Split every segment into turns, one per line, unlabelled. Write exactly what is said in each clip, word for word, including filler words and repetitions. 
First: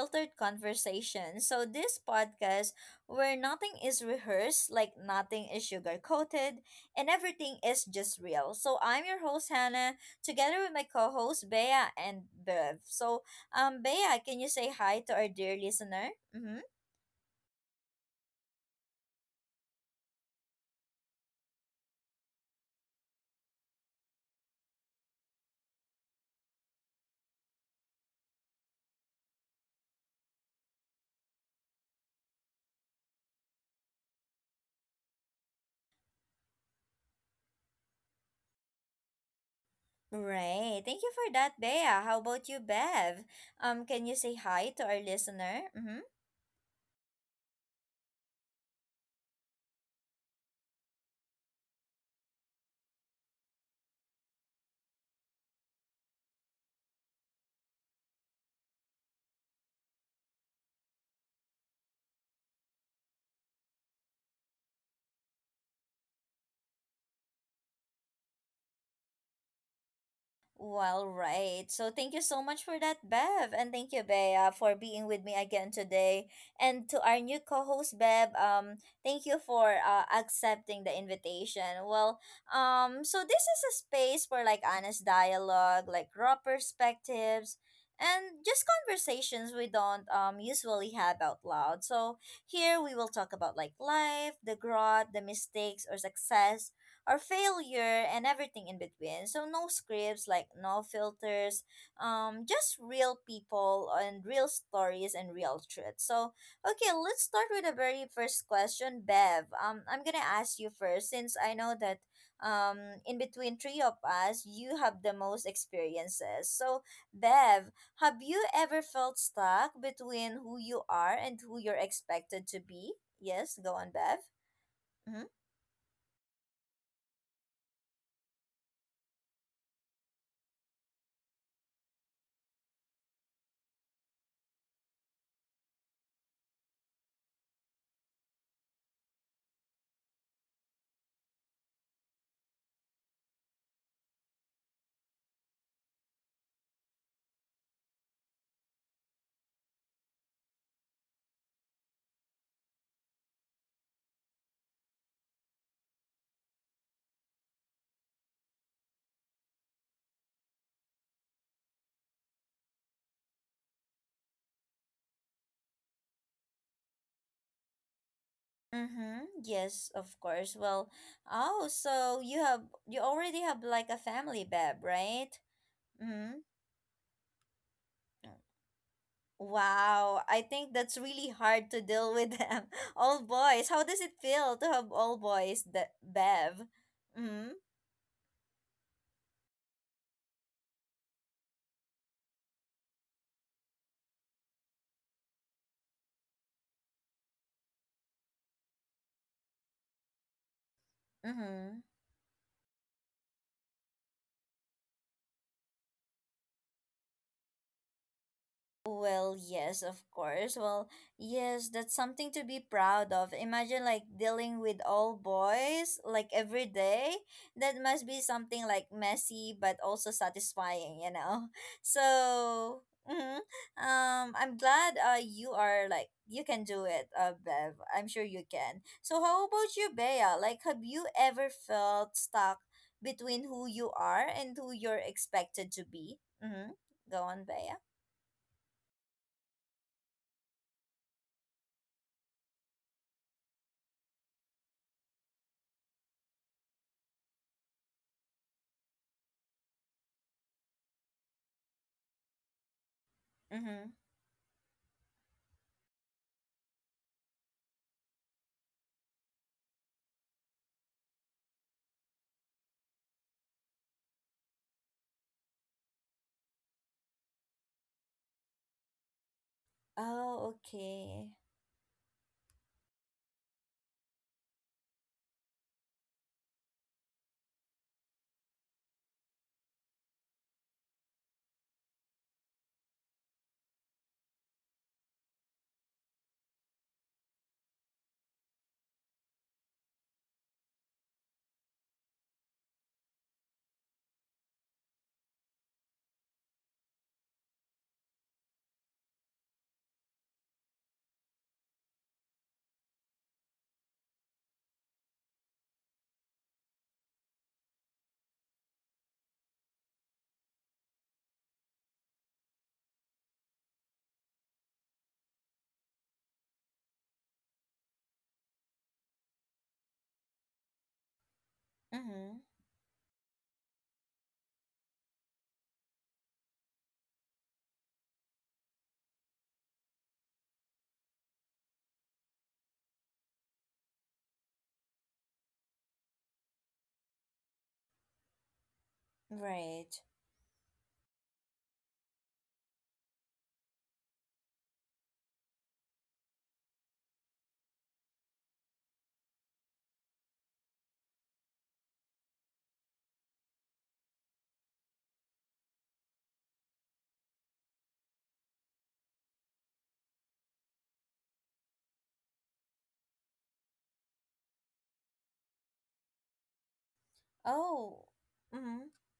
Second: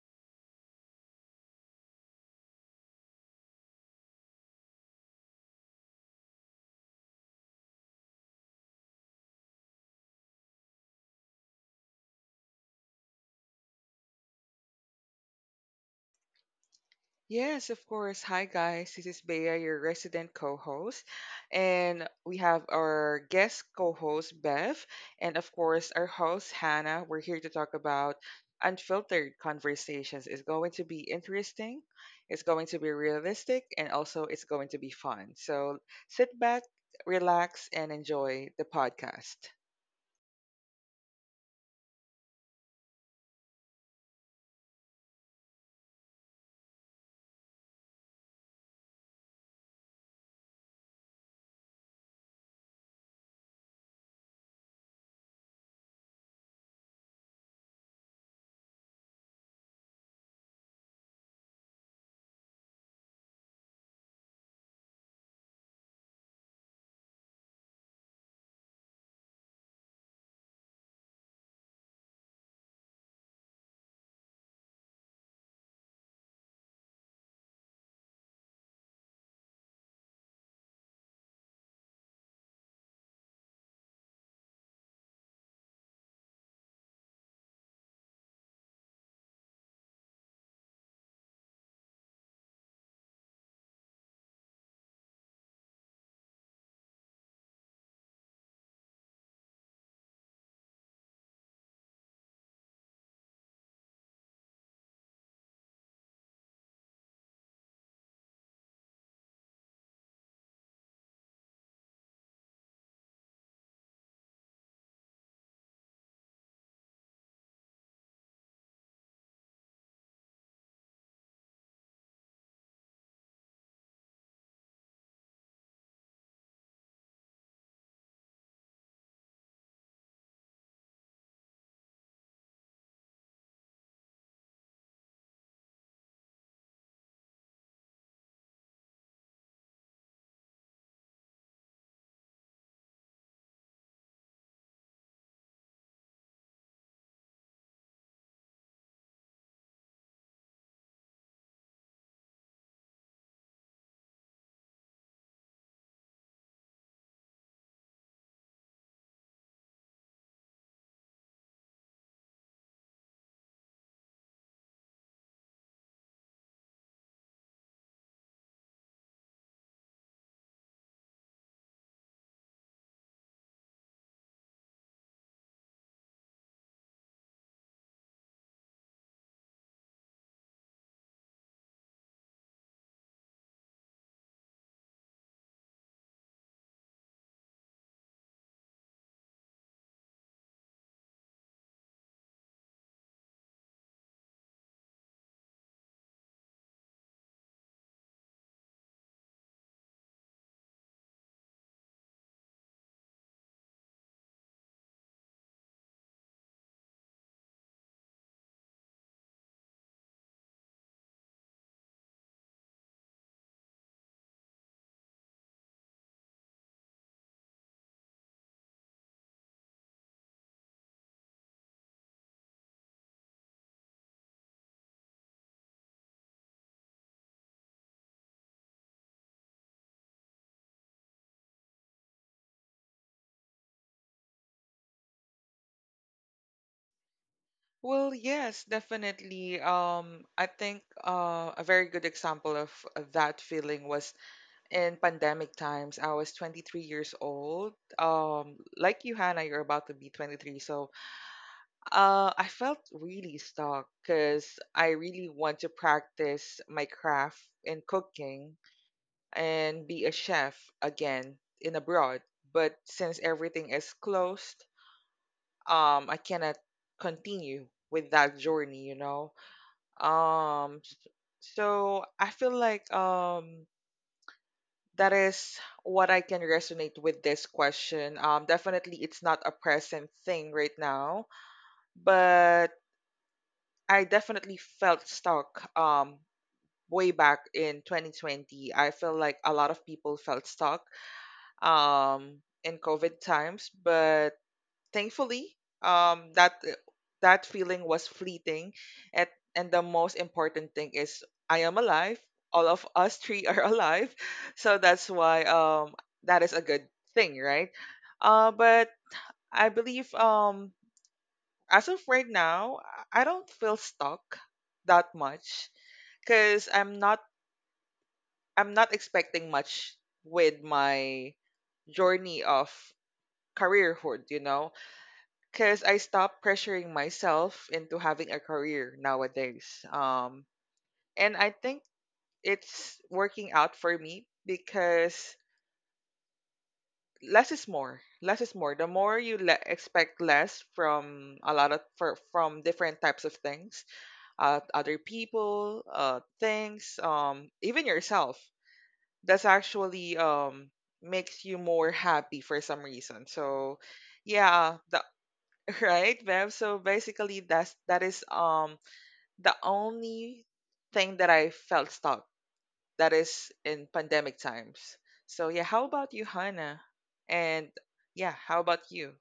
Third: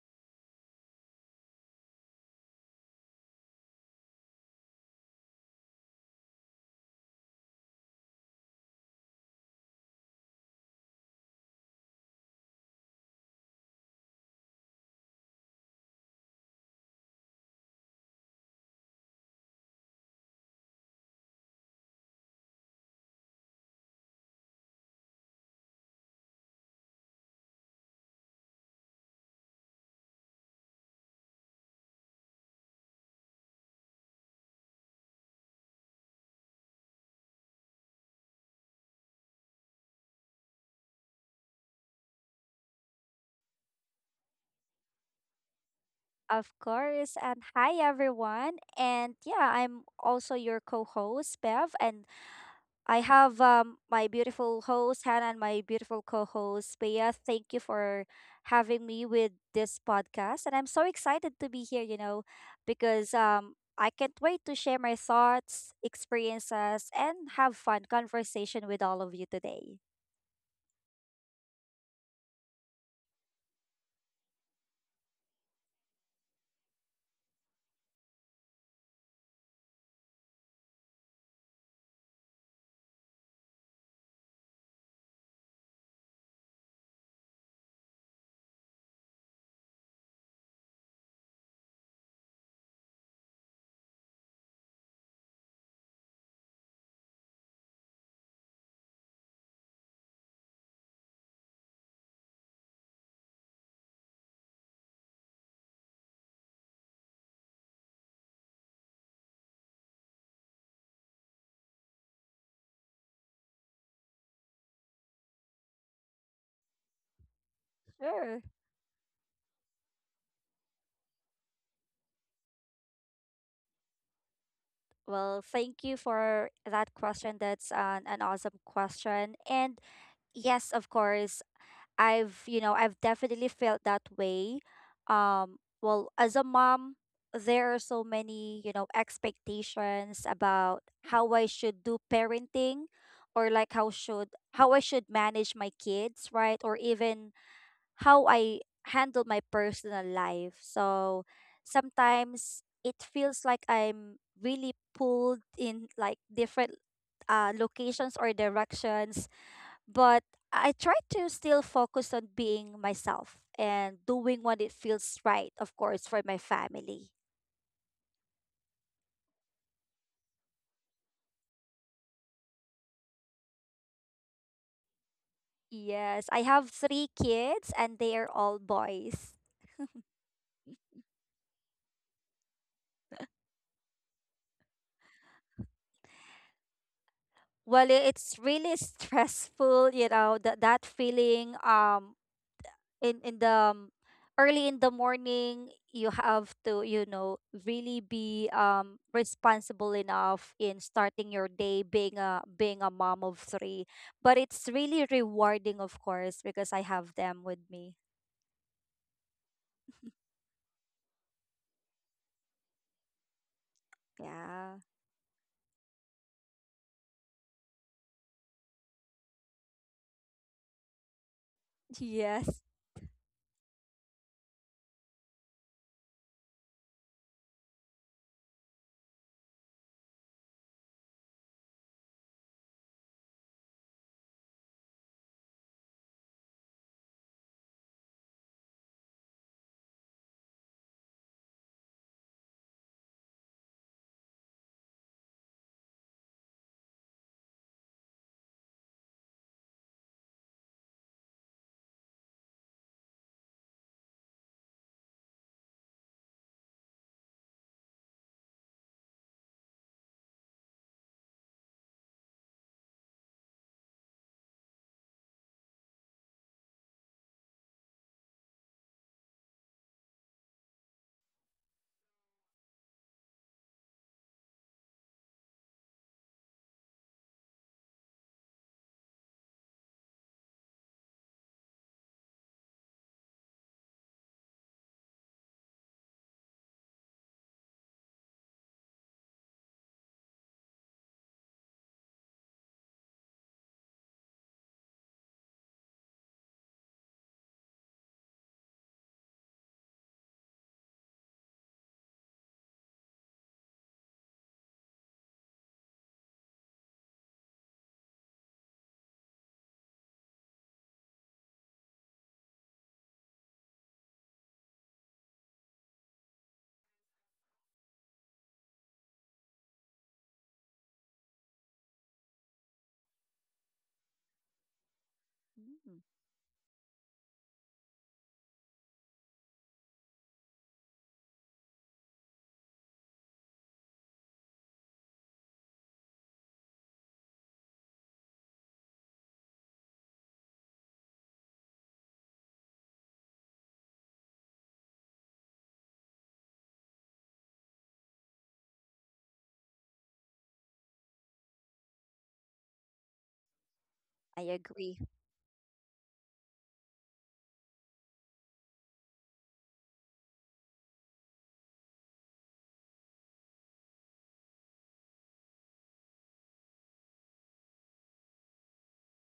Unfiltered Conversation. So, this podcast where nothing is rehearsed, like nothing is sugar coated, and everything is just real. So I'm your host, Hannah, together with my co host, Bea and Bev. So, um, Bea, can you say hi to our dear listener? Mm-hmm.
Yes, of course. Hi, guys. This is Bea, your resident co host. And we have our guest co host, Bev. And of course, our host, Hannah. We're here to talk about unfiltered conversations. It's going to be interesting, it's going to be realistic, and also it's going to be fun. So sit back, relax, and enjoy the podcast.
Right. Thank you for that, Bea. How about you, Bev? Um, can you say hi to our listener? Mm-hmm.
Of course. And hi, everyone. And yeah, I'm also your co host, Bev. And I have um, my beautiful host, Hannah, and my beautiful co host, Bea. Thank you for having me with this podcast. And I'm so excited to be here, you know, because um, I can't wait to share my thoughts, experiences, and have fun conversation with all of you today.
Well, right. So thank you so much for that, Bev. And thank you, Bea, for being with me again today. And to our new co-host, Bev, um, thank you for uh, accepting the invitation. Well, um, so this is a space for like honest dialogue, like raw perspectives, and just conversations we don't um usually have out loud. So here we will talk about like life, the growth, the mistakes or success or failure and everything in between. So no scripts, like no filters, um, just real people and real stories and real truth. So okay, let's start with the very first question, Bev. Um, I'm gonna ask you first since I know that um in between three of us you have the most experiences. So Bev, have
Sure.
you ever felt stuck between who you are and who you're expected to be? Yes, go on, Bev. Mm-hmm.
Well, thank you for that question. That's an, an awesome question. And yes, of course. I've, you know, I've definitely felt that way. Um, well, as a mom, there are so many, you know, expectations about how I should do parenting, or like how should how I should manage my kids, right? Or even how I handle my personal life. So sometimes it feels like I'm really pulled in like different uh, locations or directions, but I try to still focus on being myself and doing what it feels right, of course, for my family.
Mm-hmm. Yes, of course. Well, oh, so you have you already have like a family, Beb, right?
Yes,
Mm-hmm.
I have three kids, and they are all boys.
Wow, I think that's really hard to deal with them. All boys. How does it feel to have all boys, the Bev? Mm-hmm.
Well, i- it's really stressful, you know, that that feeling, um in in the, um, early in the morning, you have to, you know, really be um responsible enough in starting your day,
Mm-hmm.
being a being a mom of three, but it's really rewarding, of course, because I have them with me.
Well, yes, of course. Well, yes, that's something to be proud of. Imagine like dealing
Yeah.
with all boys like every day. That must be something like messy but also satisfying, you know.
Yes.
So, mhm. um I'm glad uh you are like you can do it, uh Bev. I'm sure you can. So, how about you, Bea? Like have you ever felt stuck between who you are and who you're expected to be? Mhm. Go on, Bea.
Well, yes, definitely. Um, I think uh, a very good example of that feeling was in pandemic times. I was twenty-three years old. Um, like you, Hannah, you're about to be twenty-three. So uh, I felt really stuck
Mhm.
because I really want to practice my craft in cooking and be a chef again in abroad. But since everything is closed, um, I cannot continue with that journey, you know.
Oh,
Um,
okay.
so I feel like um that is what I can resonate with this question. Um, definitely, it's not a present thing right now, but I definitely felt stuck. Um, way back in twenty twenty, I feel like a lot of people felt stuck. Um, in COVID times, but thankfully, um, that eh, that feeling was fleeting, and and the most important thing is I am alive. All of us three are alive, so that's why um that is a good thing, right? Uh, but I believe um as of right now, I I don't feel stuck that much because I'm not I'm not expecting much with my
Mm-hmm.
journey of careerhood, you know. Because I
Mm,
stopped pressuring myself into having a career nowadays. Um, and I think it's working out for me because less is more. Less is more. The more you le-
Right.
expect less from a lot of for, from different types of things, uh, other people, uh, things, um, even yourself. That's actually um makes you more happy for some reason. So,
I
yeah,
agree.
the, right, Bev. So basically, that's that is um the only thing that I felt stuck that is in pandemic times. So yeah, how about you, Hannah? And
Oh,
yeah, how
mm-hmm.
about you?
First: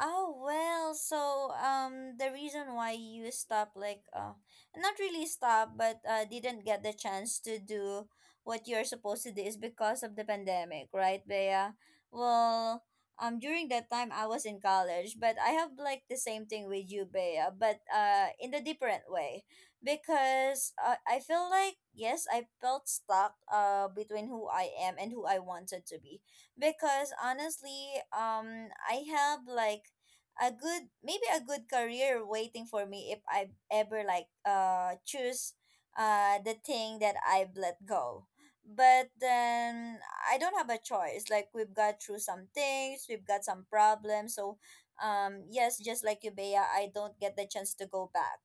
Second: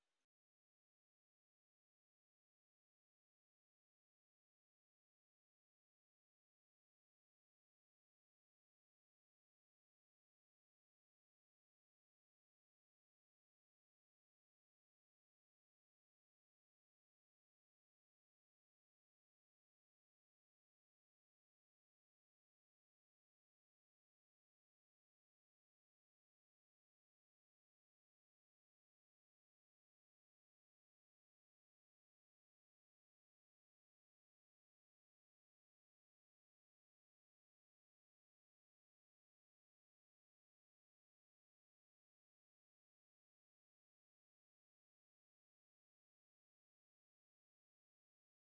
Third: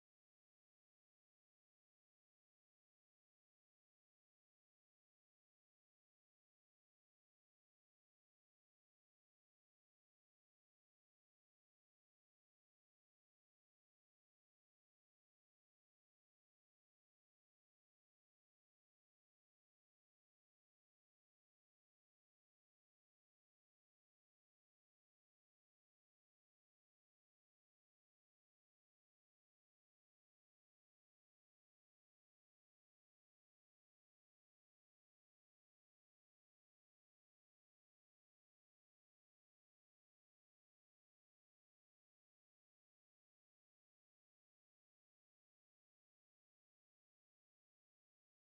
Oh well, so um the reason why you stopped like uh not really stopped but uh didn't get the chance to do what you're supposed to do is because of the pandemic, right, Bea? Well, um During that time I was in college, but I have like the same thing with you, Bea, but uh in a different way because uh, I feel like yes, I felt stuck uh between who I am and who I wanted to be because honestly, um, I have like a good maybe a good career waiting for me if I ever like uh choose uh the thing that I've let go. But then I don't have a choice. Like we've got through some things, we've got some problems. So um yes, just like you Bea, I don't get the chance to go back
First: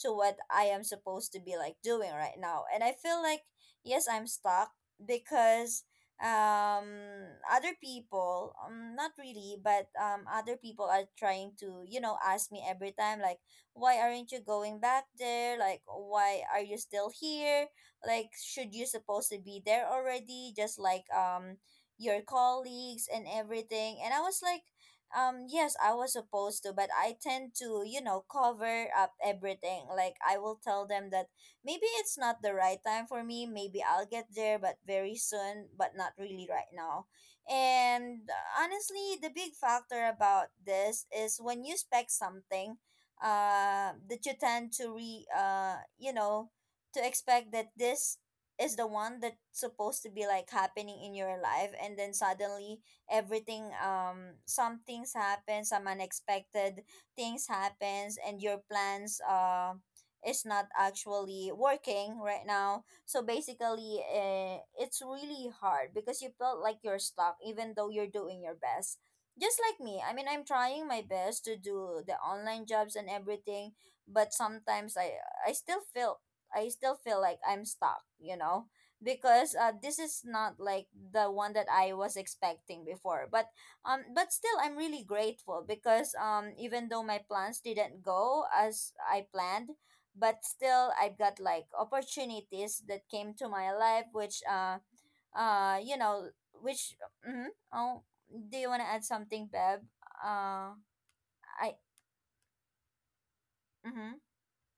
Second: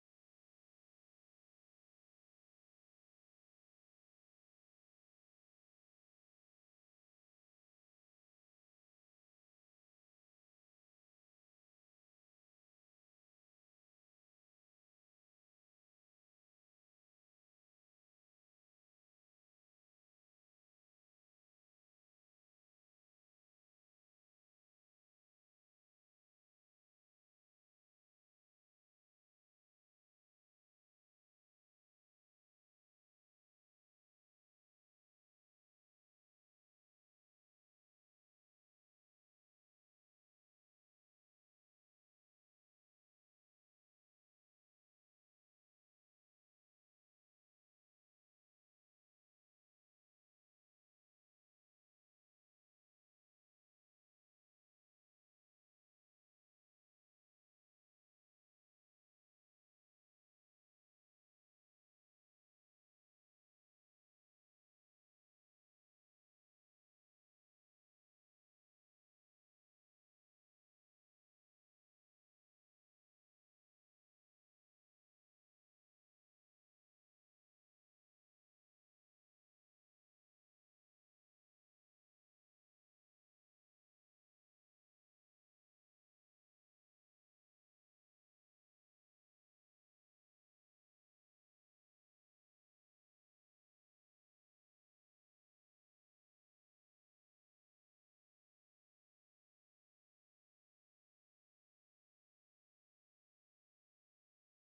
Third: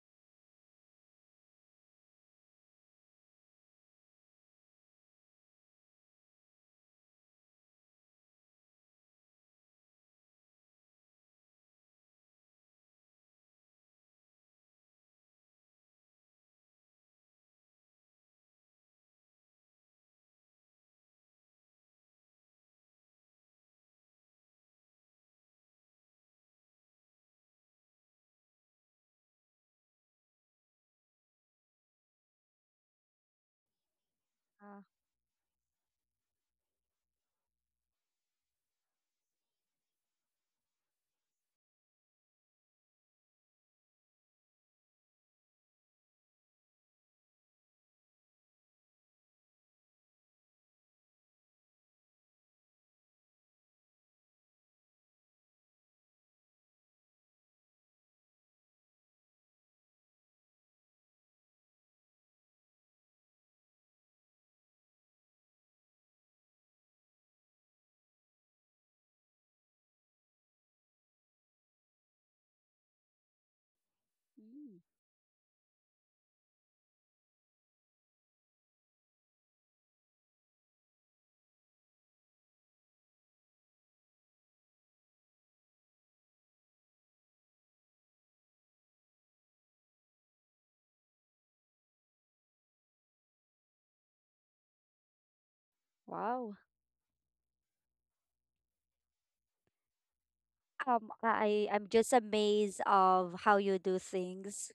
to what I am supposed to be like doing right now. And I feel like yes, I'm stuck because um other people um not really but um other people are trying to, you know, ask me every time like why aren't you going back there, like why are you still here, like should you supposed to be there already, just like um your colleagues and everything, and I was like um yes I was supposed to, but I tend to, you know, cover up everything, like I will tell them that maybe it's not the right time for me. Maybe I'll get there,
uh,
but very soon, but not really right now. And uh, honestly, the big factor about this is when you spec something uh, that you tend to re, uh, you know, to expect that this is the one that's supposed to be like happening in your life, and then suddenly everything um some things happen, some unexpected things happens and your plans uh is not actually working right now. So basically, uh, it's really hard because you felt like you're stuck even though you're doing your best. Just like me, I mean, I'm trying my best to do the online jobs and everything, but
mm.
sometimes I I still feel I still feel like I'm stuck, you know, because uh, this is not like the one that I was expecting before. But um but still I'm really grateful because um even though my plans didn't go as I planned, but still I've got like opportunities that came to my life, which uh uh you know,
Wow.
which mm. Oh, do you want to add something, Bev? Uh
um i
I
i'm just amazed of how you do
Mhm.
things.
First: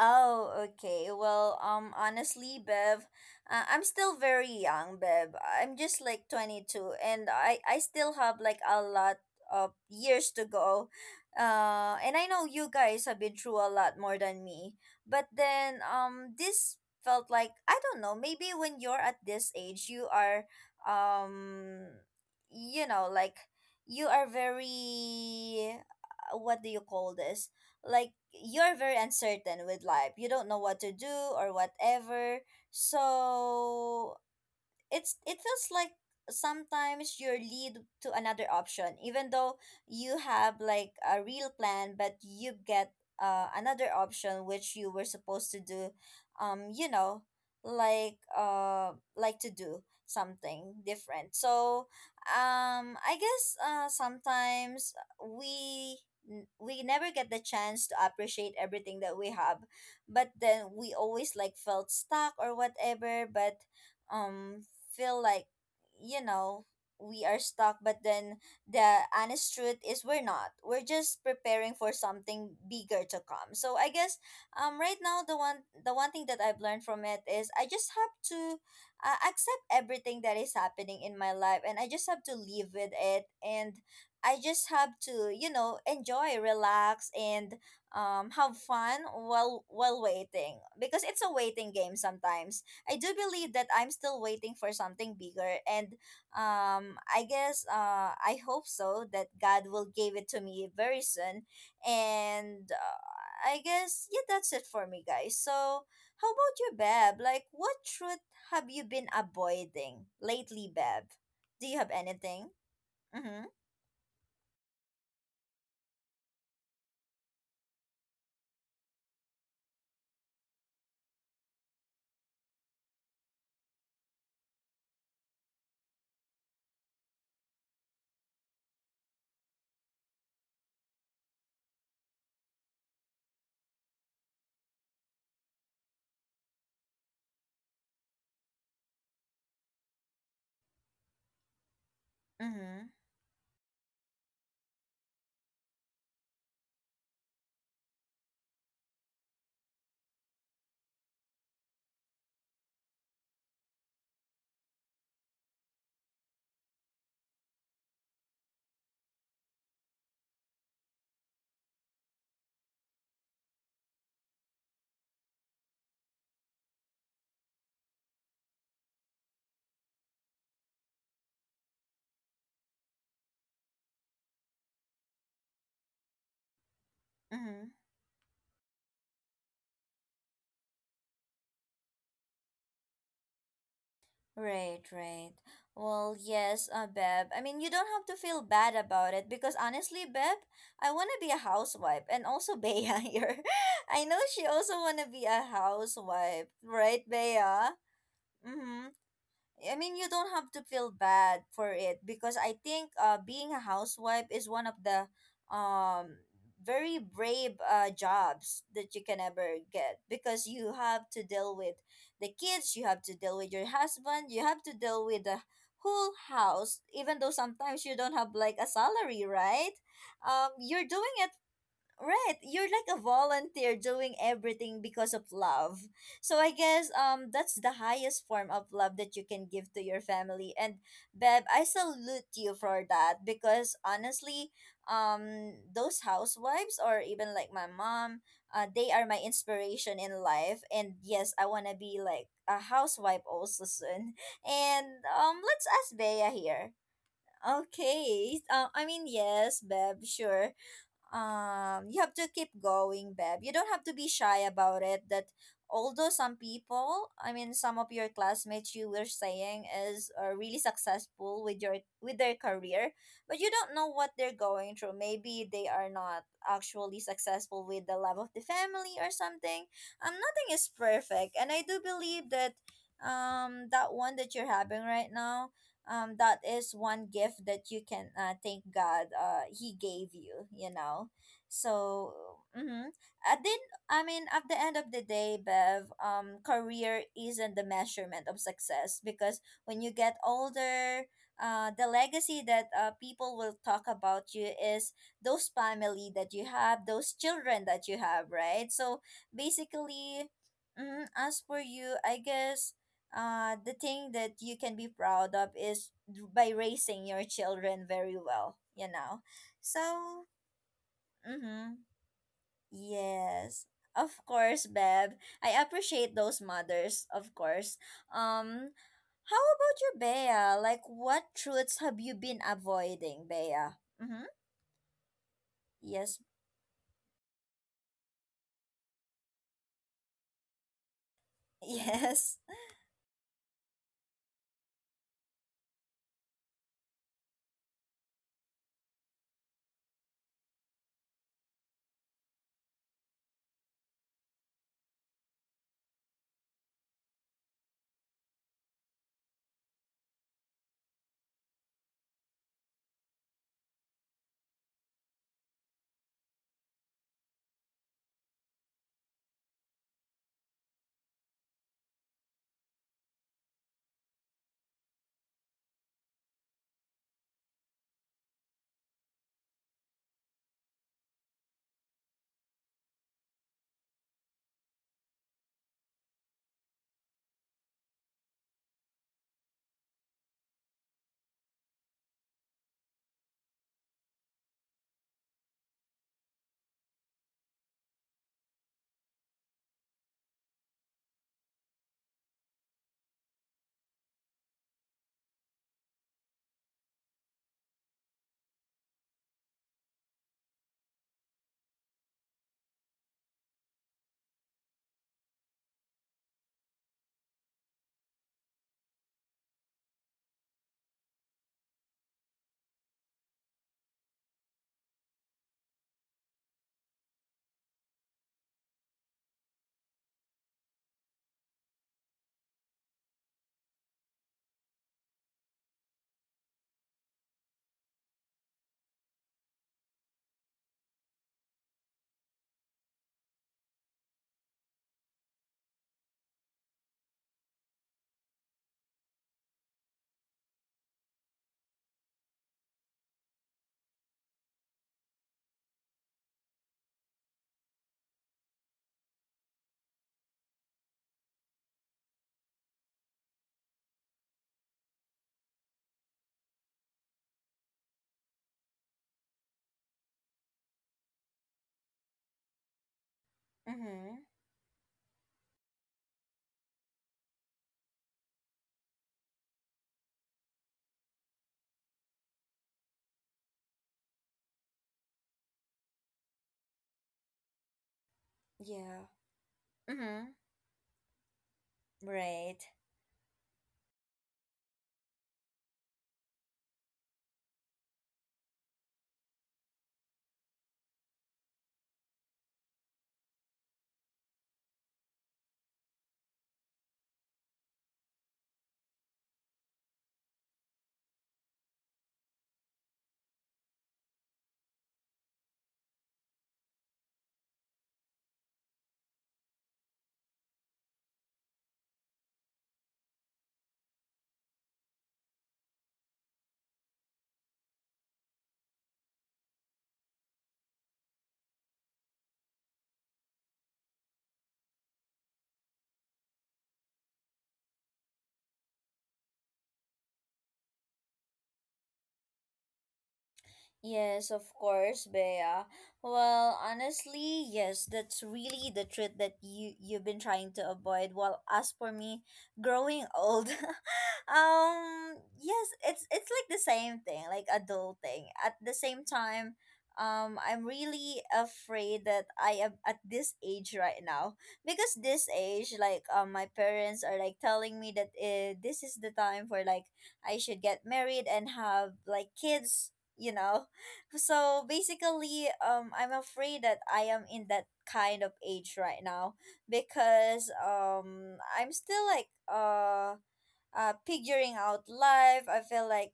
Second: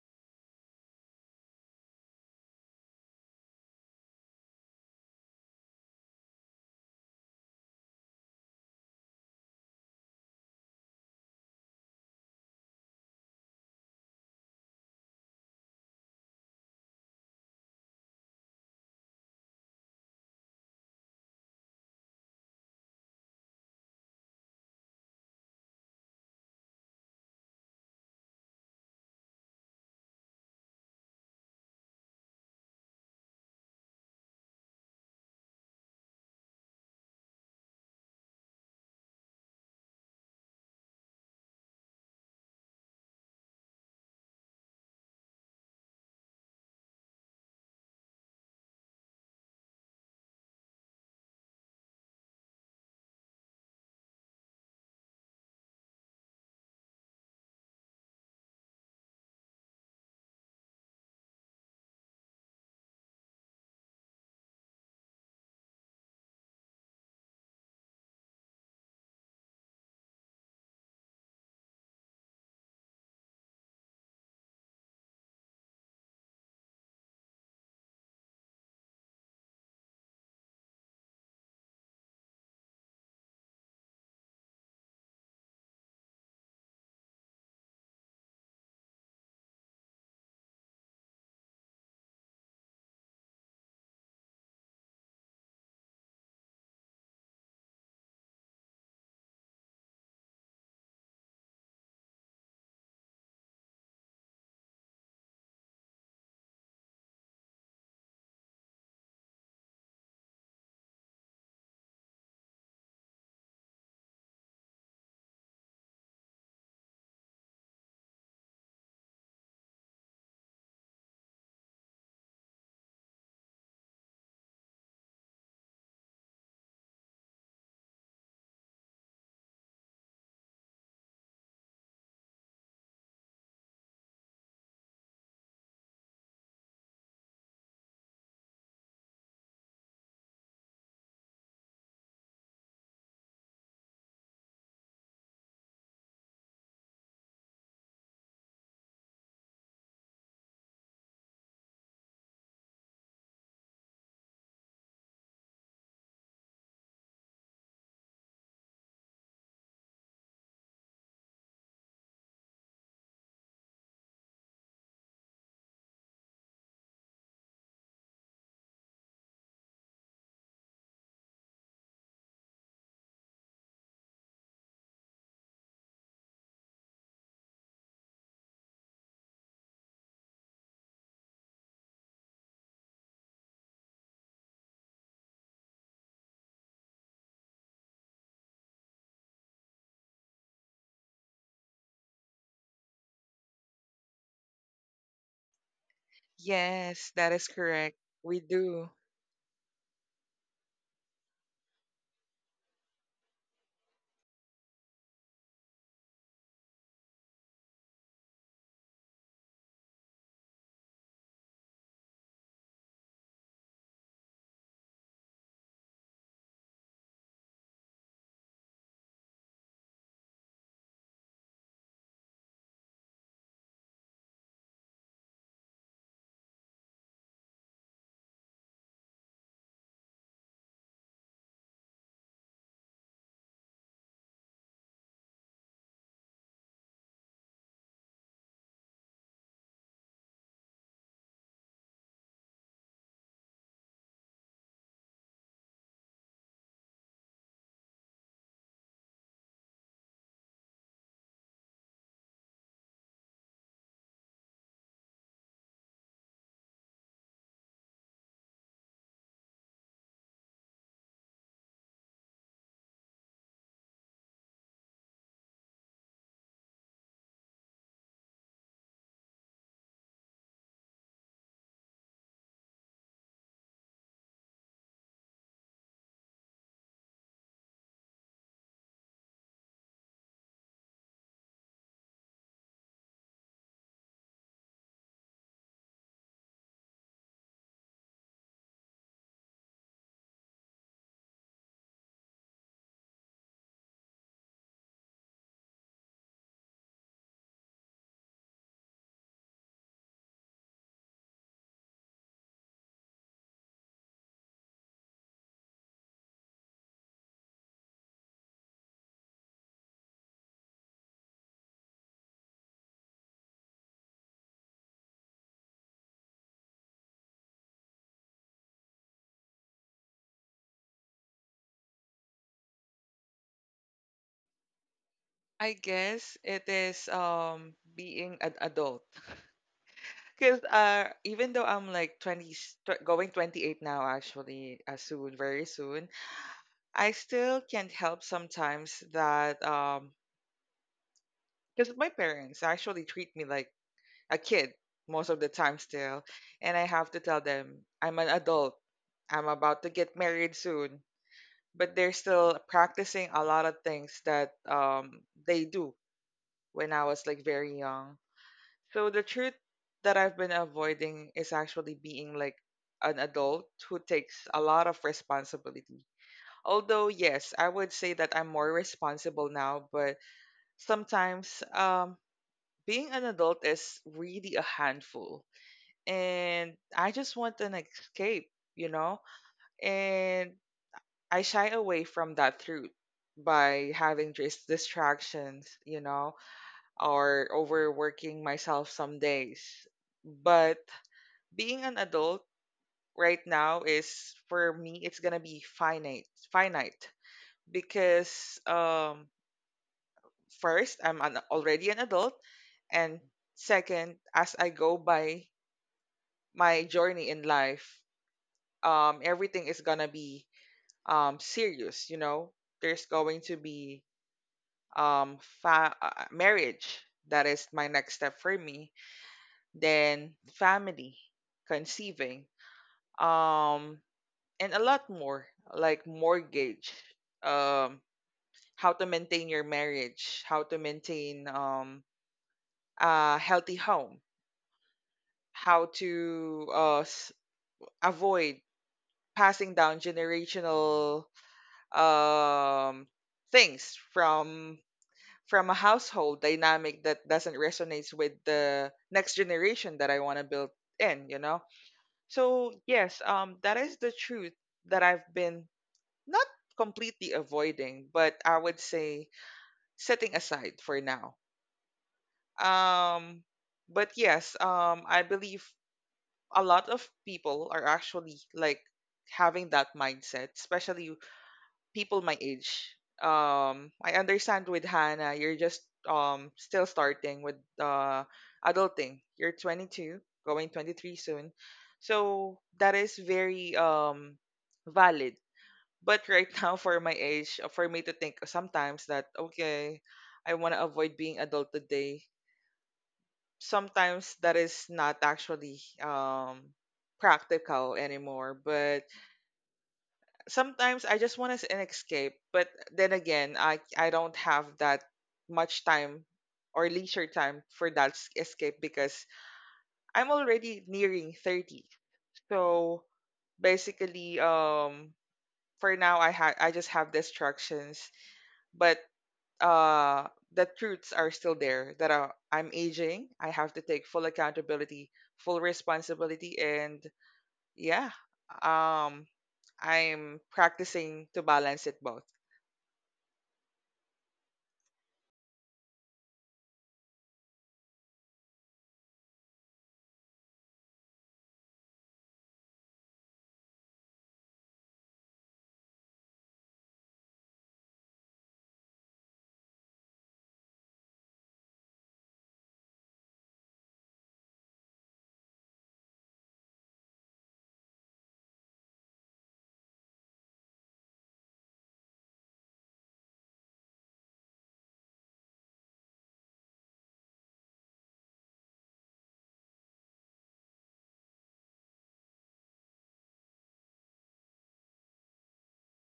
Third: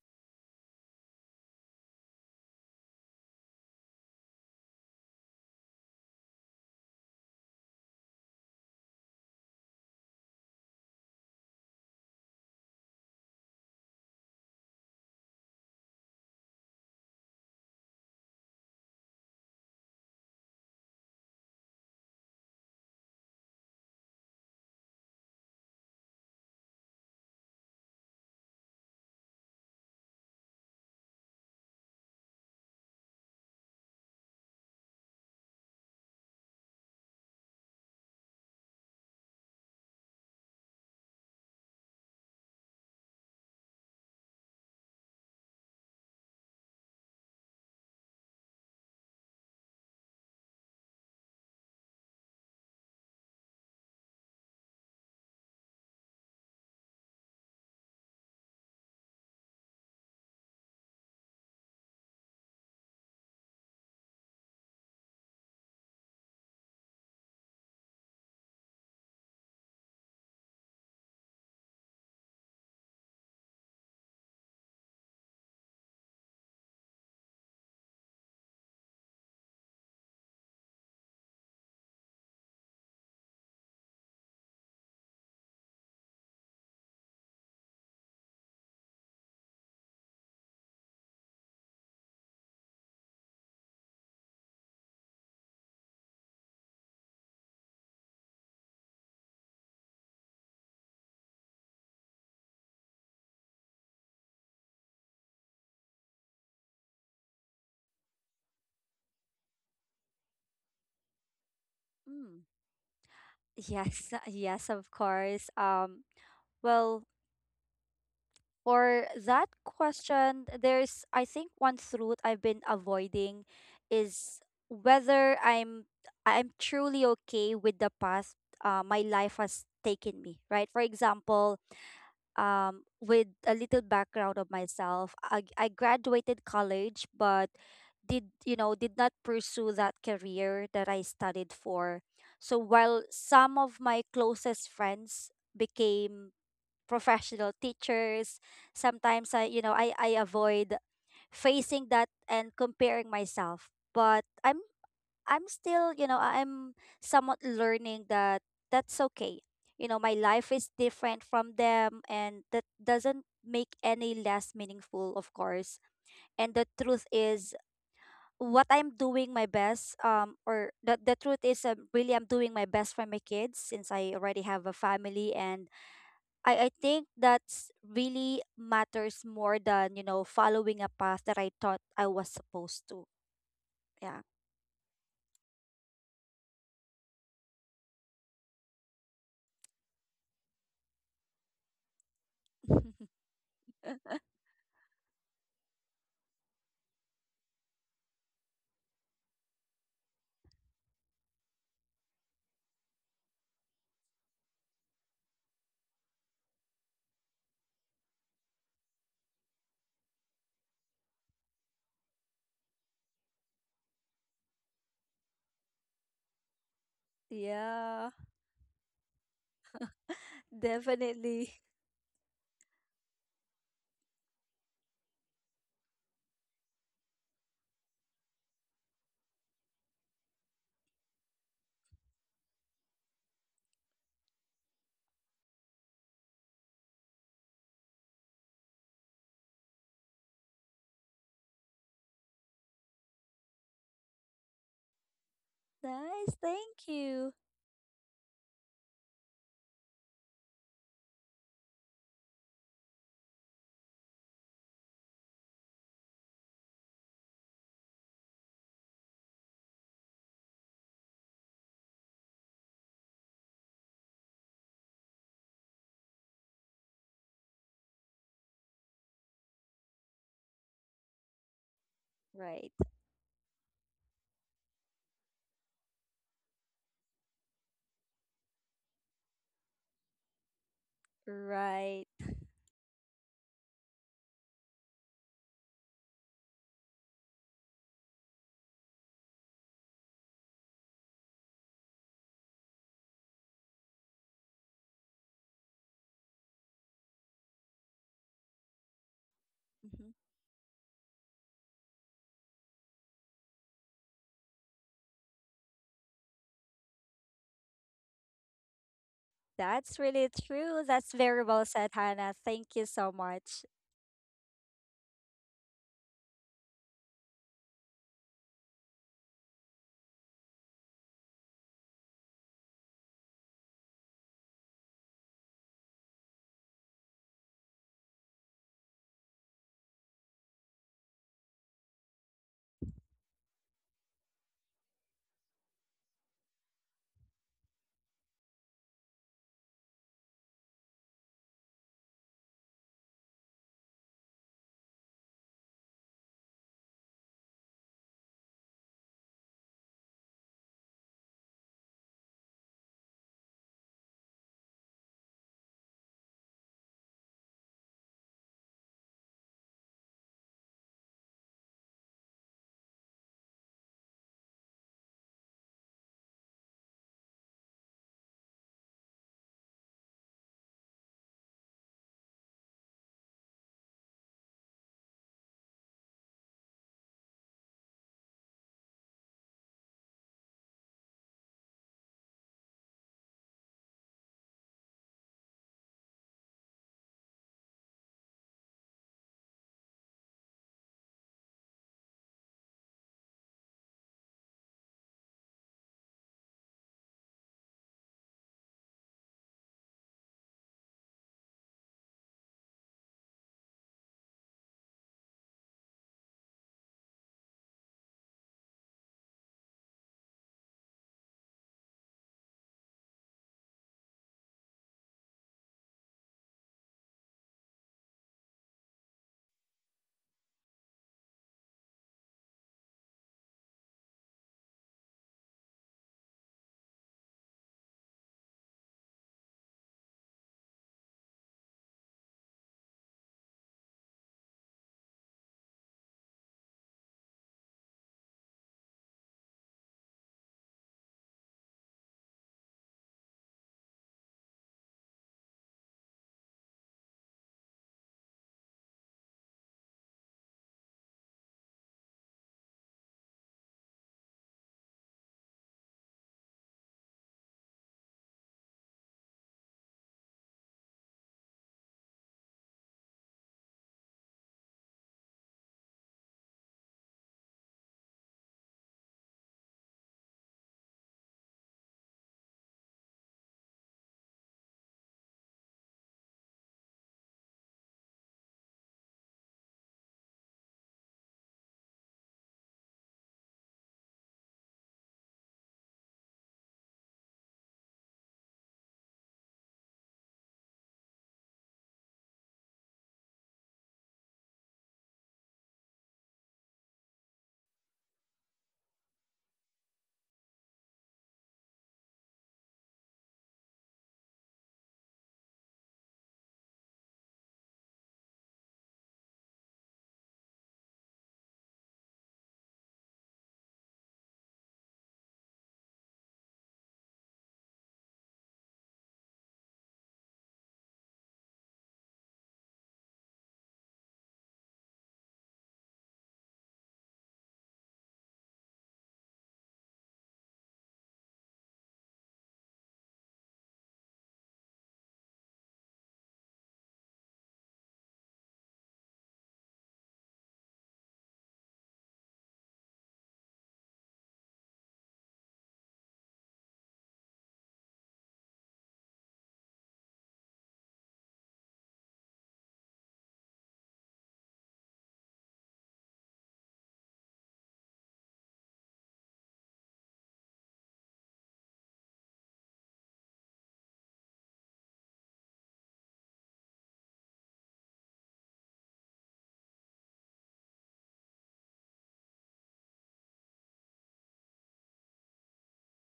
Oh, okay. Well, um, honestly, Bev, uh, I'm still very young, Bev. I'm just like twenty-two, and I I still have like a lot of years to go. Uh, and I know you guys have been through a lot more than me, but then um, this felt like I don't know. Maybe when you're at this age, you are um, you know, like you are very uh, what do you call this? Like you're very uncertain with life. You don't know what to do or whatever. So it's, it feels like sometimes you're lead to another option even though you have like a real plan, but you get uh, another option which you were supposed to do, um you know, like uh like to do something different. So um I guess uh sometimes we n- we never get the chance to appreciate everything that we have, but then we always like felt stuck or whatever, but um feel like, you know, we are stuck, but then the honest truth is we're not, we're just preparing for something bigger to come. So i guess um right now, the one the one thing that I've learned from it is I just have to uh, accept everything that is happening in my life, and I just have to live with it, and I just have to, you know, enjoy, relax, and um have fun while while waiting, because it's a waiting game sometimes. I do believe that I'm still waiting for something bigger, and um, I guess uh, I hope so that God will give it to me very soon. And uh, I guess yeah, that's it for me, guys. So how about you, Beb? Like, what truth have you been avoiding lately, Beb? Do you have
Mm,
anything? Mm-hmm.
yes. Yes, of course. Um well, for that question, there's I think one truth I've been avoiding, is whether I'm I'm truly okay with the path uh, my life has taken me, right? For example, um, with a little background of myself, I, I graduated college, but did you know did not pursue that career that I studied for. So
Mm-hmm.
while some of my closest friends became professional teachers. Sometimes I, you know, I, I avoid facing that and comparing myself. But I'm I'm still, you know, I'm somewhat learning that that's okay. You know, my life is different from them, and that doesn't make any less meaningful, of course. And the truth is what I'm doing my best, um, or the, the truth is, um, really I'm doing my best for my kids, since I already have a family, and I, I think
Mm-hmm.
that's really matters more than, you know, following a path that I thought I was supposed to. Yeah.
Right, right. Well, yes, uh, Beb. I mean, you don't have to feel bad about it because honestly, Beb, I want to be a housewife and also Bea here. I know she also want to be a housewife, right,
Yes, that is
Bea?
correct. We
Mm-hmm.
do.
I mean, you don't have to feel bad for it because I think uh, being a housewife is one of the um, very brave uh, jobs that you can ever get, because you have to deal with the kids, you have to deal with your husband, you have to deal with the whole house, even though sometimes you
Yeah,
don't have like a salary, right? Um, you're doing it.
definitely.
Right, you're like a volunteer doing everything because of love. So I guess um that's the highest form of love that you can give to your family. And Beb, I salute you for that because honestly, um those housewives or even like my mom, uh they are my inspiration in life. And yes, I want to be like a housewife also soon. And um let's ask Bea
Nice.
here.
Thank you.
Okay. Uh, I mean yes, Beb, sure, um you have to keep going, babe. You don't have to be shy about it. That, although some people, I mean some of your classmates you were saying is uh, really successful with your with their career, but you don't know what they're going through. Maybe they are not actually successful with the love of the family or something. Um nothing is perfect, and I do believe that
Right.
um that one that you're having right now, um that is one gift that you can, uh, thank God, uh he gave you, you know.
Right.
So mm-hmm. i did I mean, at the end of the day, Bev, um career isn't the measurement of success, because when you get older, uh, the legacy that uh, people will talk about you is those family that you have, those children that you have, right? So
Mhm.
basically, mm, as for you, I guess uh, the thing that you can be proud of is d- by raising your children very well, you know.
That's
So,
really true. That's very well
mm-hmm,
said, Hannah. Thank you so much.
yes, of course, Beb. I appreciate those mothers, of course. Um, how about you, Bea? Like, what truths have you been avoiding, Bea? Mm-hmm.
I
Yes,
guess it is um being an adult. Because uh, even though I'm like
yes.
twenty, tw- going twenty-eight now, actually, uh, soon, very soon, I still can't help sometimes that um, because my parents actually treat me like a kid most of the time still. And I have to tell them I'm an adult, I'm about to get married soon, but they're still practicing a lot of things that um they do when I was like very young. So the truth that I've been avoiding is actually being like an adult who takes a lot of responsibility. Although yes, I would say that I'm more responsible now, but sometimes um being an adult is really a handful, and I just want an escape, you know? And I shy away from that truth by having just distractions, you know, or overworking myself some days. But being an adult right now is, for me, it's gonna be finite finite because um first, I'm an, already an adult, and second, as I go by my journey in life, um everything is gonna be um serious you know There's going to be um fa- uh, uh, marriage, that is my next step for me, then family, conceiving, um and a lot more like mortgage, um how to maintain your marriage, how to maintain um a healthy home, how to uh s- avoid passing down generational um, things from from a household dynamic that doesn't resonate with the next generation that I want to build in, you know? So, yes, um, that is the truth that I've been not completely avoiding, but I would say setting aside for now. Um,
Mm-hmm.
but yes, um, I believe a lot of people are actually like having that mindset, especially people my age. Um, I understand with Hannah, you're just um still starting with uh
Yeah.
adulting. You're twenty-two,
Mm-hmm.
going twenty-three soon,
Right.
so that is very um valid. But right now, for my age, uh, for me to think sometimes that okay, I want to avoid being adult today. Sometimes that is not actually um practical anymore, but sometimes I just want us an escape, but then again, I I don't have that much time or leisure time for that s- escape because I'm already nearing thirty. So basically um for now, I ha- I just have distractions, but uh the truths are still there that uh, I'm aging. I have to take full accountability, full responsibility, and yeah, um I'm practicing to balance it both.
Yes, of course, Bea. Well, honestly, yes, that's really the truth that you you've been trying to avoid. Well, as for me, growing old, um, yes, it's it's like the same thing, like adulting. At the same time, um, I'm really afraid that I am at this age right now because this age, like, um, my parents are like telling me that uh, this is the time for like I should get married and have like kids. You know, so basically um I'm afraid that I am in that kind of age right now because um I'm still like uh uh, figuring out life. I feel like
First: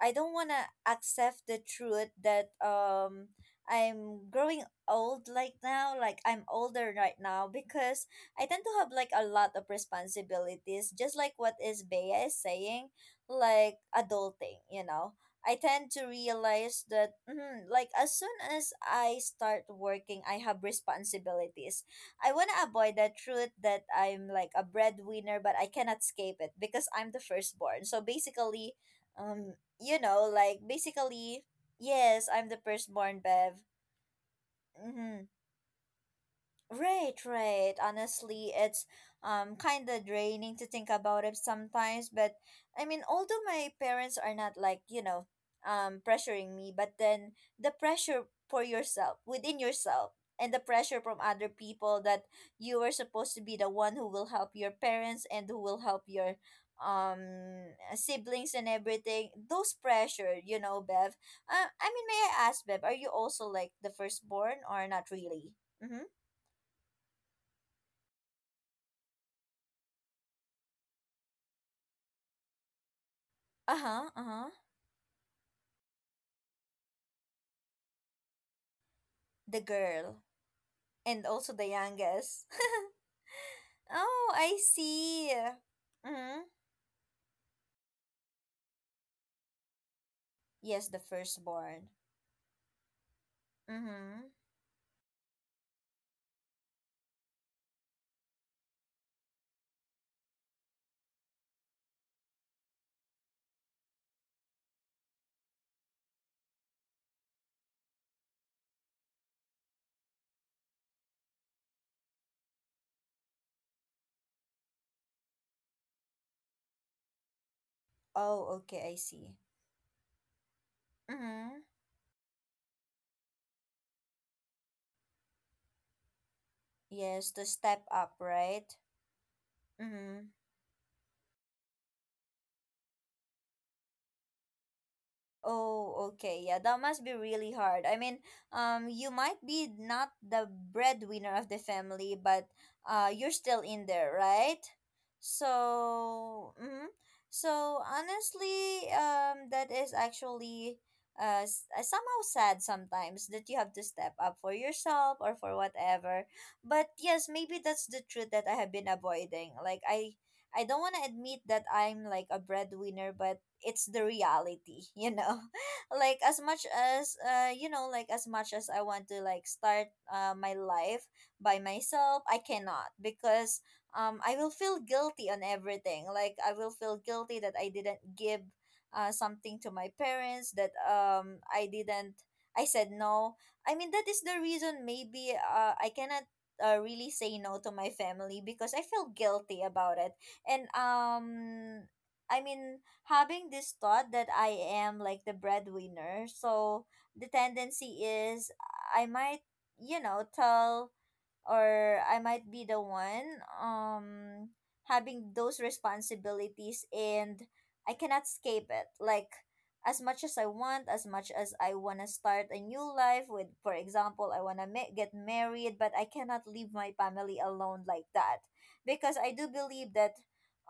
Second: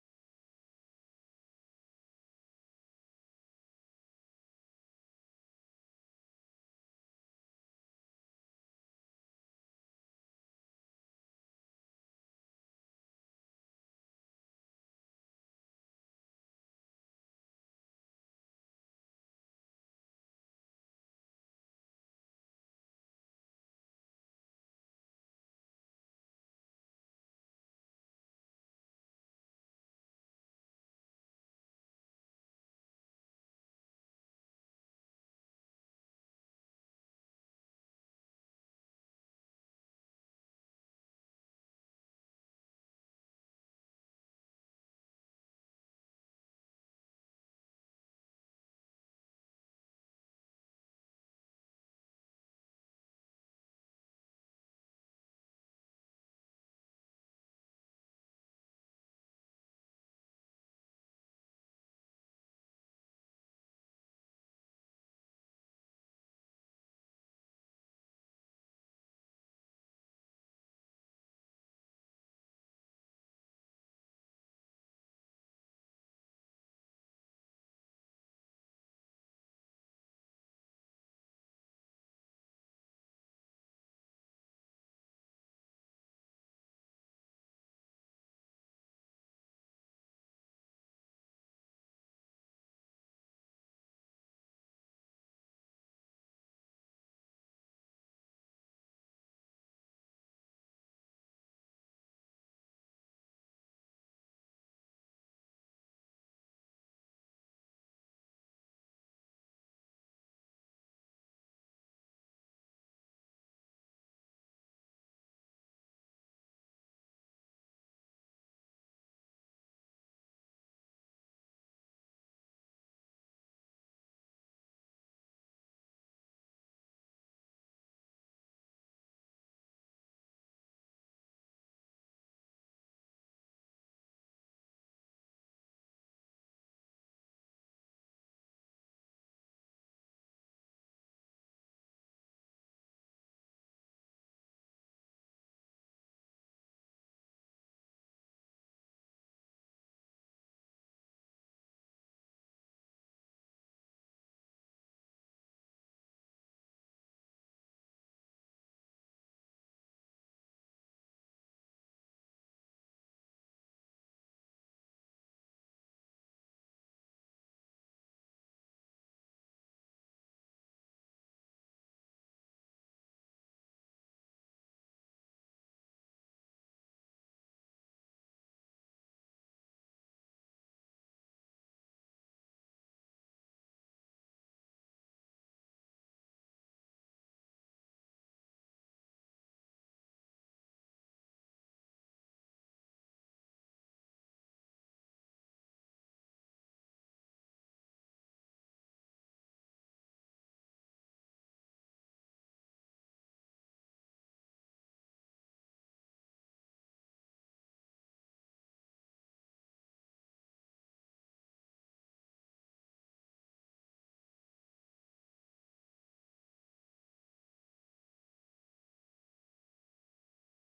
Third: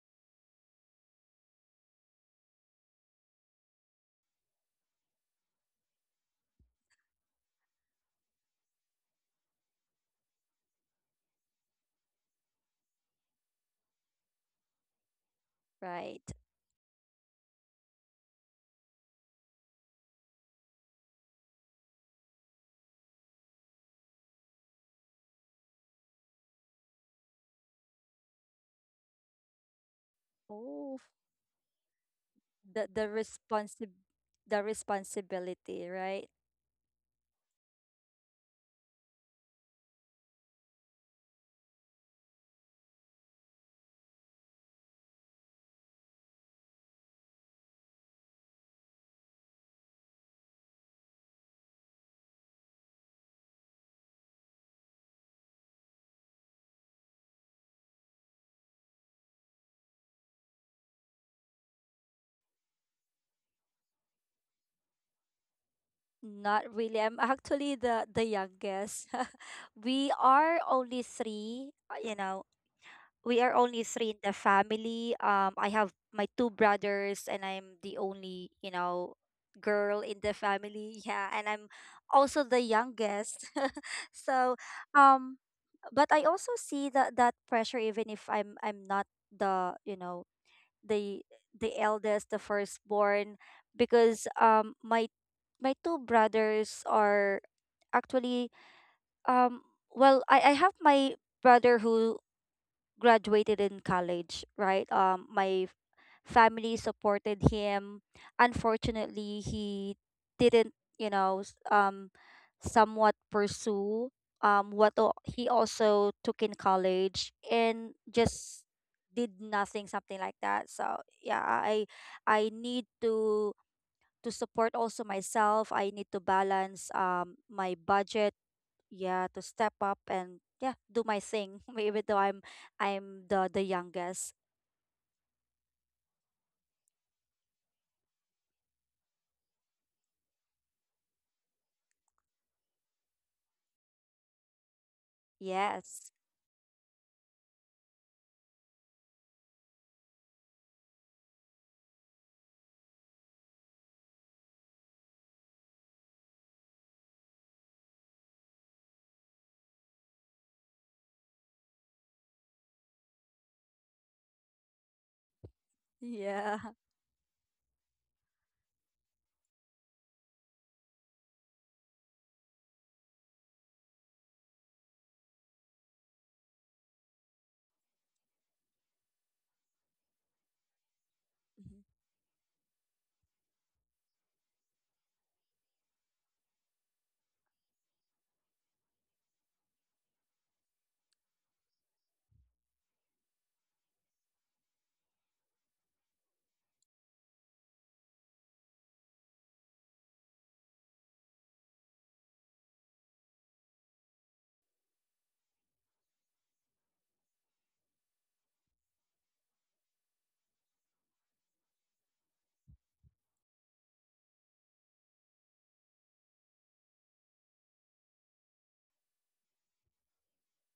I don't want to accept the truth that um, I'm growing old like now, like I'm older right now because I tend to have like a lot of responsibilities, just like what is Bea is saying, like adulting, you know. I tend to
Right.
realize that mm, like as soon as I start working, I have responsibilities. I want to avoid the truth that I'm like a breadwinner, but I cannot escape it because I'm the firstborn. So basically, um, you know, like
Oh,
basically, yes, I'm the
the the
firstborn, Bev.
responsi the
Mm-hmm.
responsibility, right?
Right, right. Honestly, it's um kind of draining to think about it sometimes, but I mean, although my parents are not like, you know, um pressuring me, but then the pressure for yourself, within yourself, and the pressure from other people that you are supposed to be the one who will help your parents and who will help your um siblings and everything. Those pressure, you know, Bev. Uh, I mean, may I ask, Bev, are you also like the firstborn or not really? Mhm.
Not really. I'm actually the the youngest. We are only three. Uh, You know, we are only
Uh-huh,
three in the
uh-huh.
family. Um, I have my two brothers, and I'm the only you know
The
girl in
girl.
the family.
And
Yeah, and
also
I'm
the
also
youngest.
the youngest.
Oh,
So,
I see.
um, but I
Mm-hmm.
also see that that pressure, even if I'm I'm not the you know
Yes, the
the the
firstborn.
eldest, the firstborn,
Mm-hmm.
because um my my two brothers are actually, um well, I I have my brother who graduated in college, right? Um, my f- family supported him. Unfortunately, he didn't, you know, s- um, somewhat pursue um what al- he also took in college, and
Oh,
just
okay, I see.
did nothing, something like that. So yeah,
Mm-hmm.
I I need to to support also myself. I need to balance
Yes,
um
to
my
step up,
budget.
right?
Yeah, to step up,
Mm-hmm.
and yeah, do my thing. Even though i'm i'm the the youngest.
Oh, okay. Yeah, that must be really hard. I mean, um, you might be not the breadwinner of the family, but uh, you're still in there, right?
Yes.
So, mm-hmm. So honestly, um, that is actually uh, s- uh, somehow sad sometimes that you have to step up for yourself or for whatever. But yes, maybe that's the truth that I have been avoiding. Like I, I don't want to admit that I'm like a breadwinner, but it's the reality, you know. Like as
Yeah.
much as uh you know like as much as I want to like start uh, my life by myself, I cannot because um I will feel guilty on everything. Like I will feel guilty that I didn't give uh, something to my parents, that um
Mhm.
I didn't, I said no. I mean, that is the reason maybe uh, I cannot uh, really say no to my family because I feel guilty about it. And um I mean, having this thought that I am like the breadwinner. So the tendency is I might, you know, tell, or I might be the one um having those responsibilities, and I cannot escape it. Like as much as I want, as much as I want to start a new life with, for example, I want to ma- get married, but I cannot leave my family alone like that, because I do believe that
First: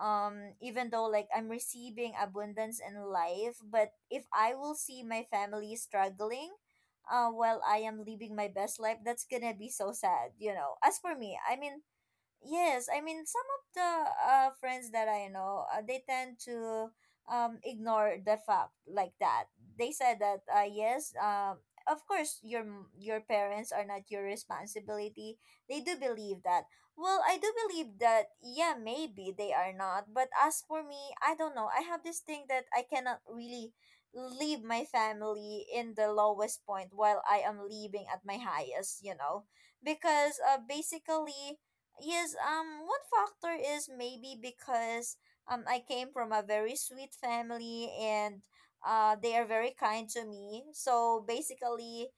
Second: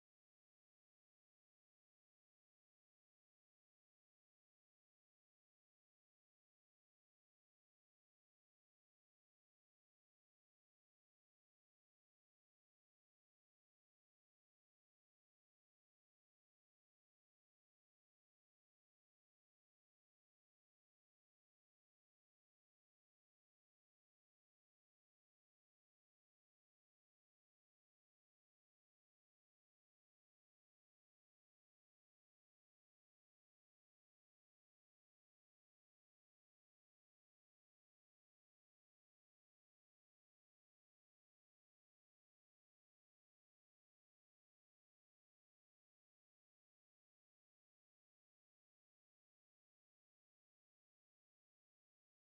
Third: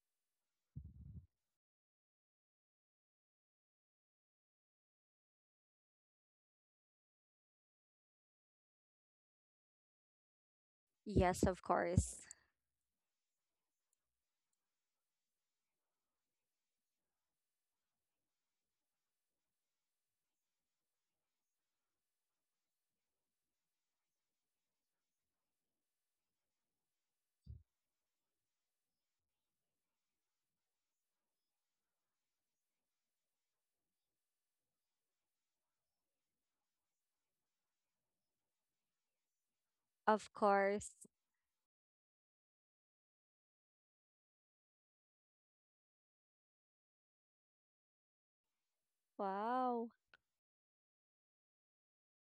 um even though like I'm receiving abundance in life, but if I will see my family struggling, uh, well, I am living my best life, that's gonna be so sad, you know. As for me,
Yes,
I
of
mean,
course.
yes, I mean some of the uh, friends that I know, uh, they tend to um, ignore the fact like that. They said that uh, yes, um, of course your m- your parents are not your responsibility. They do believe that. Well, I do believe that. Yeah, maybe they are not. But as for me, I don't know. I have this thing that I cannot really leave my family in the lowest point while I am leaving at my highest. You know,
Of
because uh,
course.
basically yes, um, one factor is maybe because um I came from a very sweet family, and uh they are very
Wow.
kind to me. So basically,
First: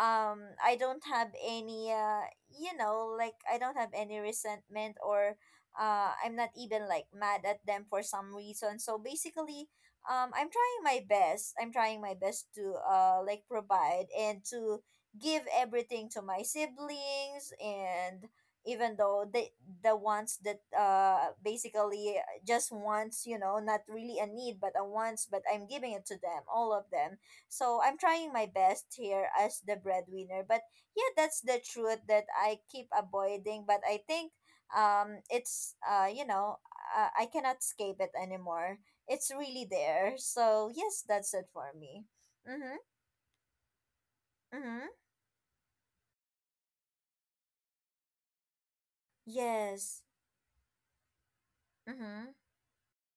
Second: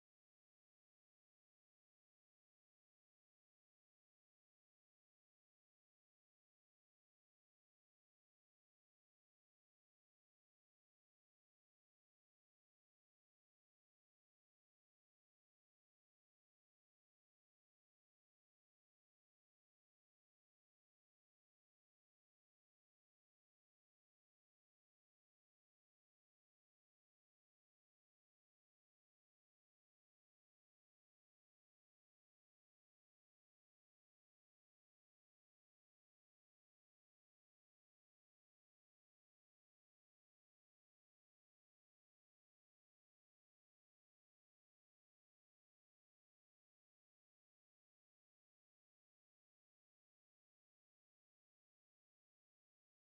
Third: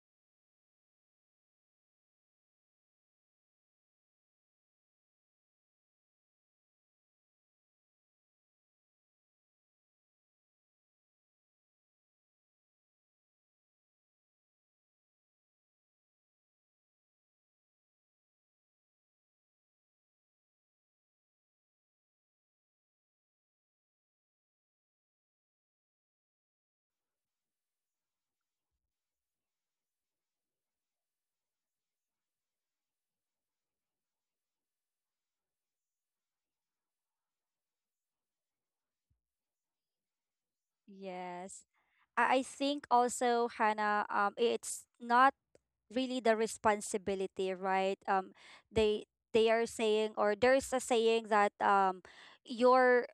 um I don't have any uh you know, like I don't have any resentment or uh I'm not even like mad at them for some reason. So basically, um I'm trying my best. I'm trying my best to uh like provide and to give everything to my siblings, and even though the the ones that uh basically just wants, you know, not really a need but a wants, but I'm giving it to them, all of them. So I'm trying my best here as the breadwinner, but yeah, that's the truth that I keep avoiding. But I think um it's uh you know uh, I cannot escape it anymore. It's really there. So yes, that's it
Yes.
for me.
I, I
Mm-hmm.
think also, Hannah, um it's
Mm-hmm.
not really the responsibility, right? um they they are
Yes.
saying, or there's a saying that um
Mm-hmm.
your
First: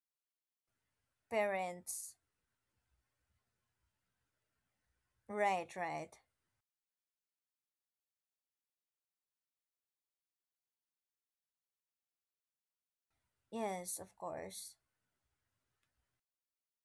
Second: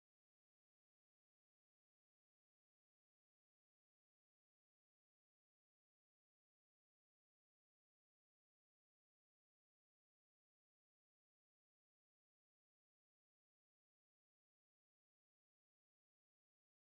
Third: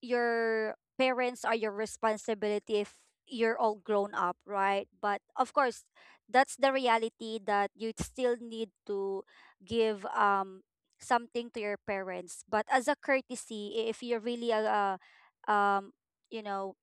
your parents are your
Parents.
responsibility if you're all grown up, right? But of
Right,
course,
right.
that's the reality that you still need to give um something to your parents. But as a courtesy, i-
Yes,
if
of
you're really a,
course.
a um you know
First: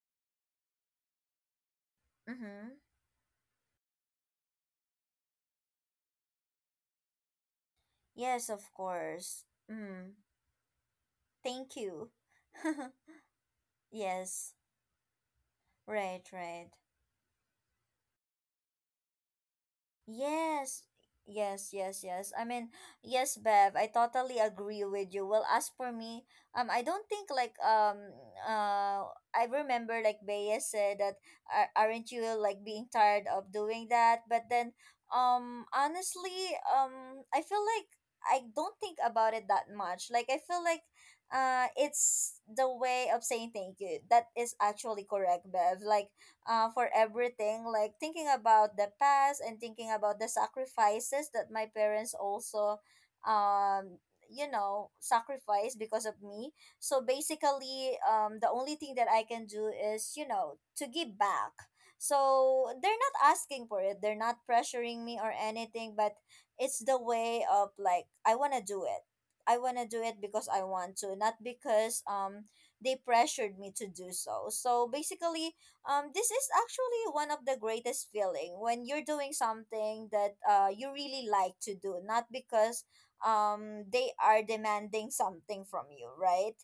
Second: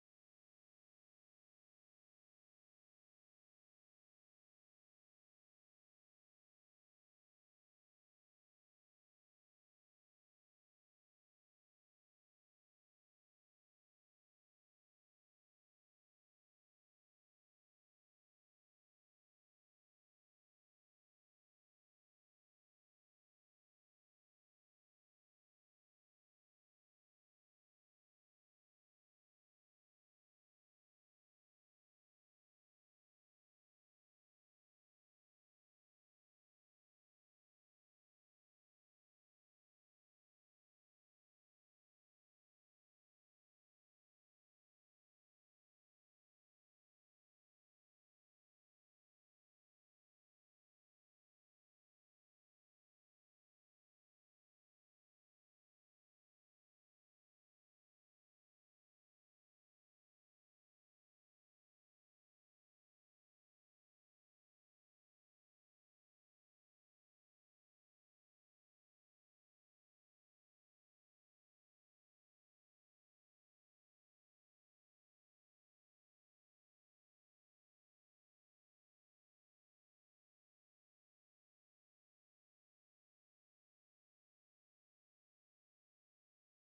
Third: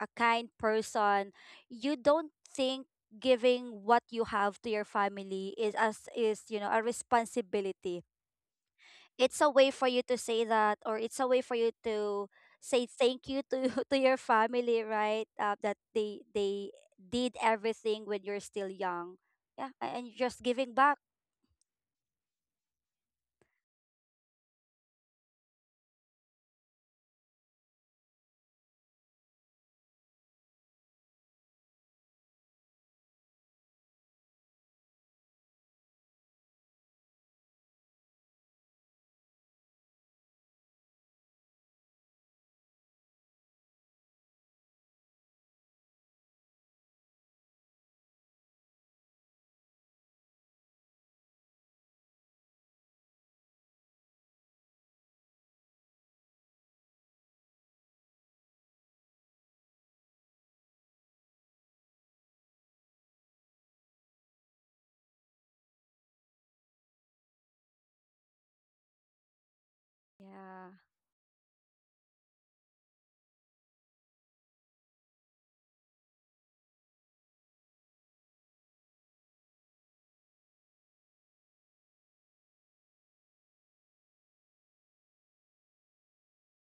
a kind person, you don't
Mm-hmm.
think giving what you have to your family is, as is, you know a responsibility.
Yes, of
It's
course.
a way for you
Mm,
to say that, or it's a way for you
thank you.
to say thank you to to your
Yes,
family, right? Uh, that
right,
they
right.
they did everything when you're still young, yeah, a- and you're just giving
Yes,
back.
yes, yes, yes. I mean, yes, Bev, I totally agree with you. Well, as for me, um, I don't think like um uh I remember like Bea said that, "Ar- aren't you like being tired of doing that?" But then, um, honestly, um, I feel like I don't think about it that much. Like I feel like uh it's the way of saying thank you. That is actually correct, Bev. Like uh, for everything, like thinking about the past and thinking about the sacrifices that my parents also, um, you know, sacrificed because of me. So basically, um, the only thing that I can do is, you know, to give back. So they're not asking for it, they're not pressuring me or anything, but it's the way of like, I want to do it. I want to do it because I
Yeah.
want to, not because um they pressured me to do so. So basically, um, this is actually one of the greatest feeling when you're doing something that uh you really like to do, not because um they are demanding something from you, right?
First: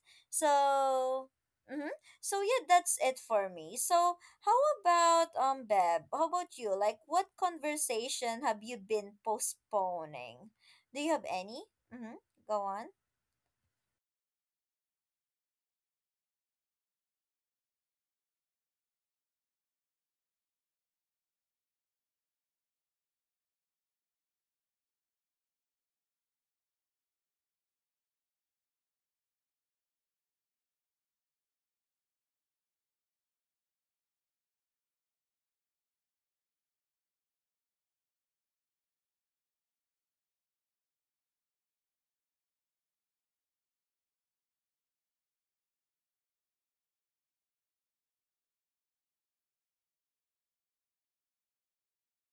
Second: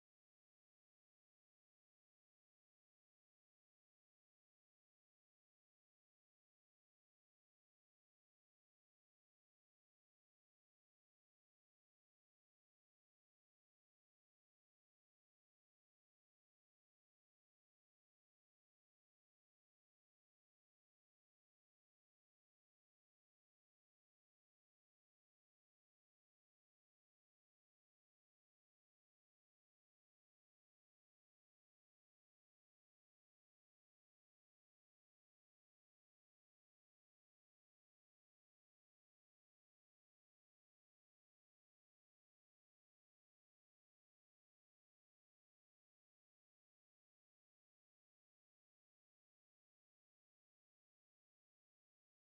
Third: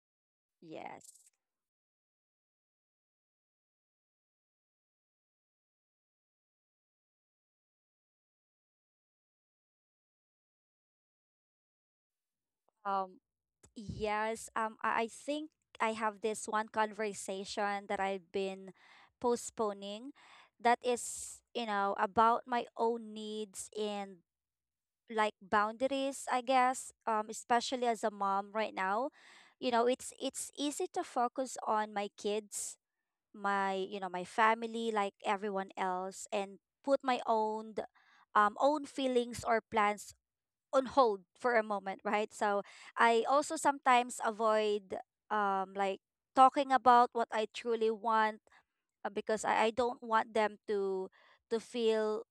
Yes.
So mm-hmm. So yeah, that's it for me. So how about um Beb? How about you? Like what conversation have you been postponing? Do you have any? Mm-hmm. Go on.
um yes, um i I think I have this one conversation that I've been postponing, that is, you know about my own needs, and like boundaries, I guess, um, especially as a mom right now. You know, it's it's easy to focus on my kids, my you know my family, like everyone else, and put my own um, own feelings or plans on hold for a moment, right? So I also sometimes avoid, um, like, talking about what I truly want, uh, because I, I don't want them to to feel,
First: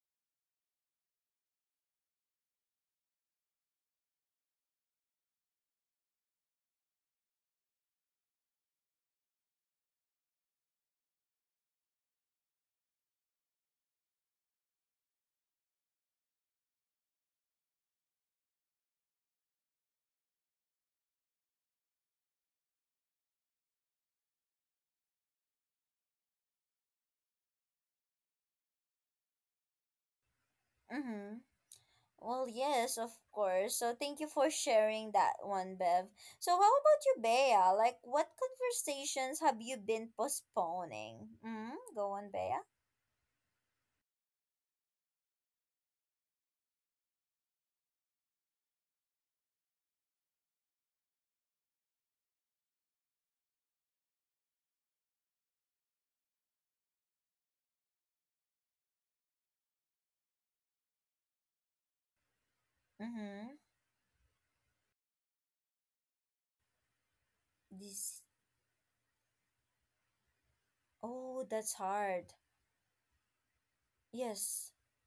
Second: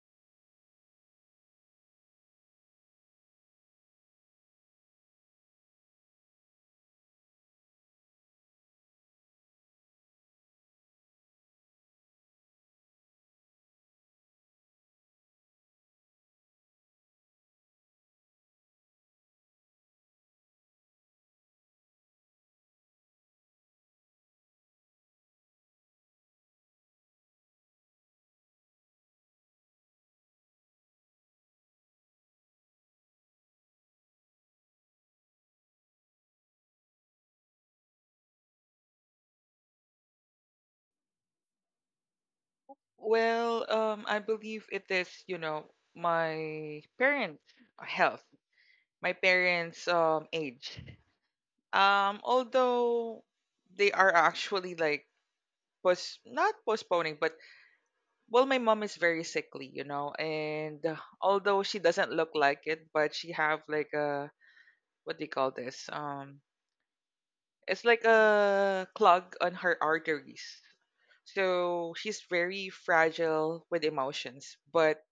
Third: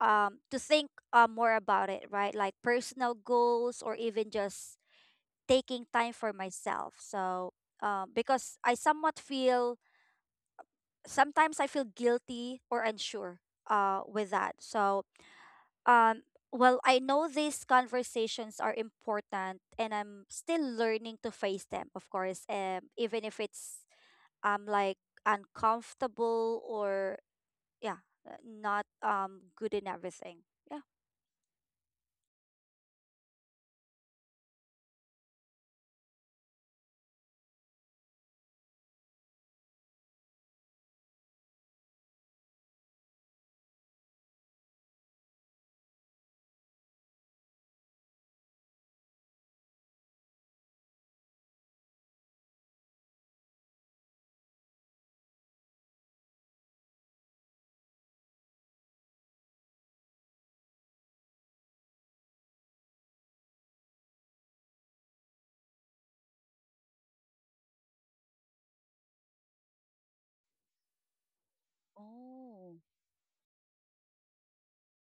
um to think, uh, more about it, right? Like personal goals, or even just taking time for myself. So um, because I somewhat feel, sometimes I feel guilty or unsure uh, with that. So um, well, I know these conversations are important, and I'm still learning to face them, of course, um, even if it's, um, like, uncomfortable, or yeah, uh, not um, good in everything. Yeah.
Mm-hmm. Well, yes, of course. So thank you for sharing that one, Bev. So how about you, Bea? Like, what conversations have you been postponing? Mm-hmm. Go on, Bea.
Well, um, I believe it is, you know, my parents' health, my parents' um age. Um, although they are actually like was not postponing, but well, my mom is very sickly, you know, and uh, although she doesn't look like it, but she
Mm-hmm.
have like a what do you call this? Um, it's like
This.
a clog on her arteries.
Oh, that's
So she's
hard.
very fragile with emotions,
Yes.
but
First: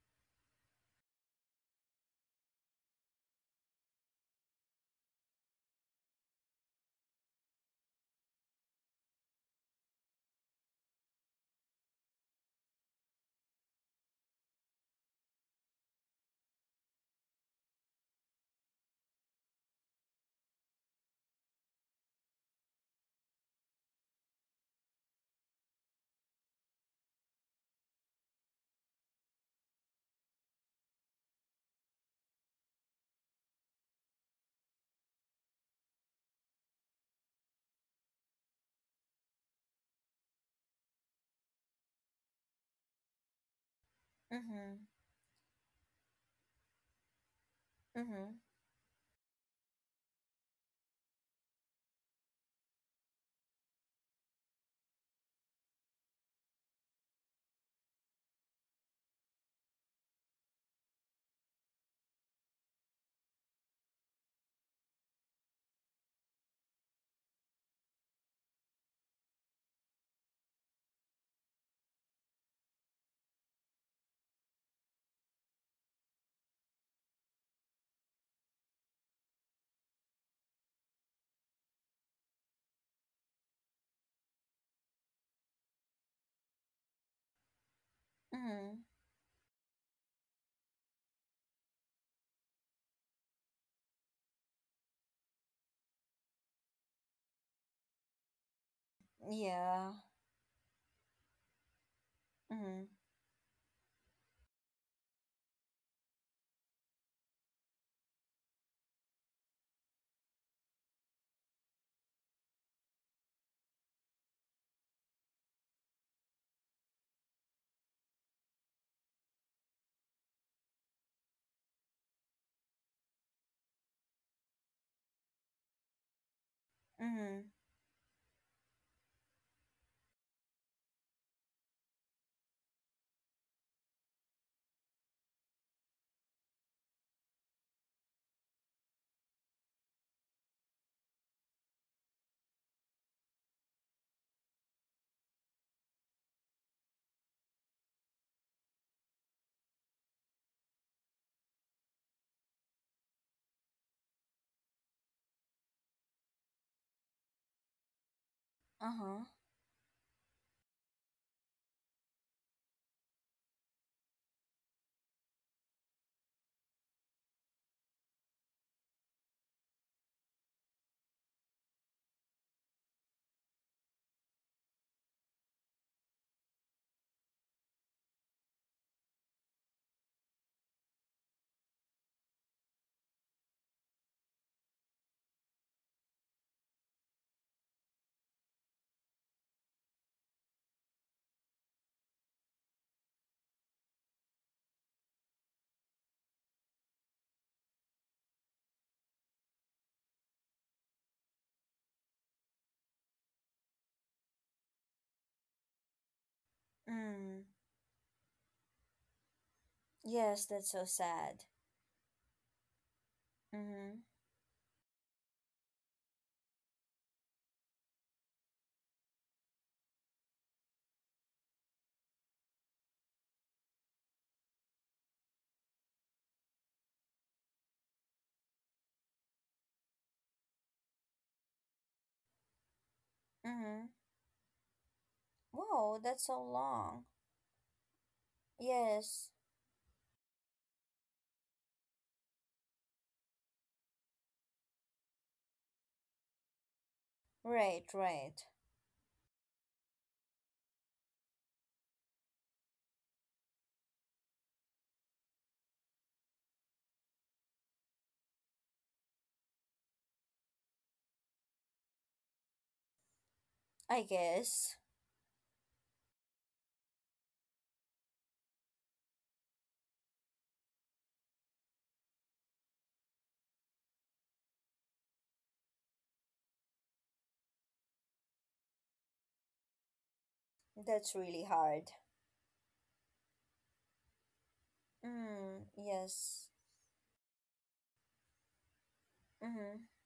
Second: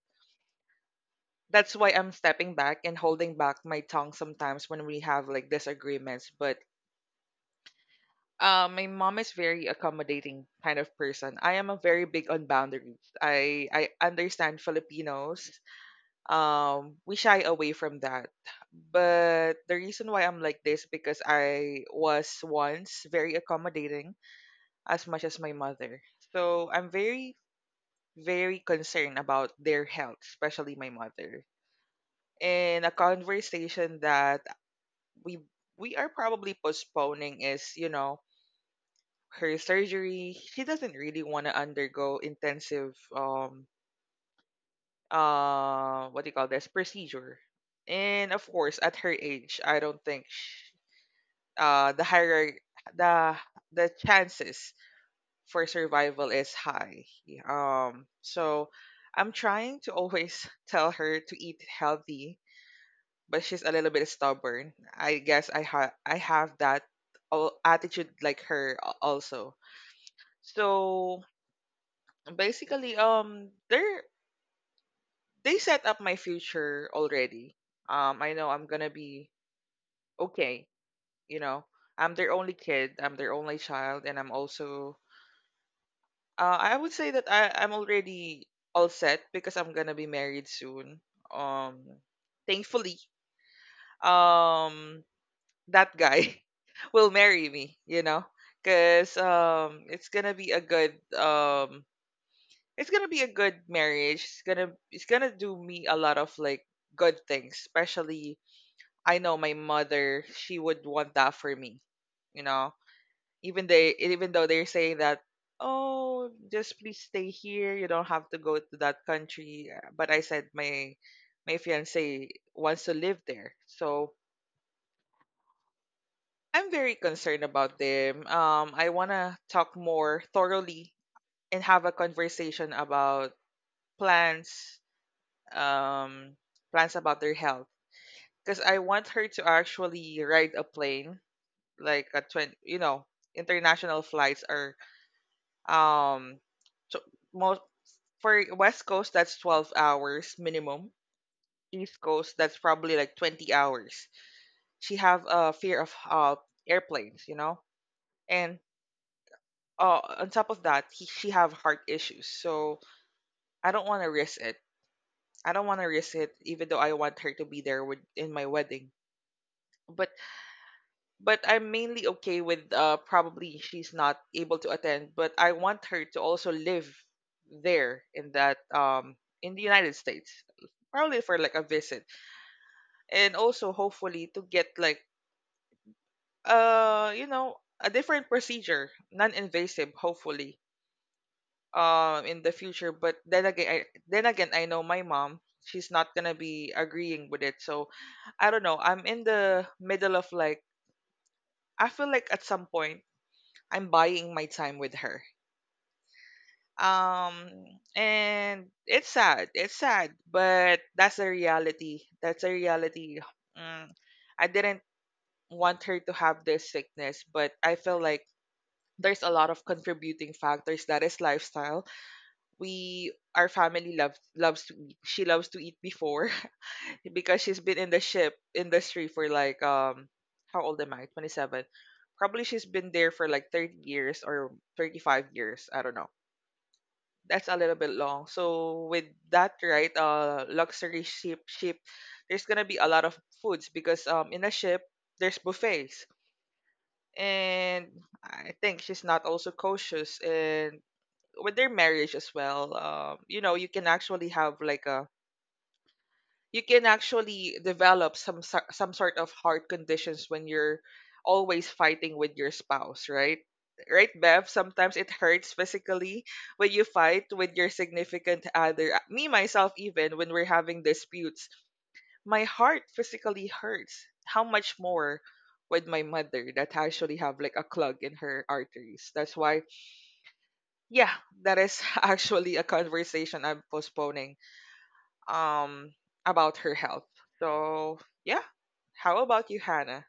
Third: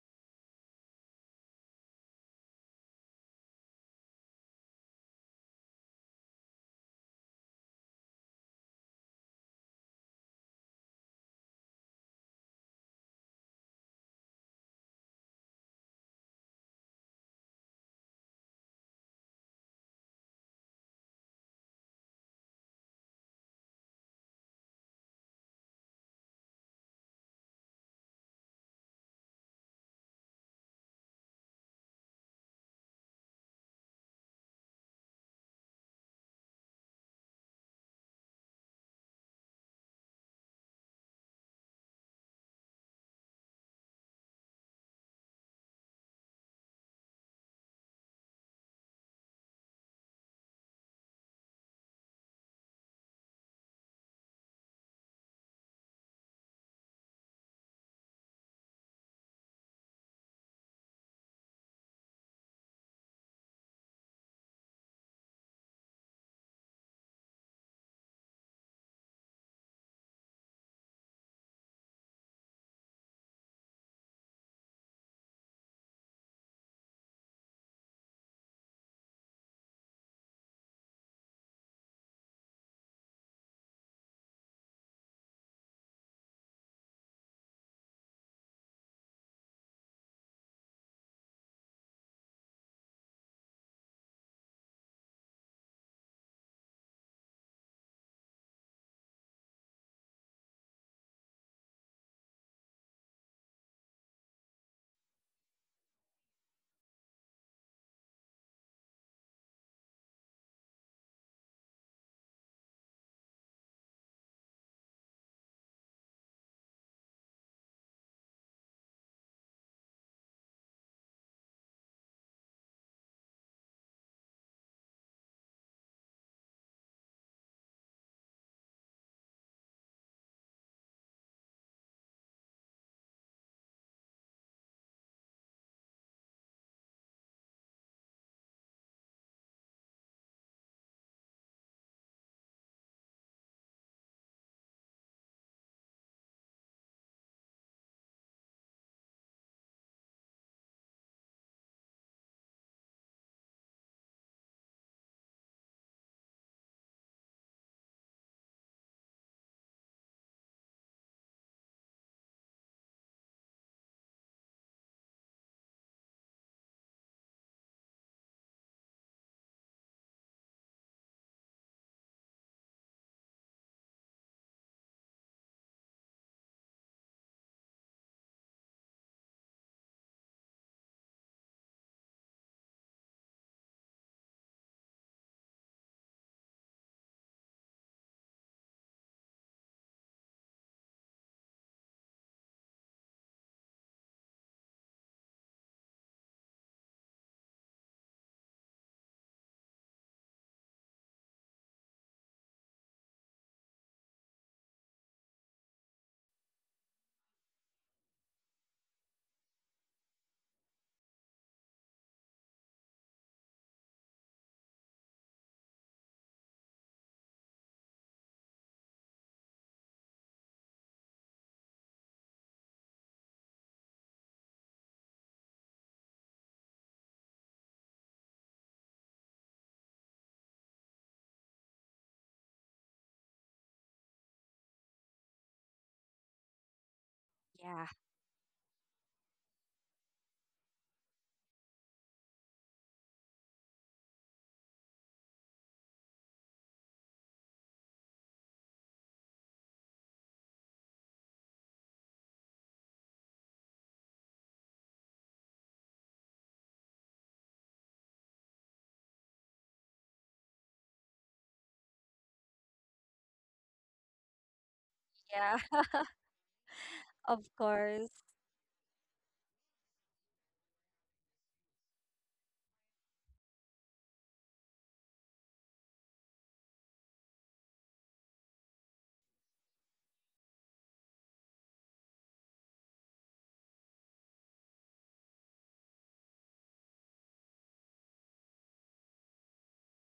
that's why I'm stepping back and holding back my tongue sometimes when we have like disagreements. But uh, my mom is very accommodating kind of person. I am a very big on boundaries. I I understand Filipinos. Um, we shy away from that. But the reason why I'm like this because I was once very accommodating as much as my mother. So I'm very very concerned about their health, especially my mother, in a conversation that we we are probably postponing is you know her surgery. She doesn't really want to undergo intensive um
Mm-hmm.
uh what do you call this procedure? And
Mm-hmm.
of course, at her age, I don't think sh uh the higher the the chances for survival is high. Um so I'm trying to always tell her to eat healthy, but she's a little bit stubborn. I guess I have I have that al- attitude like her a- also. So basically, um, they they set up my future already. Um, I know I'm gonna be okay. You know, I'm their only kid. I'm their only child, and I'm also. Uh, I would say that I I'm already
Mm-hmm.
all set because I'm gonna be married soon. Um, thankfully. Um, that guy will marry me, you know? Cause um
Yeah.
it's gonna be a good um
Mm-hmm.
it's gonna be a good marriage. It's gonna it's gonna do me a lot of like good things, especially I know my mother, she would want that for me. You know? Even they even though they're saying that, oh, just please stay here, you don't have to go to that country. But I said my my fiance wants to live there. So I'm very concerned
Mm-hmm.
about them. Um, I want to talk more thoroughly and have a conversation about plans, um, plans about their health. Because I want her to actually ride a plane, like a twenty, you know, international flights are um, so most for West Coast that's twelve hours minimum. East Coast that's probably like twenty hours. She have a fear of uh airplanes, you know, and
Uh-huh.
uh, on top of that, he, she have heart issues. So I don't want to risk it. I don't want to risk it, even though I want her to be there with, in my wedding. But but I'm mainly okay with uh, probably she's not able to attend. But I want her to also live there in that um in the United States, probably for like a visit, and also hopefully to get like uh you know a different procedure, non-invasive, hopefully um in the future. But then again I, then again I know my mom, she's not gonna be agreeing with it. So I don't know, I'm in the middle of, like, I feel like at some point I'm buying my time with her, um
Mm.
and it's sad, it's sad,
Yes, that's
but
so
that's a
sad.
reality, that's a reality. mm,
Mm-hmm.
I didn't want her to have this sickness, but I feel like there's a lot of contributing factors that is lifestyle. We our family loves loves to eat. She loves to eat before because she's been in the ship industry for like um how old am I? twenty-seven. Probably she's been there for like thirty
Mm-hmm.
years or thirty-five years. I don't
Whoa,
know.
that's so long.
That's a little
Yeah.
bit long. So with
Yes.
that, right, uh luxury ship ship there's going to be a lot of foods because um in a ship there's buffets, and
Right, right.
I think she's not also cautious and with their marriage as well. Um you know you can actually have like a you can actually develop some sor- some sort of heart conditions when you're always fighting with your spouse. Right,
I
right, Bev,
guess.
sometimes it hurts
Yeah.
physically when you fight
Of
with your
course.
significant other. Uh, me myself, even when we're having disputes, my heart physically hurts. How much more with my mother that actually have like a clog in her arteries? That's why, yeah,
That's really
that is
hard.
actually a conversation I'm postponing
Mm,
um
yes.
about her health. So, yeah. How about you,
Mm-hmm.
Hannah?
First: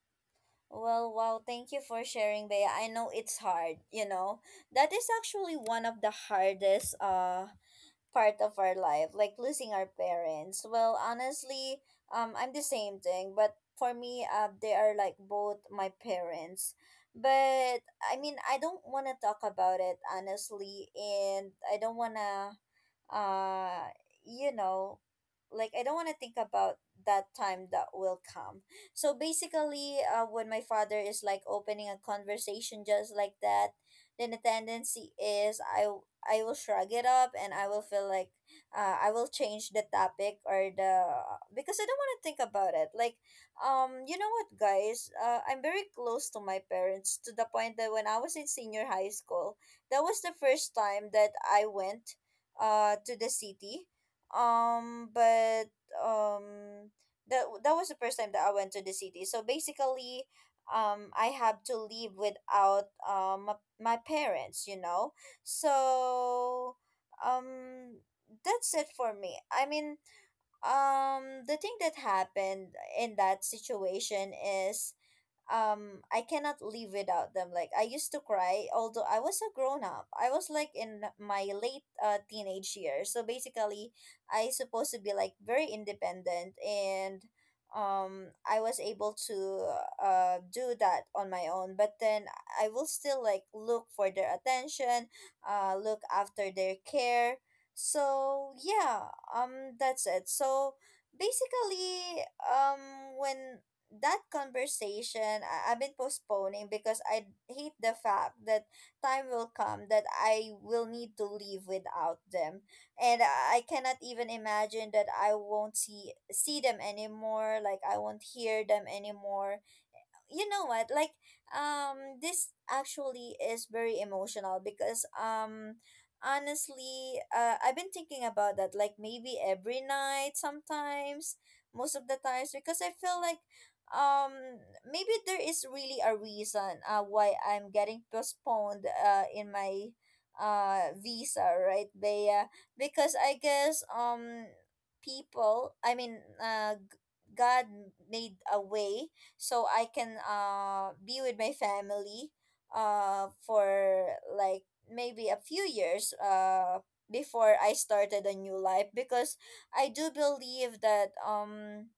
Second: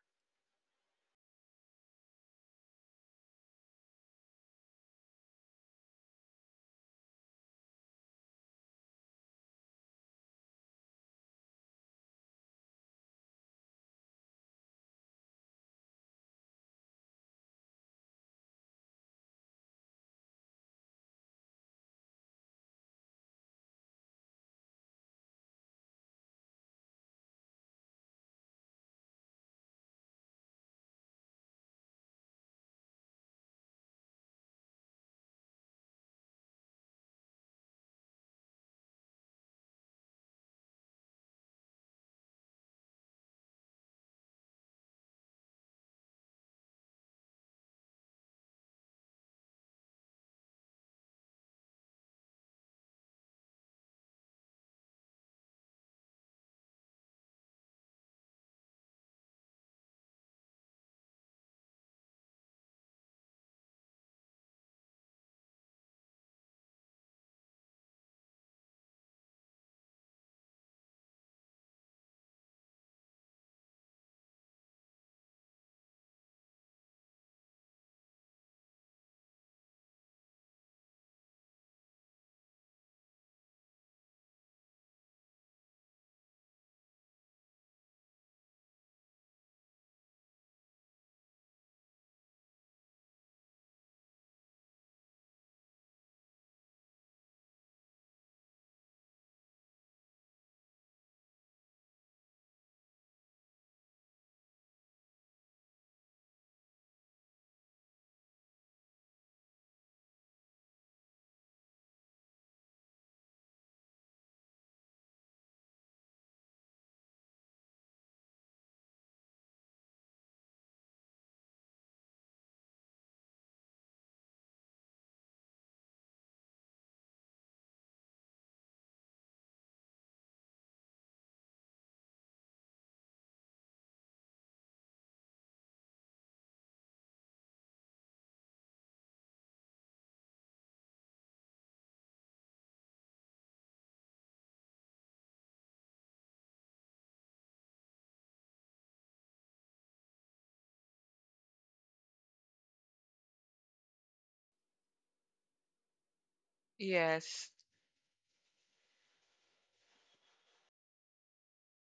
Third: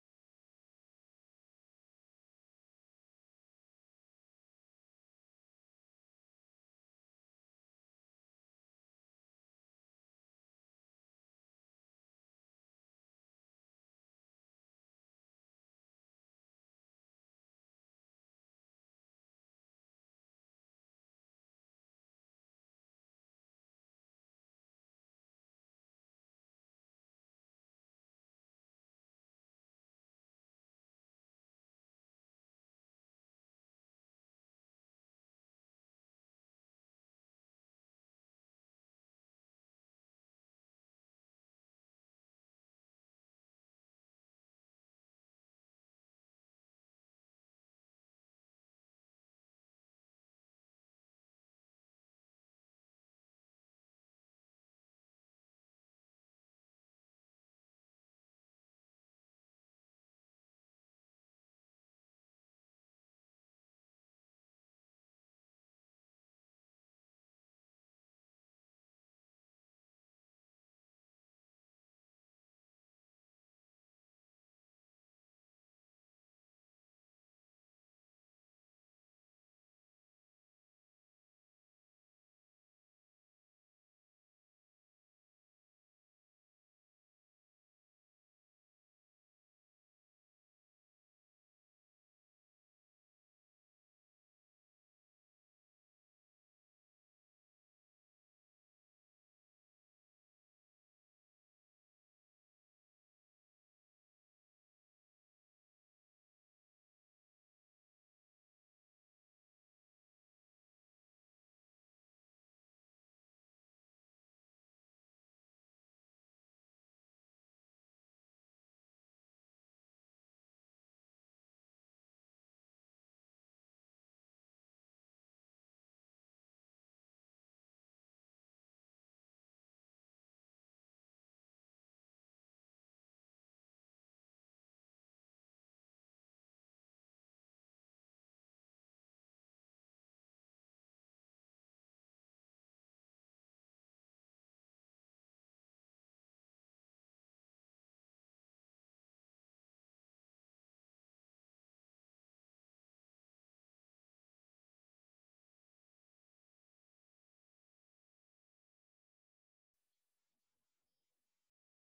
Well, wow, thank you for sharing, Bea. I know it's hard, you know. That is actually one of the hardest uh part of our life, like losing our parents. Well, honestly, um I'm the same thing, but for me, uh they are like both my parents. But I mean, I don't want to talk about it honestly, and I don't want to uh you know like I don't want to think about that time that will come. So basically, uh, when my father is like opening a conversation just like that, then the tendency is i w- I will shrug it up, and I will feel like uh, I will change the topic or the, because I don't want to think about it. Like um you know what, guys, uh, I'm very close to my parents, to the point that when I was in senior high school, that was the first time that I went uh to the city, um but um that that was the first time that I went to the city. So basically, um I have to leave without um my, my parents, you know. So um that's it for me. I mean, um the thing that happened in that situation is um I cannot live without them. Like I used to cry, although I was a grown up. I was like in my late uh, teenage years. So basically, I supposed to be like very independent, and um I was able to uh do that on my own. But then I will still like look for their attention, uh look after their care. So yeah, um that's it. So basically um when that conversation I, I've been postponing because I hate the fact that time will come that I will need to leave without them. And I cannot even imagine that I won't see see them anymore, like I won't hear them anymore, you know what, like um this actually is very emotional because um honestly, uh, I've been thinking about that like maybe every night sometimes, most of the times, because I feel like um maybe there is really a reason uh, why I'm getting postponed uh in my uh visa, right? they uh, Because I guess um people, I mean, uh g- God made a way so I can uh be with my family uh for like maybe a few years uh
Yes.
before I started a new life, because I do believe that um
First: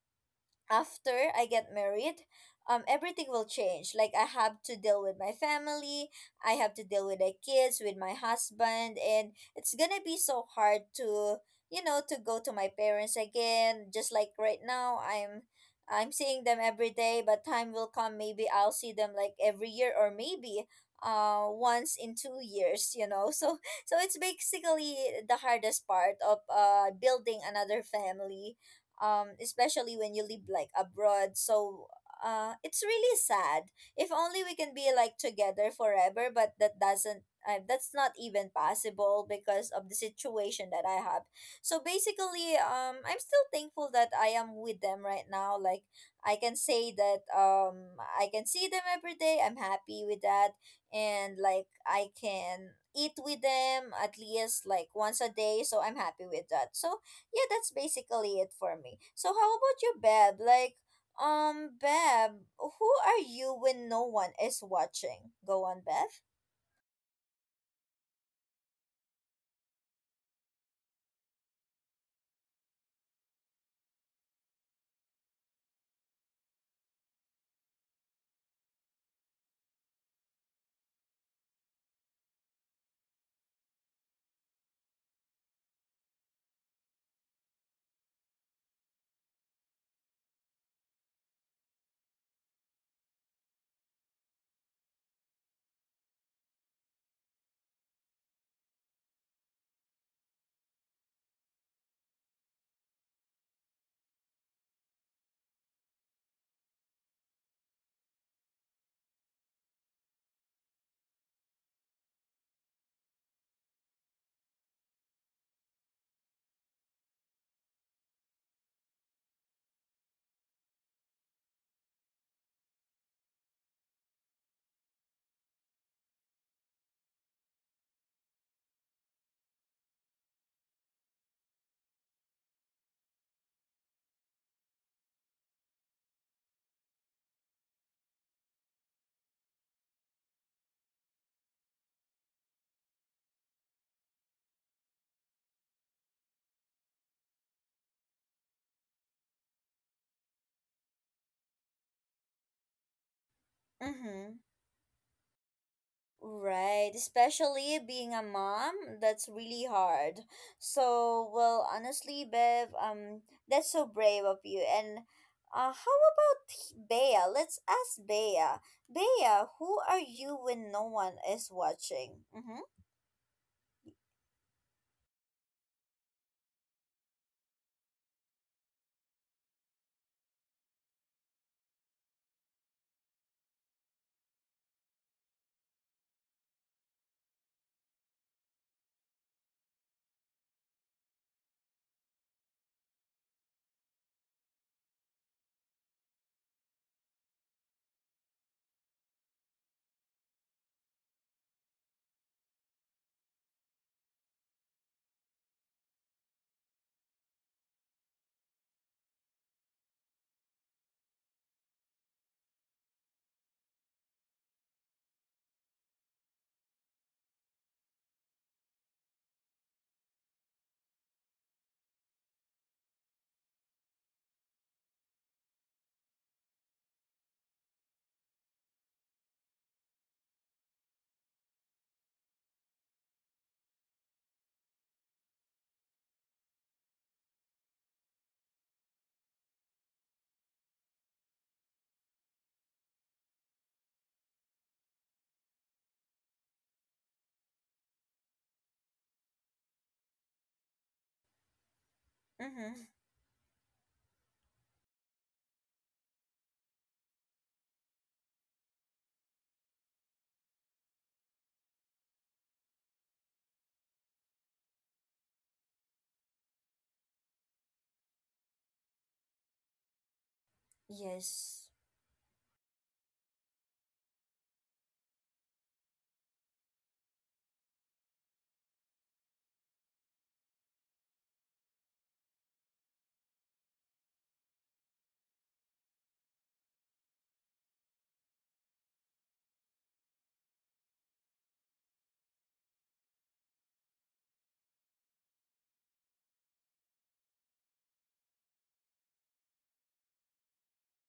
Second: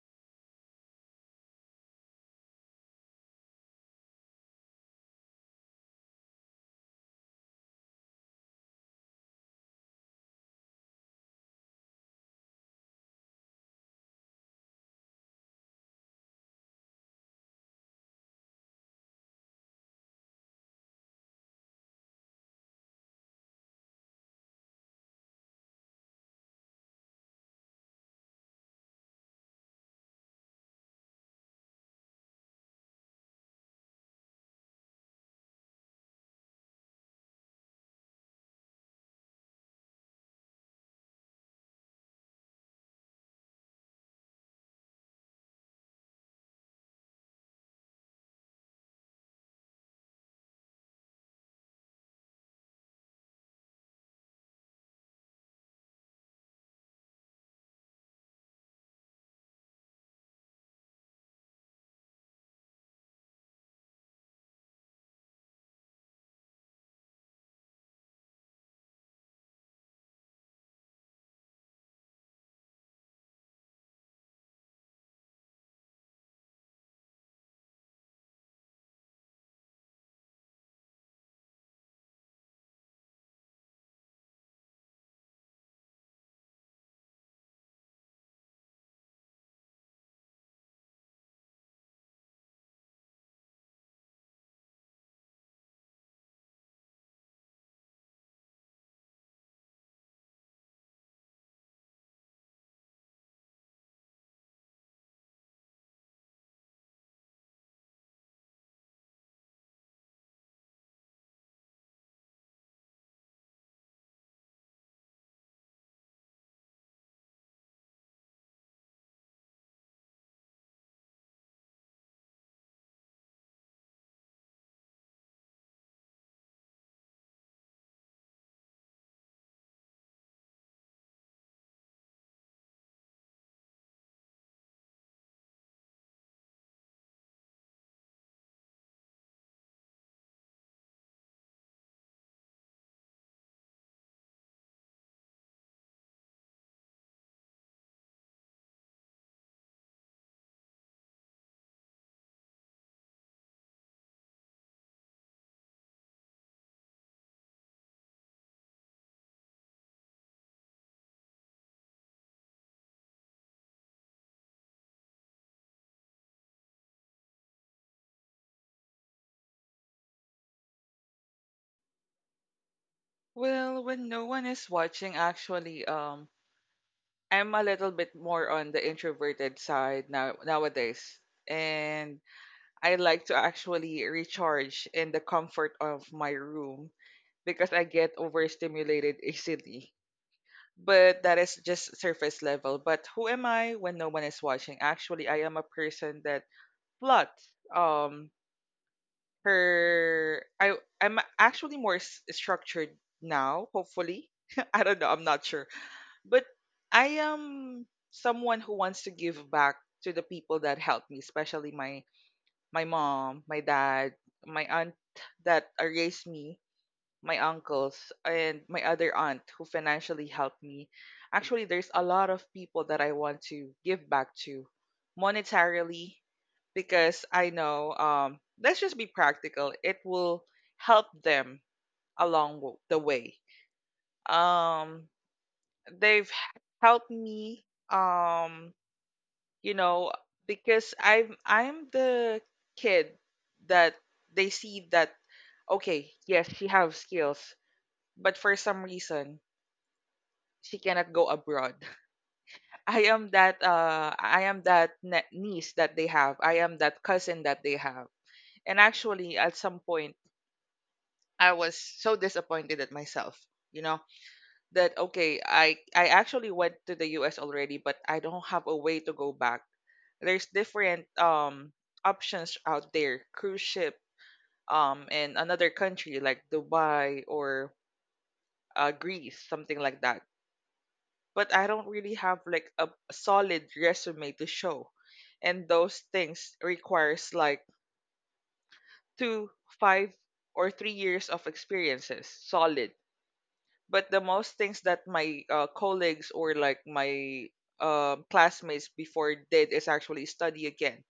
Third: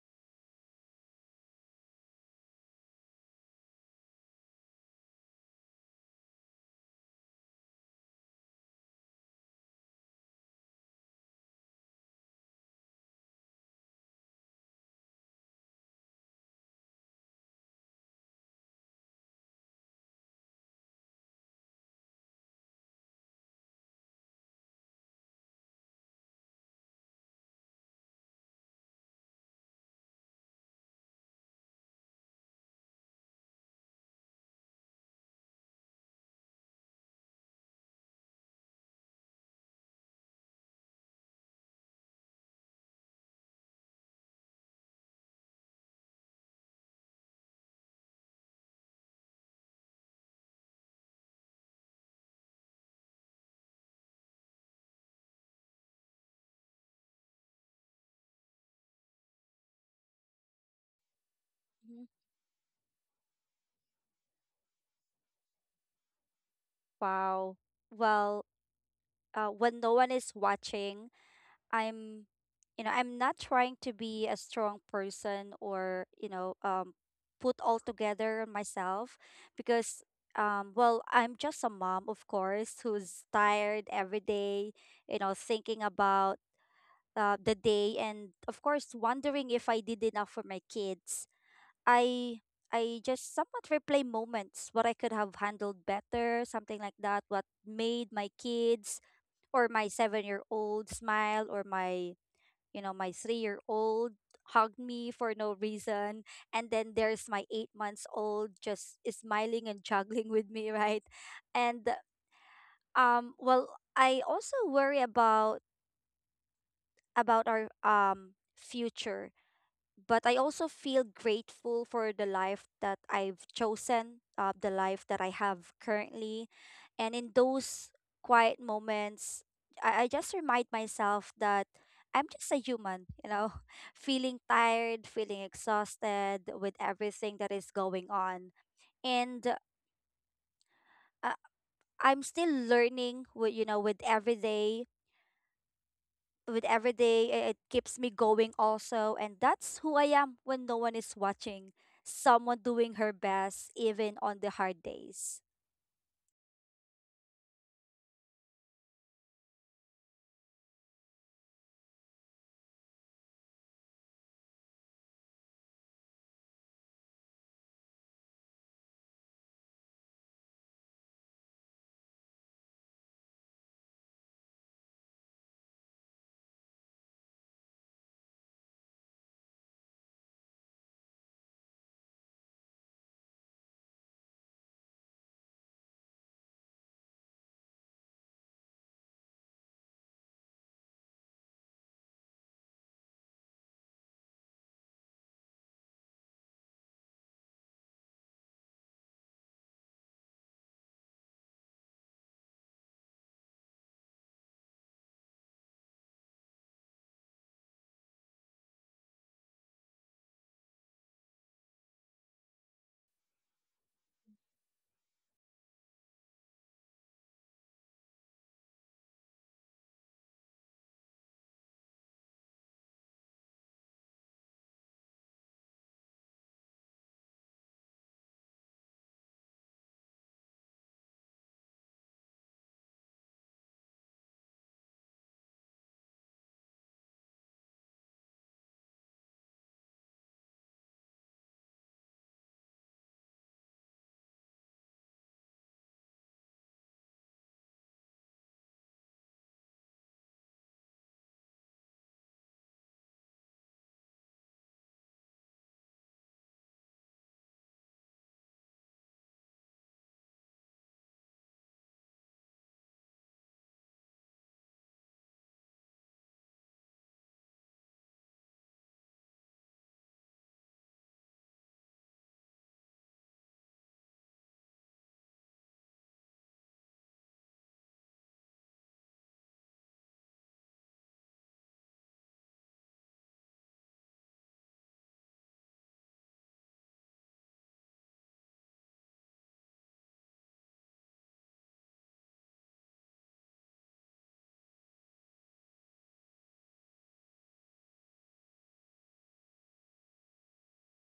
after I get married, um, everything will change. Like I have to deal with my family, I have to deal with the kids, with my husband, and it's gonna be so hard to, you know, to go to my parents again. Just like right now, I'm, I'm seeing them every day, but time will come. Maybe I'll see them like every year, or maybe, uh, once in two years. You know, so so it's basically the hardest part of uh building another family, um, especially when you live like abroad. So uh it's really sad. If only we can be like together forever, but that doesn't uh, that's not even possible because of the situation that I have. So basically, um, I'm still thankful that I am with them right now. Like, I can say that, um, I can see them every day. I'm happy with that. And like, I can eat with them at least like once a day, so I'm happy with that. So yeah, that's basically it for me. So how about you, Beb? Like, um,
Mhm.
Beb, who are you when no one is watching? Go on, Beth.
Wow. Well, uh, when no one is watching, I'm, you know, I'm not trying to be a strong person, or, you know, um, put all together on myself, because, um, well, I'm just a mom, of course, who's tired every day, you know, thinking about, uh, the day, and, of course, wondering if I did enough for my kids. I I just somewhat replay moments what I could have handled better, something like that, what made my kids or my seven-year-old smile, or my, you know, my three-year-old hug me for no reason, and then there's my eight months old just smiling and juggling with me, right? And um well, I also worry about about our um future, but I also feel grateful for the life that I've chosen, uh, the life that I have currently. And in those quiet moments, I, I just remind myself that I'm just a human, you know, feeling tired, feeling exhausted with everything that is going on. And uh, I'm still learning, with, you know, with every day. With every day, i- it keeps me going also, and that's who I am when no one is watching. Someone doing her best even
Mm-hmm.
on the hard days.
Right, especially being a mom, that's really hard. So, well, honestly, Bev, um, that's so brave of you. And uh, how about Bea? Let's ask Bea. Bea, who are you when no one is watching? Mm-hmm.
Well, when no one is watching, actually, um, I'm a little bit more on the introverted side now nowadays. And I like to actually recharge in the comfort of my room because I get overstimulated easily. But that is just surface level. But who am I when no one is watching? Actually, I am a person that plots. Um, her, I, I'm actually more s- structured now. Hopefully, I don't know. I'm not sure, but I am someone who wants to give back to the people that helped me, especially my my mom, my dad, my aunt that uh, raised me, my uncles, and my other aunt who financially helped me. Actually, there's a lot of people that I want to give back to monetarily because I know, um, let's just be practical, it will help them along w- the way. Um, they've h- helped me, um, you know, because I'm I'm the kid that they see that okay, yes, she have skills, but for some reason she cannot go abroad.
Mm-hmm.
I am that uh I am that ne- niece that they have. I am that cousin that they have. And actually at some point I was so disappointed at myself, you know, that okay, I I actually went to the U S already, but I don't have a way to go back. There's different
Yes.
um options out there, cruise ship um in another country like Dubai or uh, Greece, something like that. But I don't really have like a a solid resume to show. And those things requires like two, five or three years of experiences solid. But the most things that my uh, colleagues or like my um, classmates before did is actually study again.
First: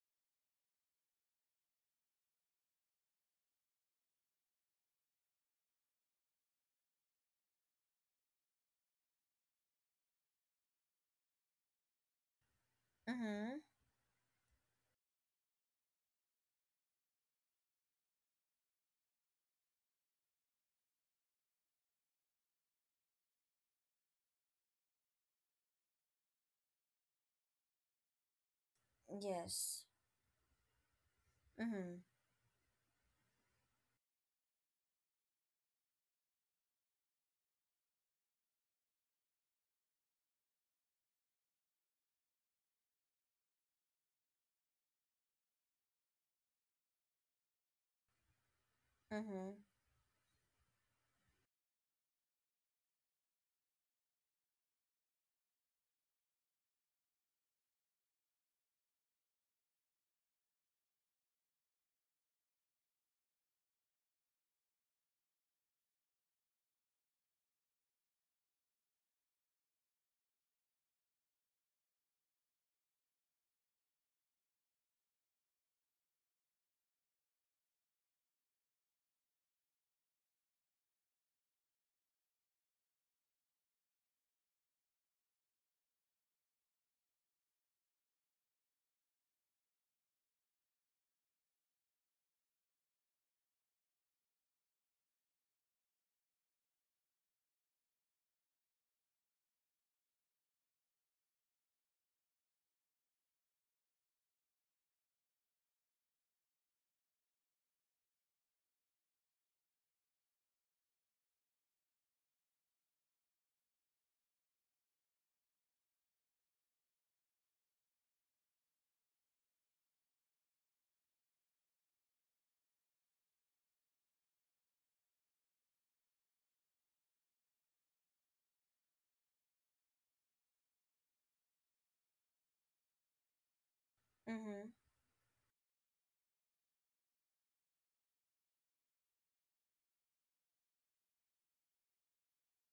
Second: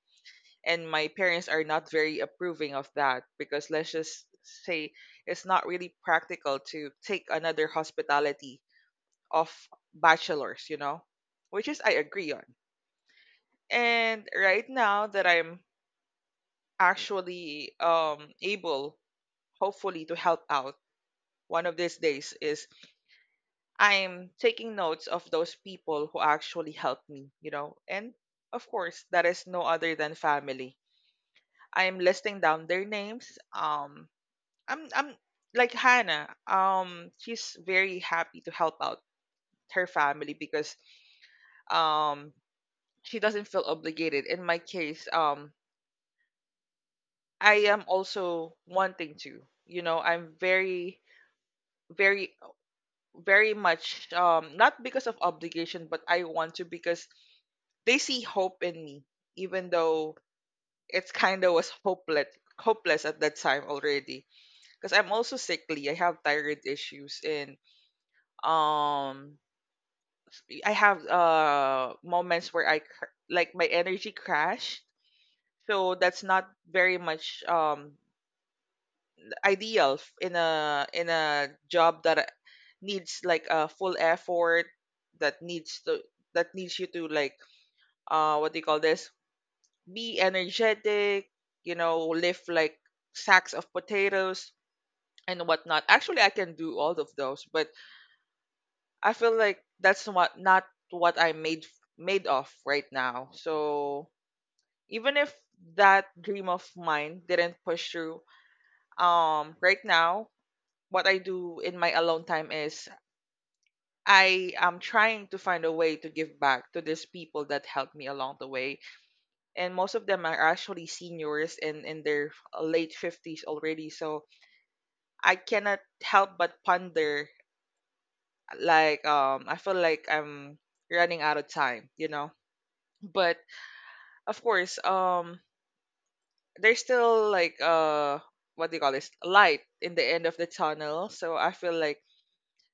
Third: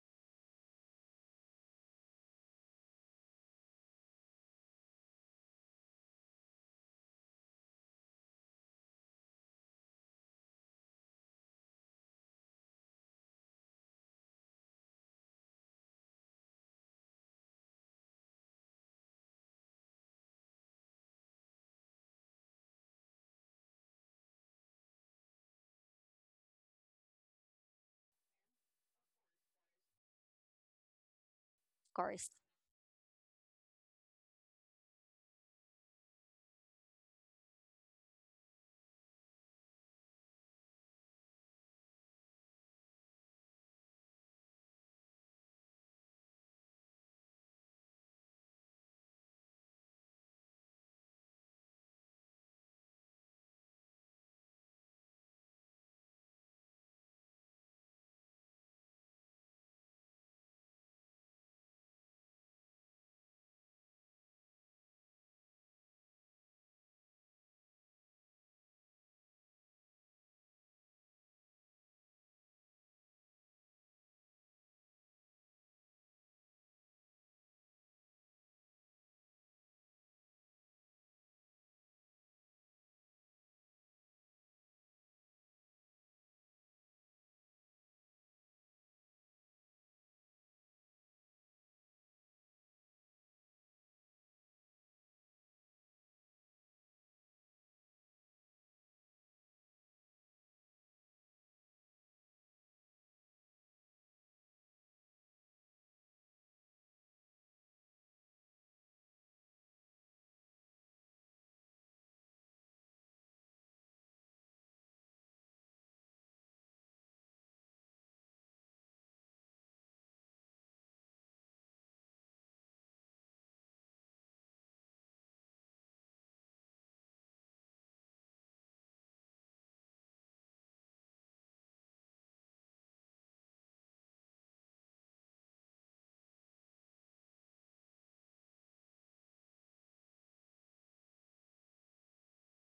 And my parents are not very approving of that because let's just say it's not really practical to take another hospitality of bachelors, you know, which is I agree on.
Mm-hmm.
And right now that I'm actually um, able, hopefully, to help out one of these days is I'm taking notes of those people who actually helped me, you know. And of course, that is no
Yes.
other than family. I
Of
am
Mm-hmm.
course.
listing down their names. Um, I'm I'm like Hannah. Um, she's very happy to help out her family because um she doesn't feel obligated. In my case, um, I am also wanting to.
Mm-hmm.
You know, I'm very, very, very much um not because of obligation, but I want to because they see hope in me, even though it's kind of was hopeless, hopeless at that time already. Because I'm also sickly. I have thyroid issues, and um, I have uh moments where I cr- like my energy crash. So that's not very much um ideal f- in a in a job that uh, needs like a full effort that needs to that needs you to like uh what do you call this, be energetic, you know, lift like sacks of potatoes and whatnot. Actually I can do all of those, but I feel like that's what not what i made made of right now. So even if that dream of mine didn't push through, um right now what I do in my alone time is I am trying to find a way to give back to these people that helped me along the way. And most of them are actually seniors and in their late fifties already. So I cannot help but ponder, like, um, I feel like I'm running out of time, you know? But of
Mm-hmm.
course, um, there's still like, uh, what do you call this? Light in the end of the tunnel. So I feel like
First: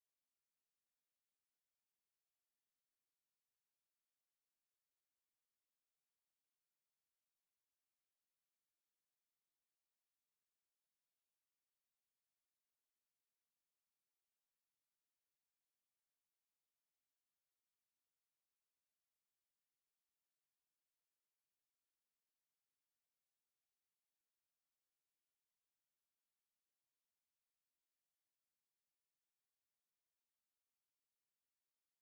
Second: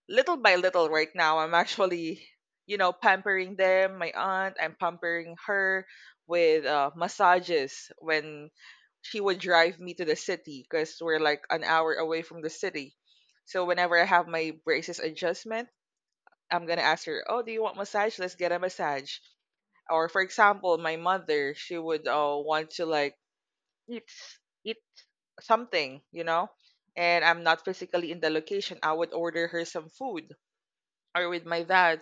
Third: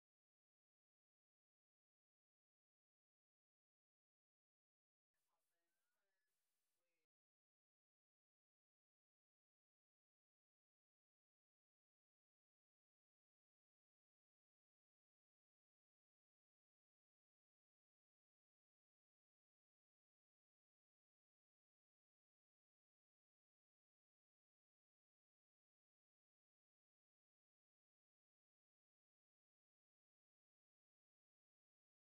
little by little right now I'm actually, you know, pampering them. My aunt, I'm pampering her with uh, massages when she would drive me to the city because we're like an hour away from the city. So whenever I have my braces adjustment, I'm gonna ask her, oh, do you want massage, let's get a massage. Or for example my mother, she would uh, want to like eat something, you know, and I'm not physically in the location, I would order her some food. Or with my dad,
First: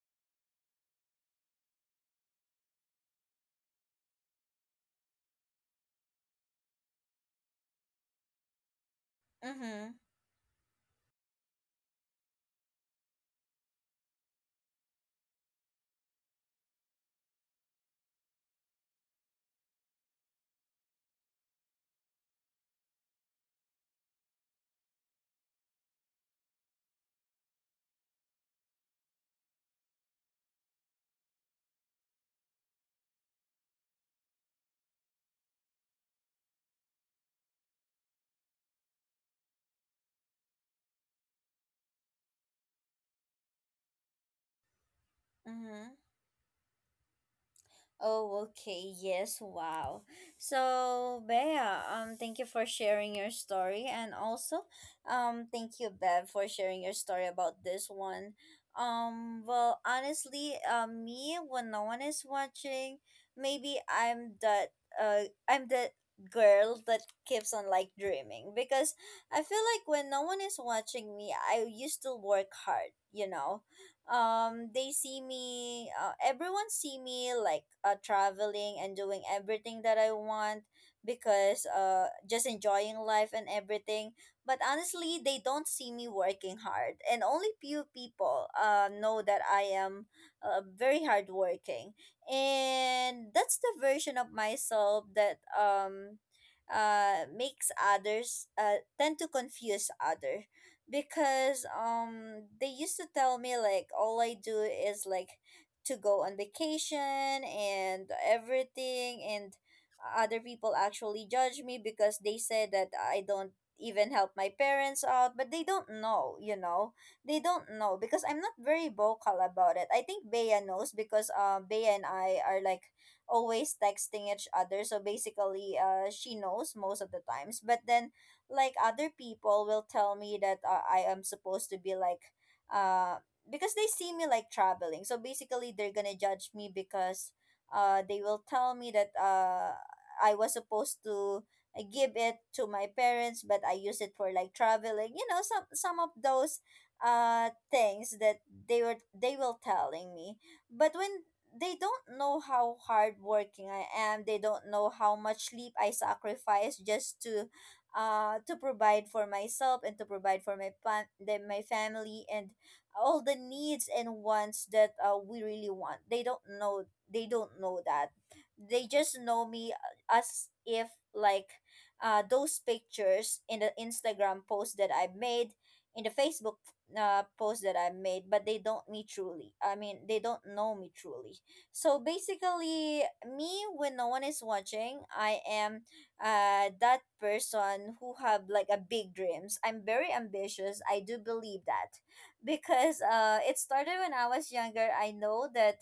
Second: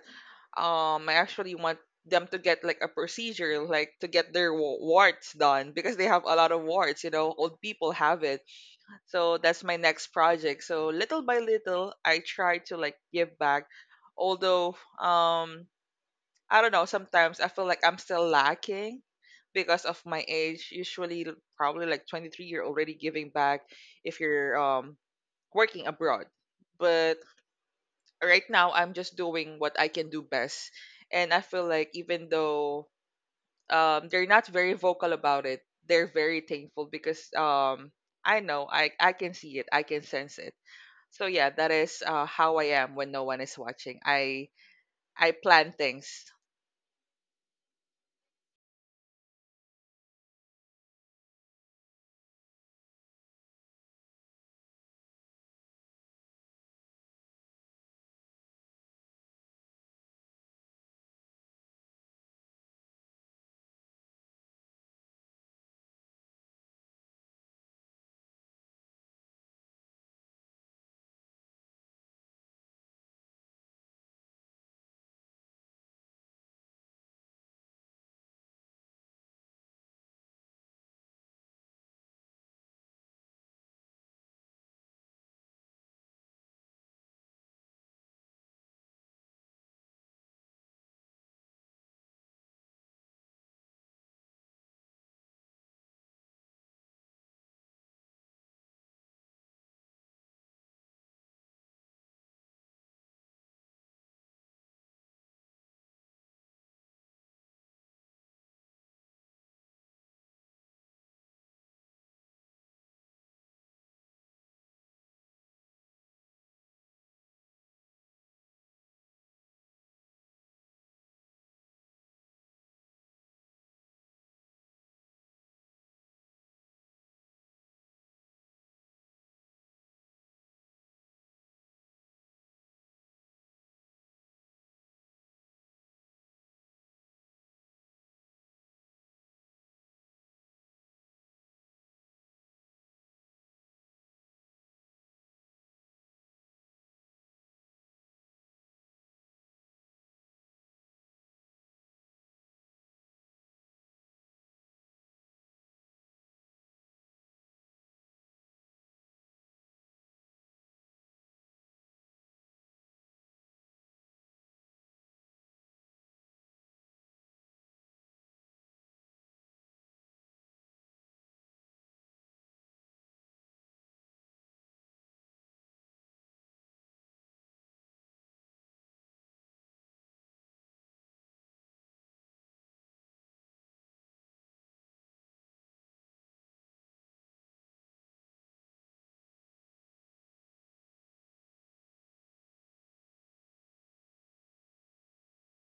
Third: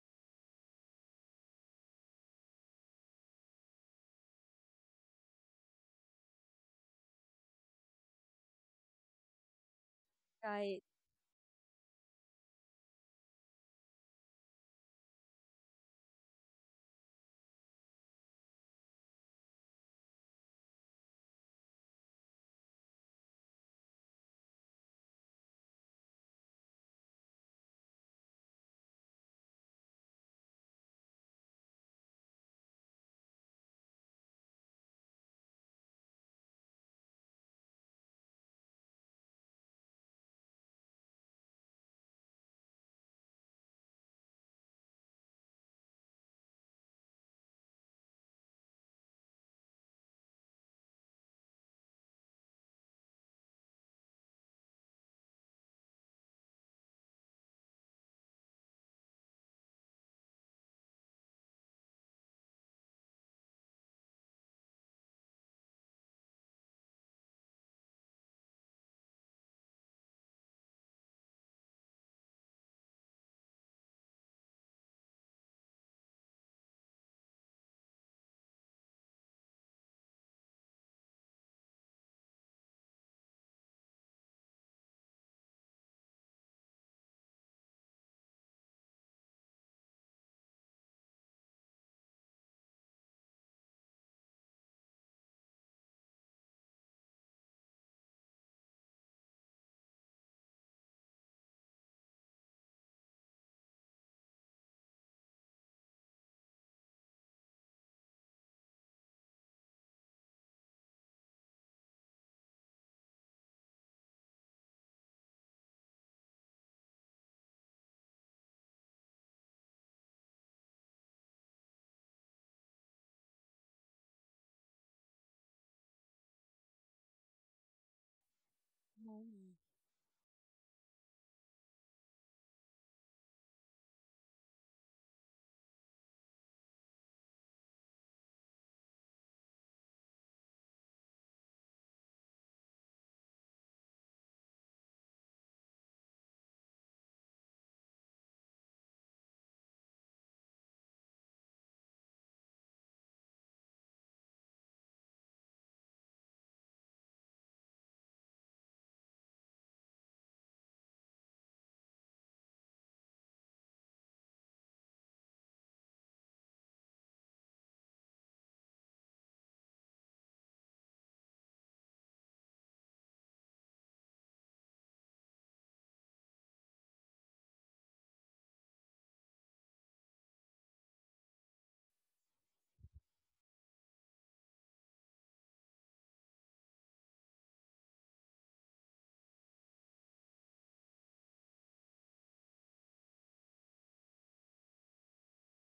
um I actually want them to get like a procedure, like to get their wa- warts done because they have a lot of warts, you know, old people have it. So that's my
Mm-hmm.
next project.
Right.
So little by little I try to like give back. Although um I don't know, sometimes I feel like I'm still lacking because of my age. Usually l- probably like twenty-three you're already giving back if you're um working abroad. But right now I'm just doing what I can do best. And I feel like even though um, they're not very vocal about it, they're very thankful because um, I know I, I can see it, I can sense it. So yeah, that is uh, how I am when no one is watching. I I plan
Mm-hmm.
things.
Oh, okay. Yes. Wow. So, Bea, um, thank you for sharing your story, and also, um, thank you, Bev, for sharing your story about this one. Um, well, honestly, uh, me when no one is watching, maybe I'm that uh, I'm that girl that keeps on like dreaming because I feel like when no one is watching me, I used to work hard. You know, um, they see me, uh, everyone see me like, uh, traveling and doing everything that I want, because uh just enjoying life and everything. But honestly, they don't see me working hard, and only few people uh know that I am, uh, very hardworking. And that's the version of myself that, um uh makes others uh tend to confuse other, because, um, they used to tell me like all I do is like to go on vacation and everything. And other people actually judge me because they say that I don't even help my parents out, but they don't know, you know. They don't know, because I'm not very vocal about it. I think Bea knows because, uh, Bea and I are like always texting each other. So basically, uh, she knows most of the times. But then, like, other
Mm.
people will tell me that, uh, I am supposed to be like, uh, because they see me like traveling. So basically they're going to judge me because, uh, they will tell me that, uh, I was supposed to, uh, give it to my parents, but I use it for like traveling. You know, some some of those, uh, things that they were they will telling me. But when they don't know how hardworking I am. They don't know how much sleep I sacrifice just to, uh, to provide for myself and to provide for my fam- the, my family and all the needs and wants that, uh, we really want. They don't know. They don't know that. They just know me, uh, as if like, uh, those pictures in the Instagram post that I made, in the Facebook, uh, post that I made, but they don't me truly. I mean, they don't know me truly. So basically, me when no one is watching, I am, uh that person who have like a big dreams. I'm very ambitious. I do believe that because, uh, it started when I was younger. I know that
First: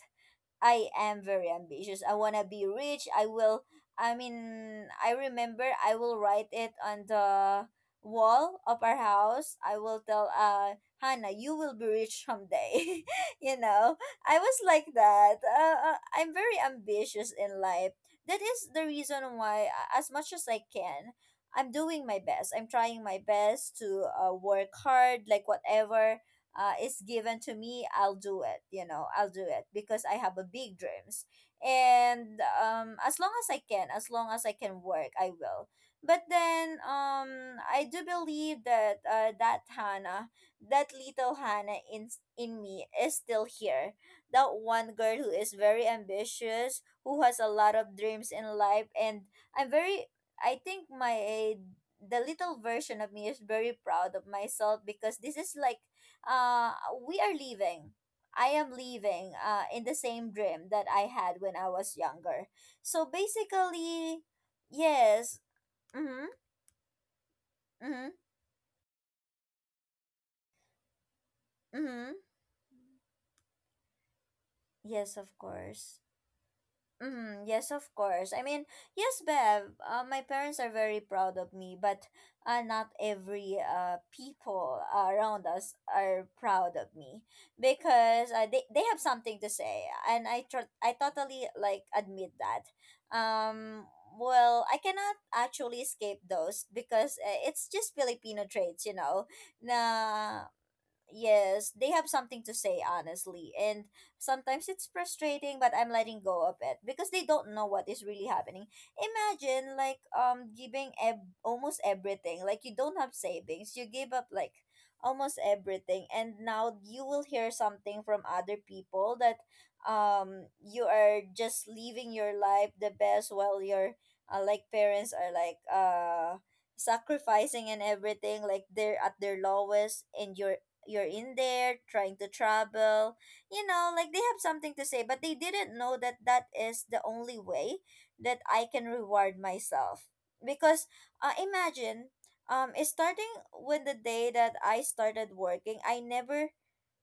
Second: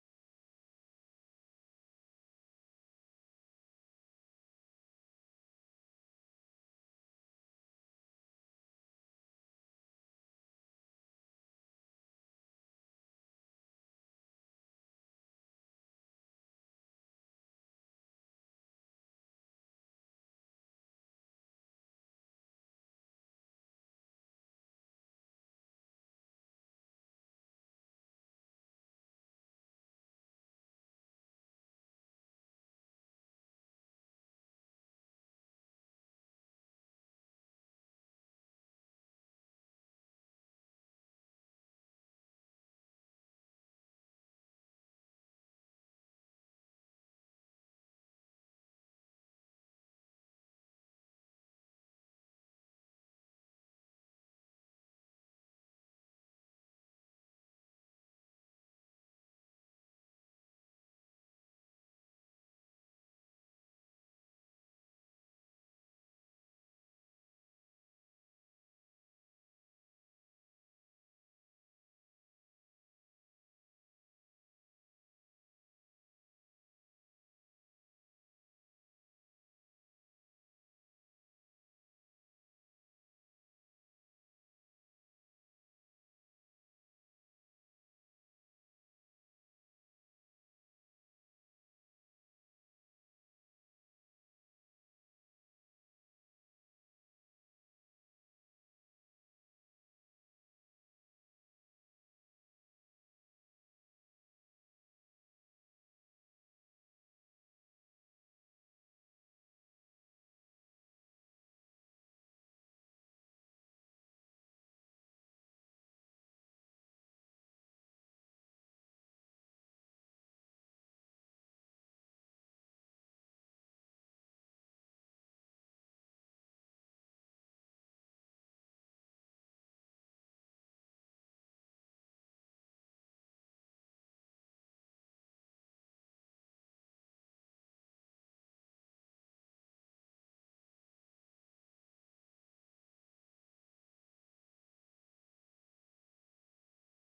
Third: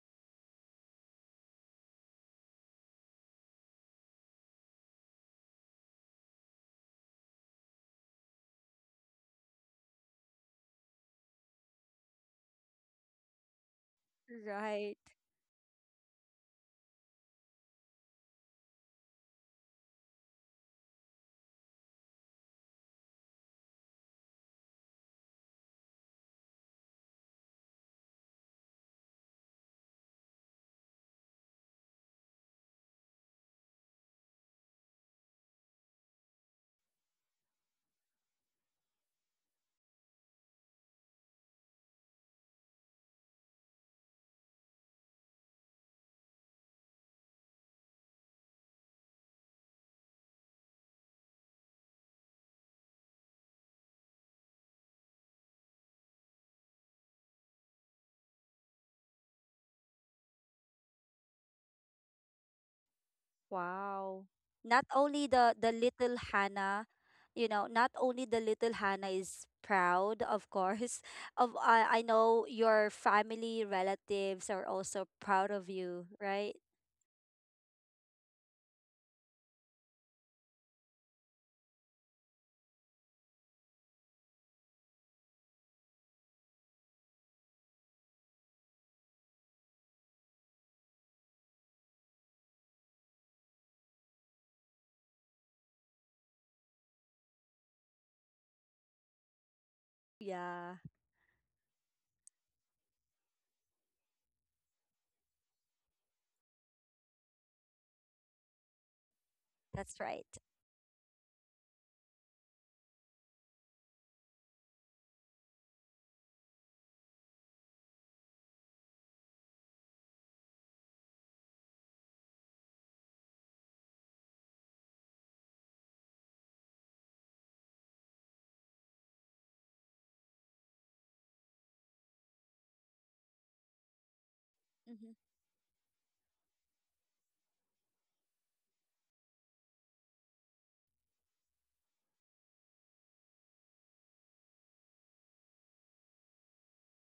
I am very ambitious. I want to be rich. I will, I mean, I remember I will write it on the wall of our house. I will tell, uh, Hannah, you will be rich someday. You know, I was like
Right.
that. Uh, uh, I'm very ambitious in life. That is the reason why, uh, as much as I can, I'm doing my best. I'm trying my best to, uh, work hard, like whatever, uh, is given to me, I'll do it. You know, I'll do it because I have a big dreams. And um, as long as I can, as long as I can work, I will. But then, um, I do believe that, uh, that Hannah, that little Hannah in in me is still here. That one girl who is very ambitious, who has a lot of dreams in life, and I'm very. I think my the little version of me is very proud of myself because this is like, uh, we are leaving. I am leaving, uh, in the same dream that I had when I was younger. So basically,
Wow. Not only
yes.
the the little
Mm-hmm,
Hannah, you know, not
mm-hmm,
only the little Hannah is proud, of course, of, I I
mm-hmm.
know your family relatives are also
Yes,
proud
of
of you,
course.
right?
Mm, yes, of course. I mean, yes, Bev. Uh, my parents are very proud of me, but, uh, not every uh people around us are proud of me, because, uh, they they have something to say, and I tr- I totally like admit that. Um, well, I cannot actually escape those because, uh, it's just Filipino traits, you know. Na,
Yeah,
yes, they have something to say, honestly. And sometimes it's frustrating, but I'm letting go of it because they don't know what is really happening. Imagine,
that's
like,
right.
um, giving ev- almost everything. Like, you don't have savings, you give up, like, almost everything. And now you will hear something from other people that, um, you are just living your life the best while your, uh, like, parents are, like, uh, sacrificing and everything, like they're at their lowest and you're you're in there trying to travel, you know, like they have something to say, but
Hmm.
they didn't know that that is the only way that I can reward myself. Because, uh, imagine, um, it's starting with the day that I started working, I never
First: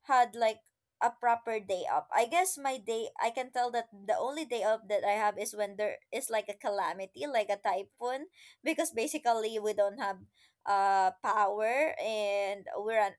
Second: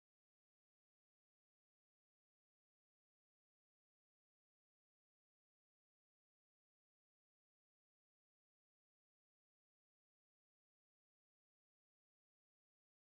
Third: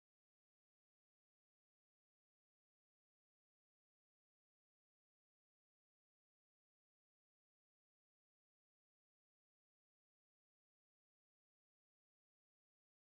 had like a proper day up. I guess my day, I can tell that the only day up that I have is when there is like a calamity, like a typhoon, because basically we don't have, uh, power, and we're on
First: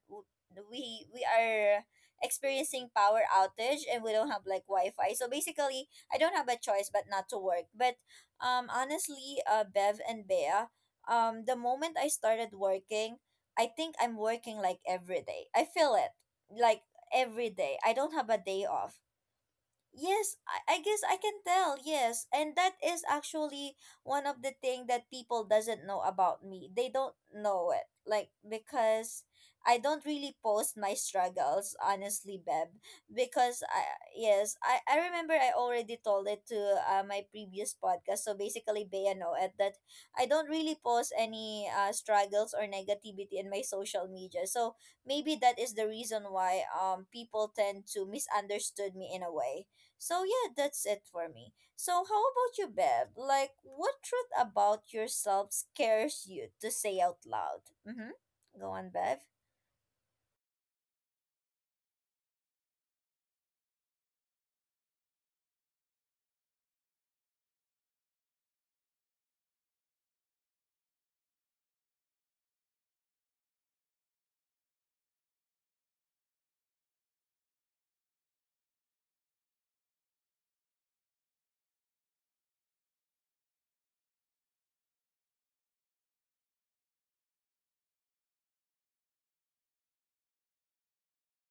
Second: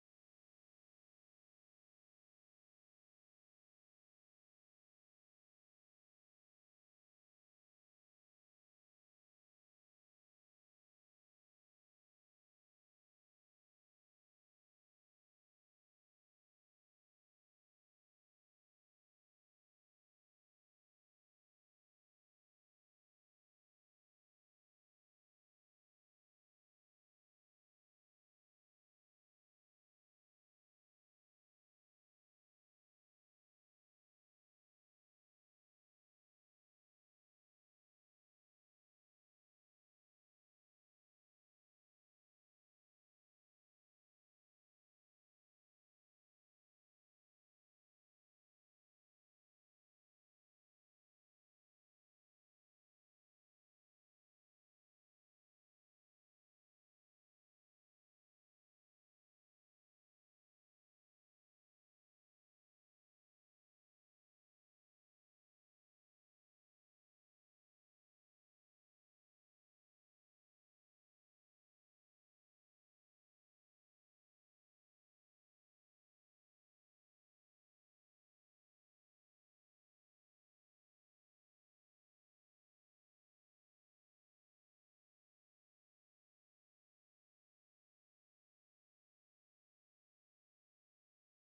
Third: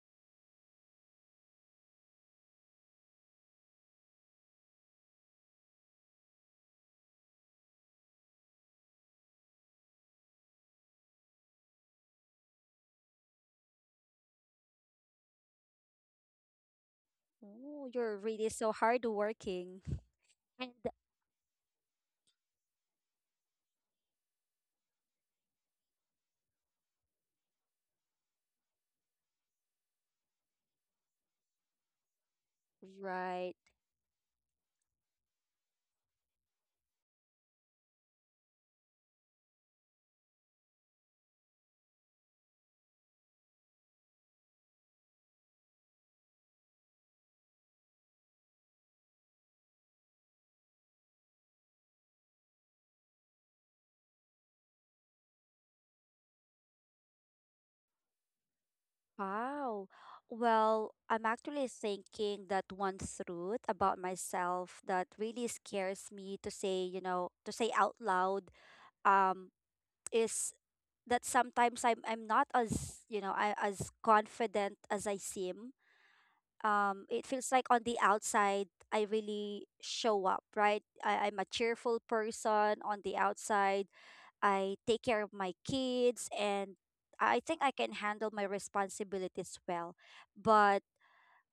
we we are experiencing power outage, and we don't have like wi-fi. So basically I don't have a choice but not to work. But, um, honestly, uh, Bev and Bea, um, the moment I started working, I think I'm working like every day. I feel it, like every day
Oh,
I don't
you're
have a
really
day
so
off.
hardworking.
Yes,
And
I, I guess I can tell. Yes, and that is actually one of the thing that people doesn't know about me. They don't know it, like, because I don't really post my struggles, honestly, Beb.
right.
Because I yes, I I remember I already told it to, uh, my previous podcast. So basically, Bea know it that I don't really post any, uh, struggles or negativity in my social media. So maybe that is the reason why, um, people tend to misunderstood me in a way. So yeah, that's it for me. So how about you, Bev? Like, what truth about yourself scares you to say out loud? Mm-hmm. Go on, Bev.
Wow. Well, I'm actually thinking that one truth about myself that really scares me to say, you know, to say out loud, um is that sometimes I'm I'm not as you know I, as confident as I seem. Um, it feels like on the outside I really show up, right? I, I'm a cheerful person on the outside. I take care of my kids, and I think I can handle my responsibilities well. But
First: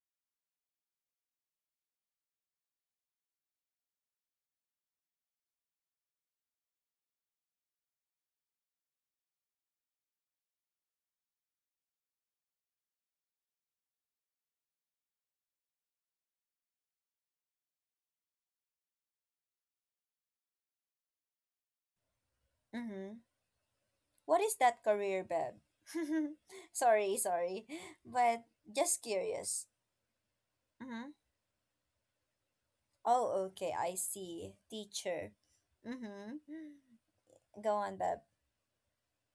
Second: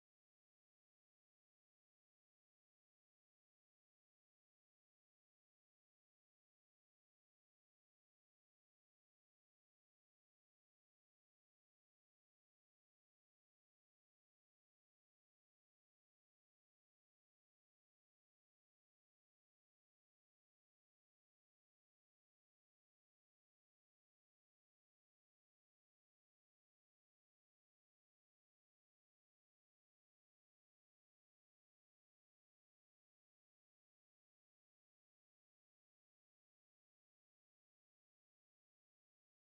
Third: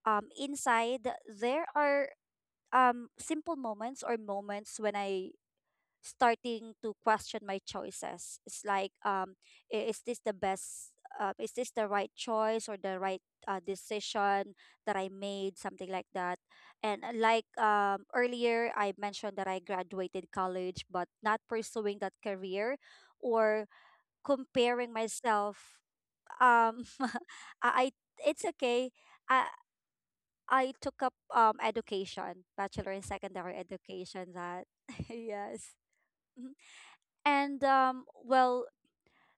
um, inside there are um simple moments, or moments when I starting to question my choices. It's like, um, i- is this the best? Uh, is this the right choice, or the right, uh, decision that I made? Something like that. And uh, like, um, earlier, I mentioned that I graduated college, but not pursuing that career,
Mm-hmm.
or
What is that
comparing
career, Bev?
myself. Um,
sorry, sorry,
I I- it's
but
okay.
just
I
curious.
I took up
Mm-hmm.
um education, bachelor in
Oh,
secondary
okay, I
education.
see.
That
Teacher.
yes.
Mm-hmm.
Mm-hmm. And
Go on,
um
Bev.
well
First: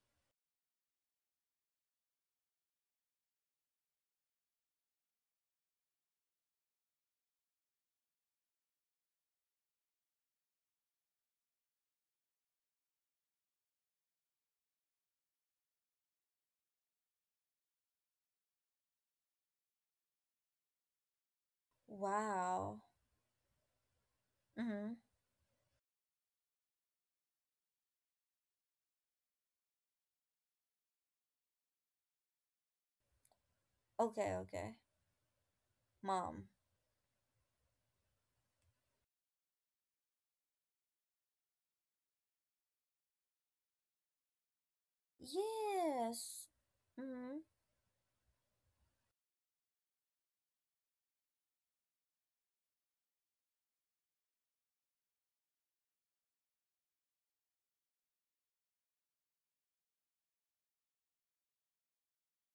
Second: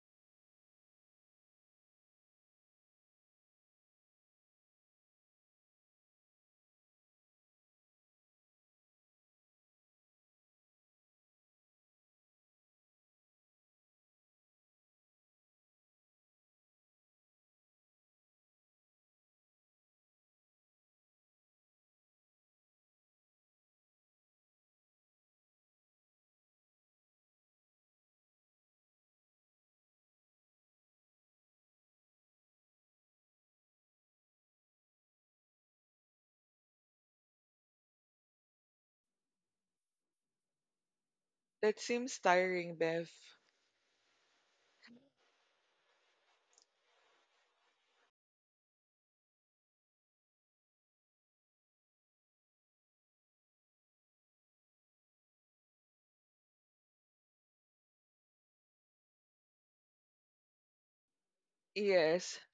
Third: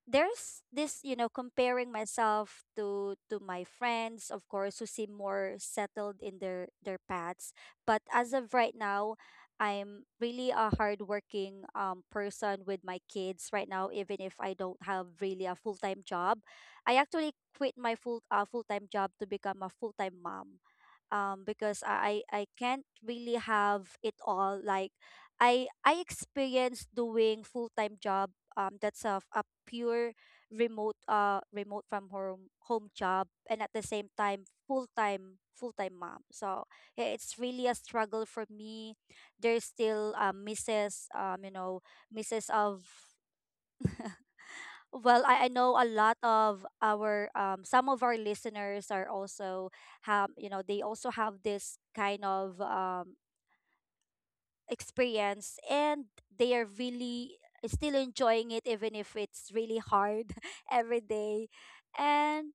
there's this, you know comparing myself to to my friends, of course, who seem more settled in their their paths. But as of right now, I'm really a hardworking, um, person with my kids right now, even if I don't have really a full-time job. I actually quit my full uh, full-time job to become a full-time mom, um because I I I can't
Wow.
really have it all. Like,
Mm-hmm.
I I experienced doing full-time job, um that's a, a pure remote uh remote from home home job, and at the same
Okay,
time
okay.
full-time full-time mom.
Mom.
So yeah, it's really a struggle for me. There's still um misses, um you know
That seems
misses
tiring,
of,
Bev.
well, I, I know a lot
Yes.
of our,
Mm-hmm.
um, some of our listeners are also have, you know they also have this kind of, um, experience, and they are really still enjoying it, even if it's really hard, every day,
Yes.
and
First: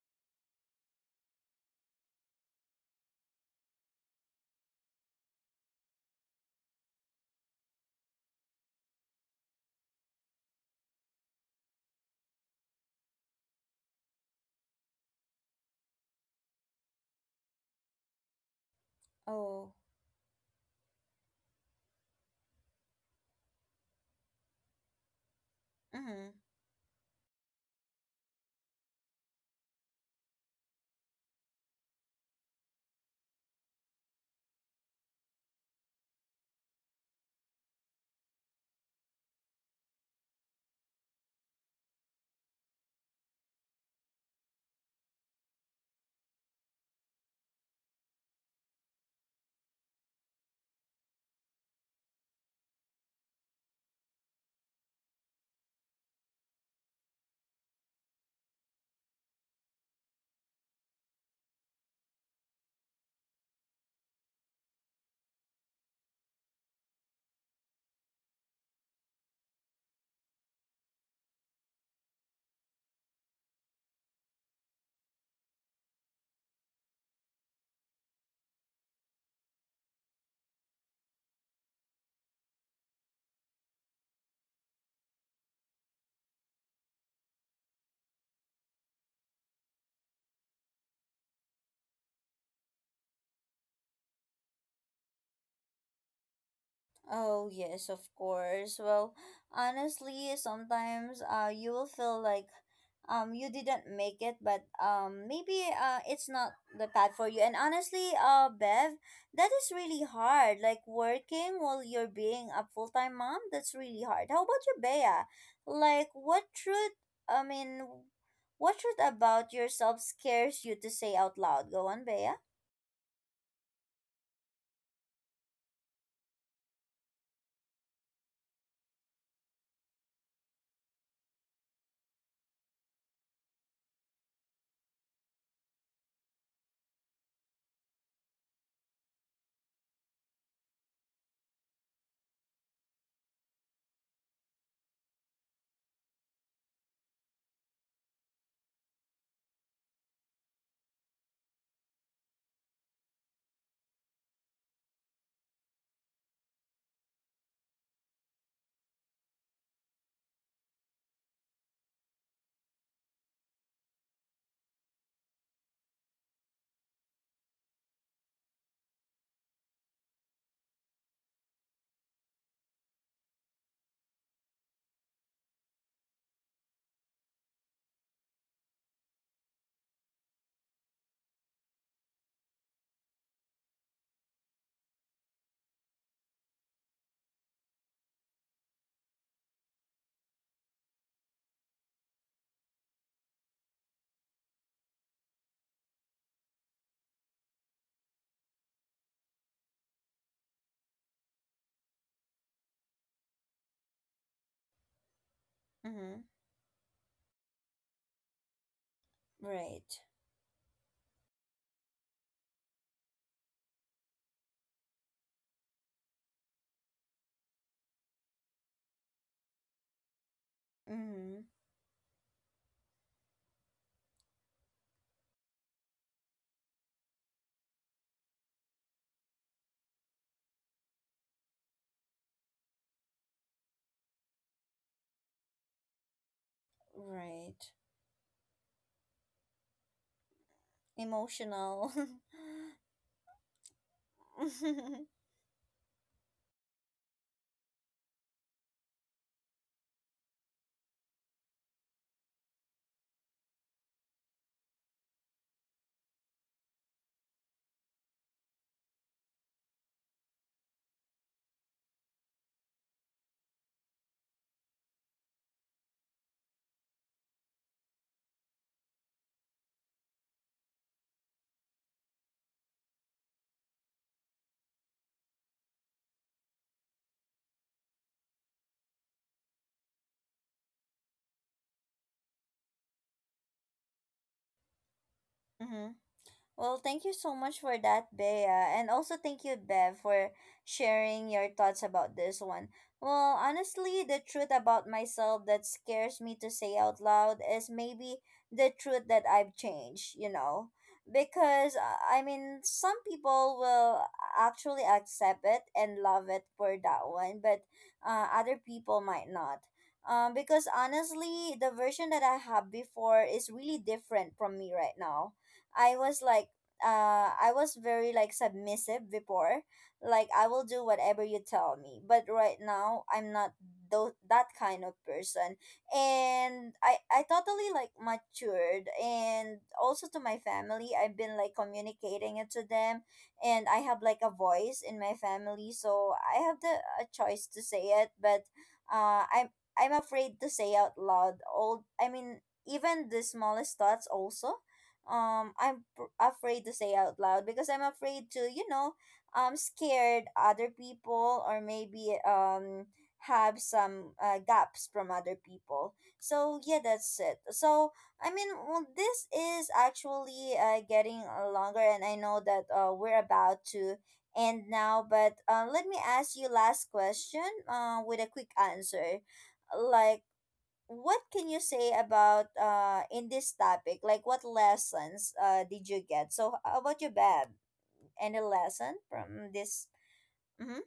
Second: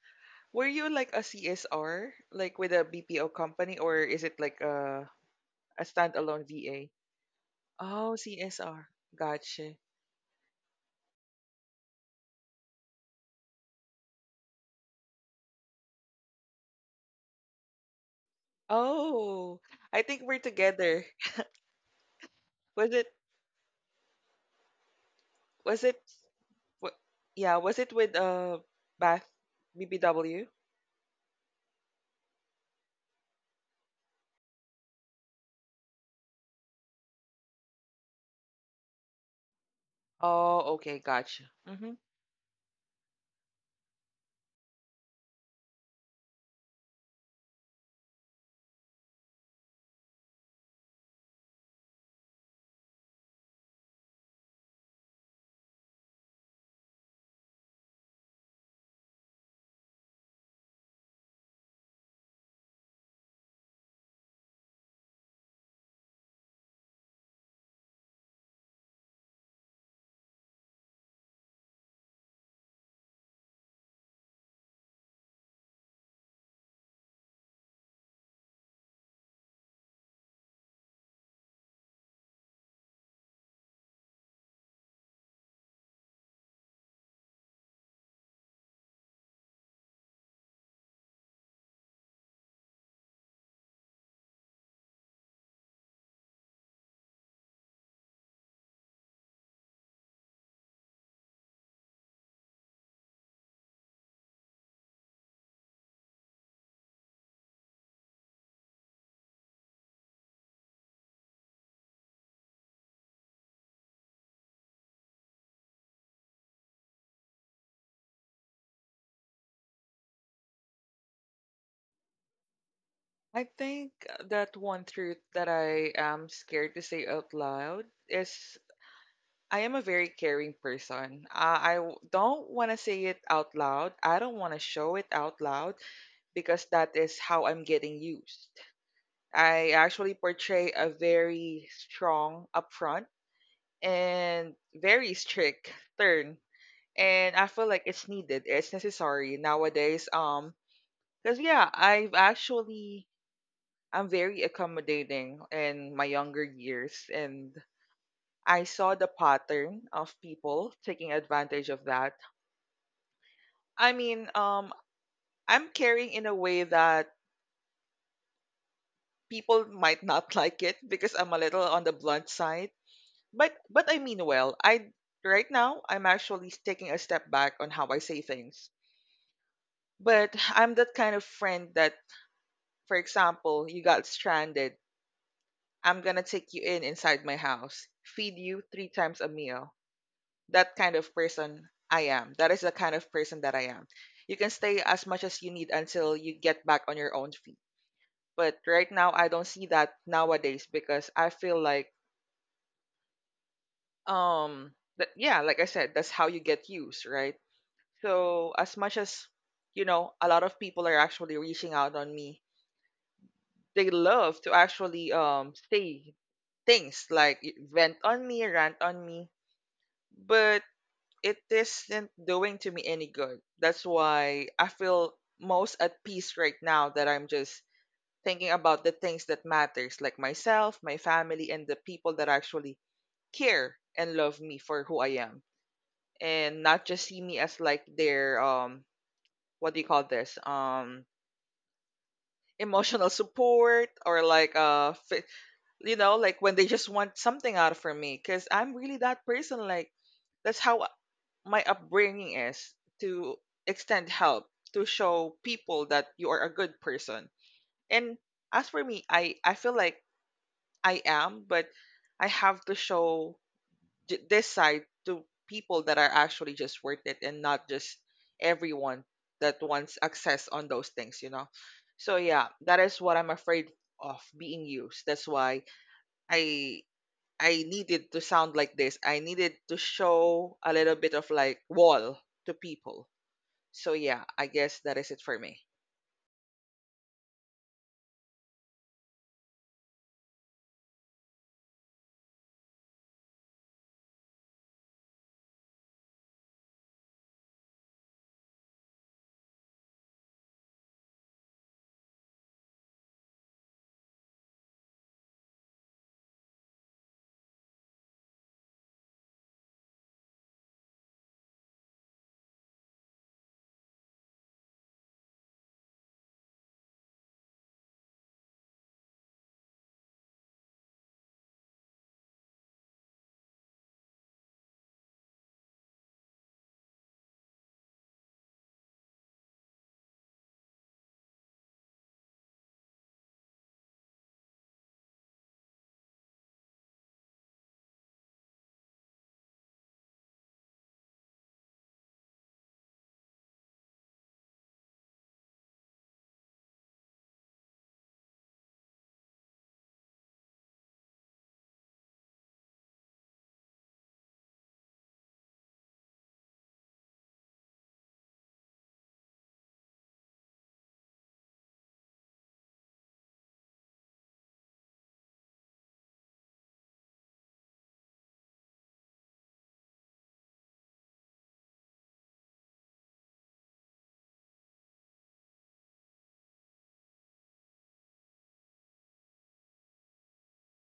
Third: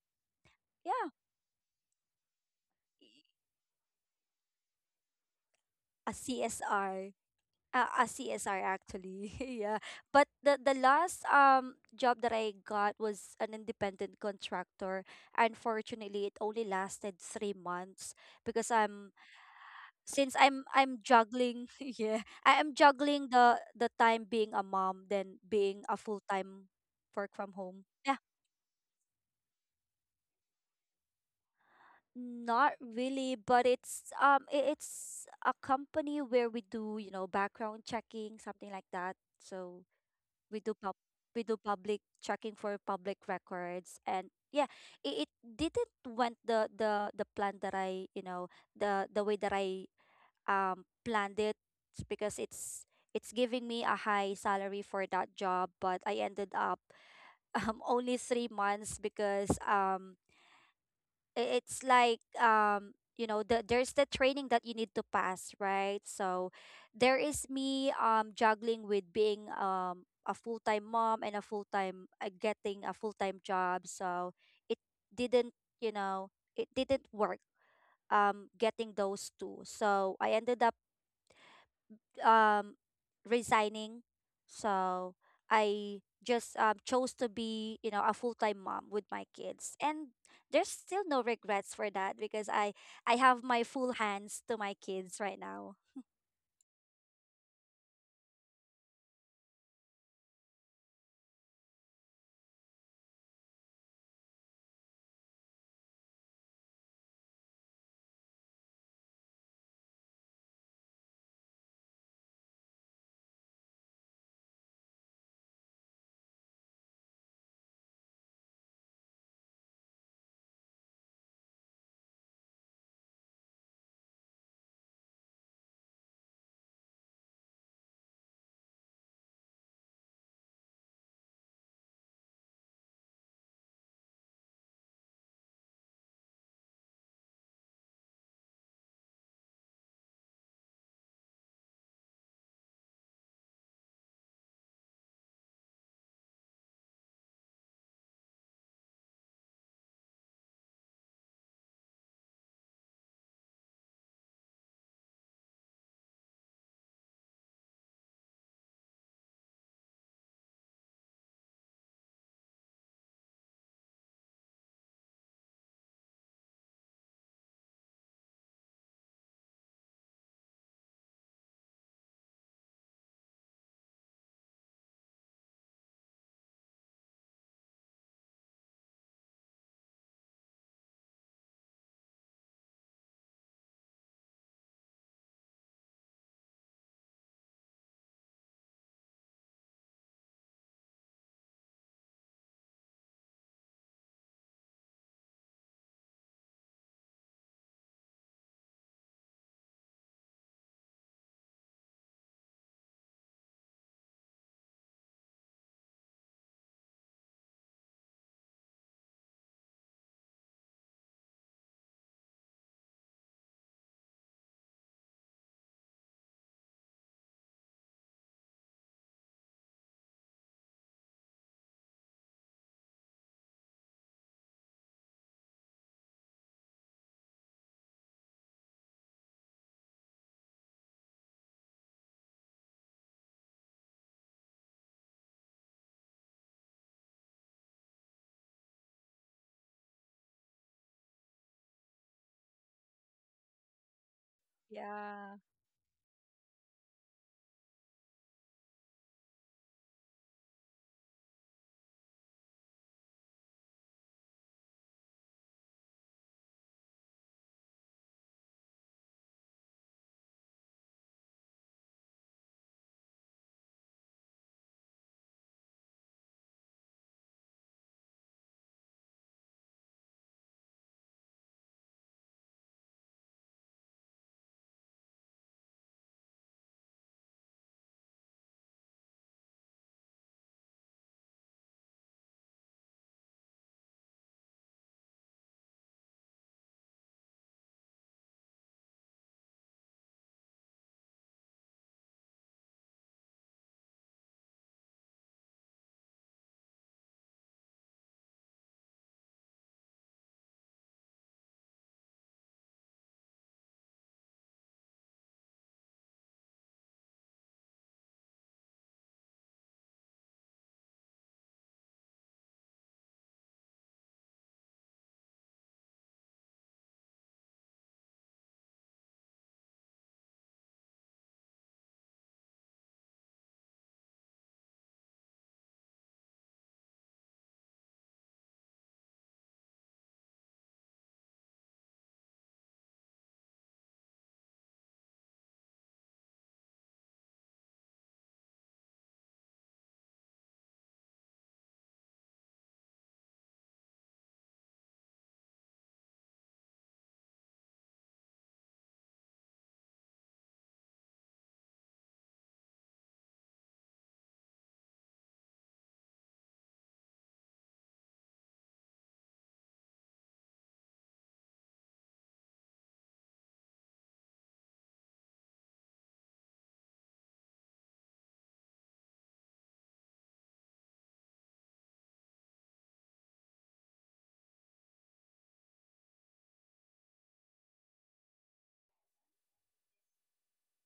Were you
yeah,
like a C S R, like with a B P O company, or is it like a a
a
standalone V A?
C S R. Uh, a
Oh,
C S R
C S R.
actually.
Gotcha.
Yeah, but the the last um job that I got was an independent contractor. Unfortunately, it only lasted three months, because I'm
Oh,
Oh.
I think
since
we're
I'm I'm
together.
juggling, yeah, I am
Was it
juggling the the time, being a mom than being
was
a
it
full
Mm-hmm.
time
wa-
work from
yeah,
home.
was it
Yeah,
with uh Bath B B W?
not really, but it's um i- it's a company where we do, you know background checking, something like that. So, we
Oh,
do pub
okay,
we
gotcha.
do public
Mm-hmm.
checking for public records, and yeah, it, it didn't went the the the plan that I, you know the the way that I um planned it, because it's it's giving me a high salary for that job, but I ended up, um only three months, because um i- it's like, um you know the, there's the training that you need to pass, right? So there is me, um juggling with being, um a full-time mom, and a full-time uh, getting a full-time job. So it didn't you know it didn't work, um getting those two. So I ended up, um resigning. So I just, um, chose to be, you know, a full-time mom with my kids. And there's still no regrets for that, because I I have my full hands to my kids right now.
Oh, yes, of course. Well, honestly, sometimes, uh, you will feel like, um, you didn't make it, but, um, maybe, uh, it's not the path for you. And honestly, uh, Bev, that is really hard. Like working while you're being a full time mom, that's really hard. How about you, Bea? Like, what truth, I mean, what truth about yourself scares you to say out loud? Go on, Bea.
I think that one truth that I am scared to say out loud is I am a very caring person. Uh, I w- don't want to say it out loud. I don't want to show it out loud because that is how I'm getting used. I actually portray a very strong upfront and very strict turn. And I feel like it's needed. It's necessary nowadays. Um, because yeah, I've actually I'm very accommodating in my younger years, and I saw the pattern of people taking advantage of that. I mean, um, I'm caring in a way that people might not like it because I'm a little on the blunt side. But but I mean well. I right now I'm actually taking a step back on how I say things. But I'm that kind of friend that, for example, you got stranded. I'm gonna take you in inside my house, feed you three times a meal. That kind of person I am. That is the kind of person that I am. You can stay as much as you need until you get back on your own feet. But right now, I don't see that nowadays because I feel like, um, that, yeah, like I said, that's
Mm-hmm.
how you get used, right? So as much as you
Right.
know, a lot of people are actually reaching out on me, they love to actually um say things like y- vent on me, rant on me, but
Mm-hmm.
it isn't doing to me any good. That's why I feel most at peace right now that I'm just thinking about the things that matters like myself, my family, and the people that actually care and love me for who I am and not just see me
Right.
as like their um what do you call this? Um
Emotional.
emotional support or like uh
Yeah.
you know, like when they just want something out of from me, because I'm really that person. Like that's how my upbringing is, to extend help, to show people that you are a good person. And as for me, I I feel like I am, but I have to show j- this side to people that are actually just worth it, and not just everyone that wants access on those things. You know. So yeah, that is what I'm afraid of, being used. That's why I I needed to sound like this. I needed to show a little bit of like wall to people. So yeah, I guess that is it for me.
Hmm. Well, thank you so much for that, Bea. And also thank you, Bev, for sharing your thoughts about this one. Well, honestly, the truth about myself that scares me to say out loud is maybe the truth that I've changed, you know? Because, uh, I mean, some people will actually accept it and love it for that one, but, uh, other people might not. Um, because honestly, the version that I had before is really different from me right now. I was like, uh, I was very like submissive before. Like, I will do whatever you tell me. But right now I'm not tho- that kind of person. And I I totally like matured, and also to my family I've been like communicating it to them, and I have like a voice in my family, so I have the a choice to say it. But, uh, I'm I'm afraid to say out loud all, I mean, even the smallest thoughts also, um, i'm pr- afraid to say out loud, because I'm afraid to, you know, I'm scared other people, or maybe, um, have some, uh, gaps from other people. So yeah, that's it. So I mean, well, this is actually, uh, getting, uh, longer, and I know that, uh, we're about to end now, but, uh, let me ask you last question, uh, with a quick answer, like, what can you say about, uh, in this topic? Like, what lessons, uh, did you get? So how about you, Bab? Any lesson from this? Mm-hmm.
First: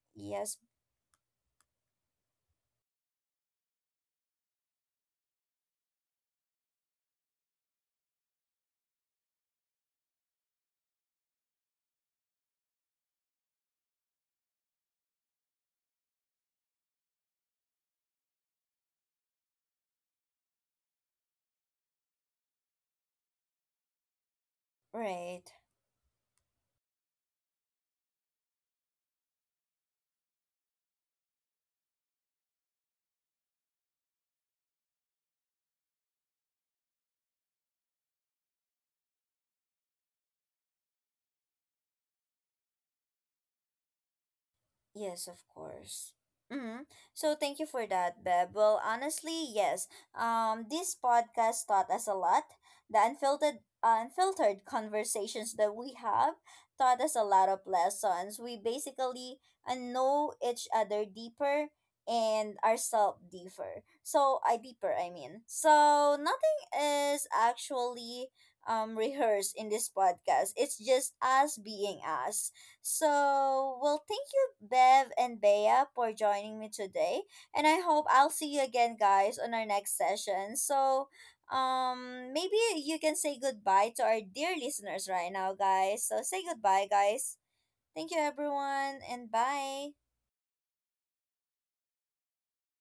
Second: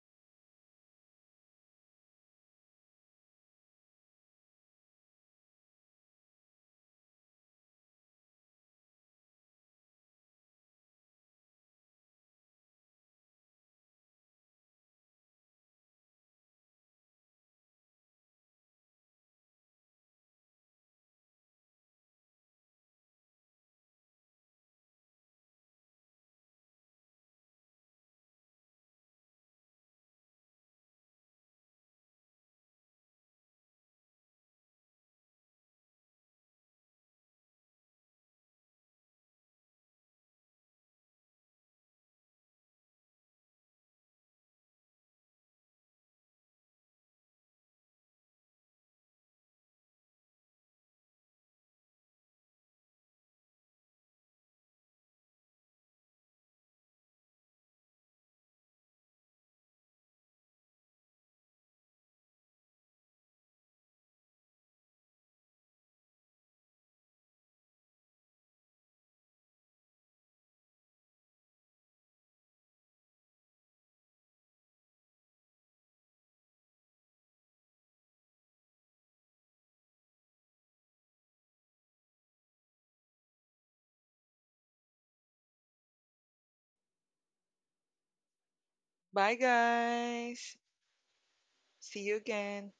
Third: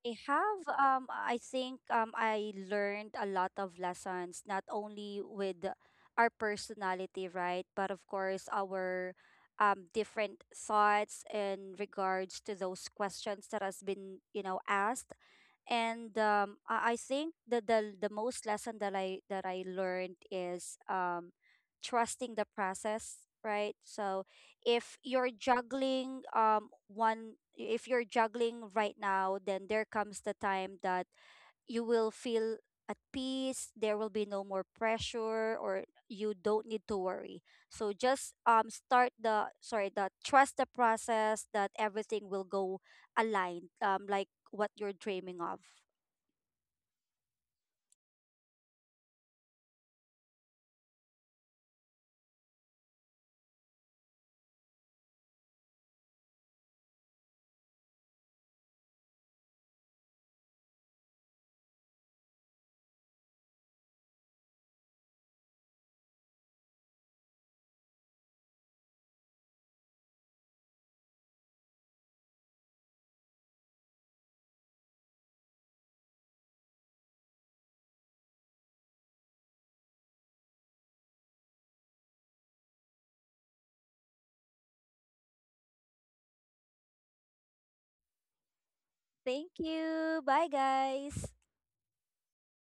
I
Yes,
have, um I think, um I learned a lot of lessons, not only with our personality, right, but of course our, um different thoughts in regards to those questions that has been, you know asked, and um, I, I think that the the most lesson that I that I learned is, um, trusting the process, right? So if you're
right.
juggling um one if you're juggling right now, then there comes the time that you will feel at peace. There will be no more pressure, or you don't need to worry. So just, um start the sorry the trust the process that everything will go aligned, um like what you're
Yes, of
dreaming of.
course. Hmm. So thank you for that, Beb. Well, honestly, yes. Um, this podcast taught us a lot. The unfiltered, uh, unfiltered conversations that we have taught us a lot of lessons. We basically, uh, know each other deeper and ourselves deeper. So I deeper, I mean. So nothing is actually, um, rehearsed in this podcast. It's just us being us. So, well, thank you, Bev and Bea, for joining me today. And I hope I'll see you again, guys, on our next session. So, um, maybe you can say goodbye to our dear listeners right now, guys. So, say goodbye, guys. Thank you, everyone, and
Bye
Thank
bye.
you. Bye,
guys.
guys.
See you again.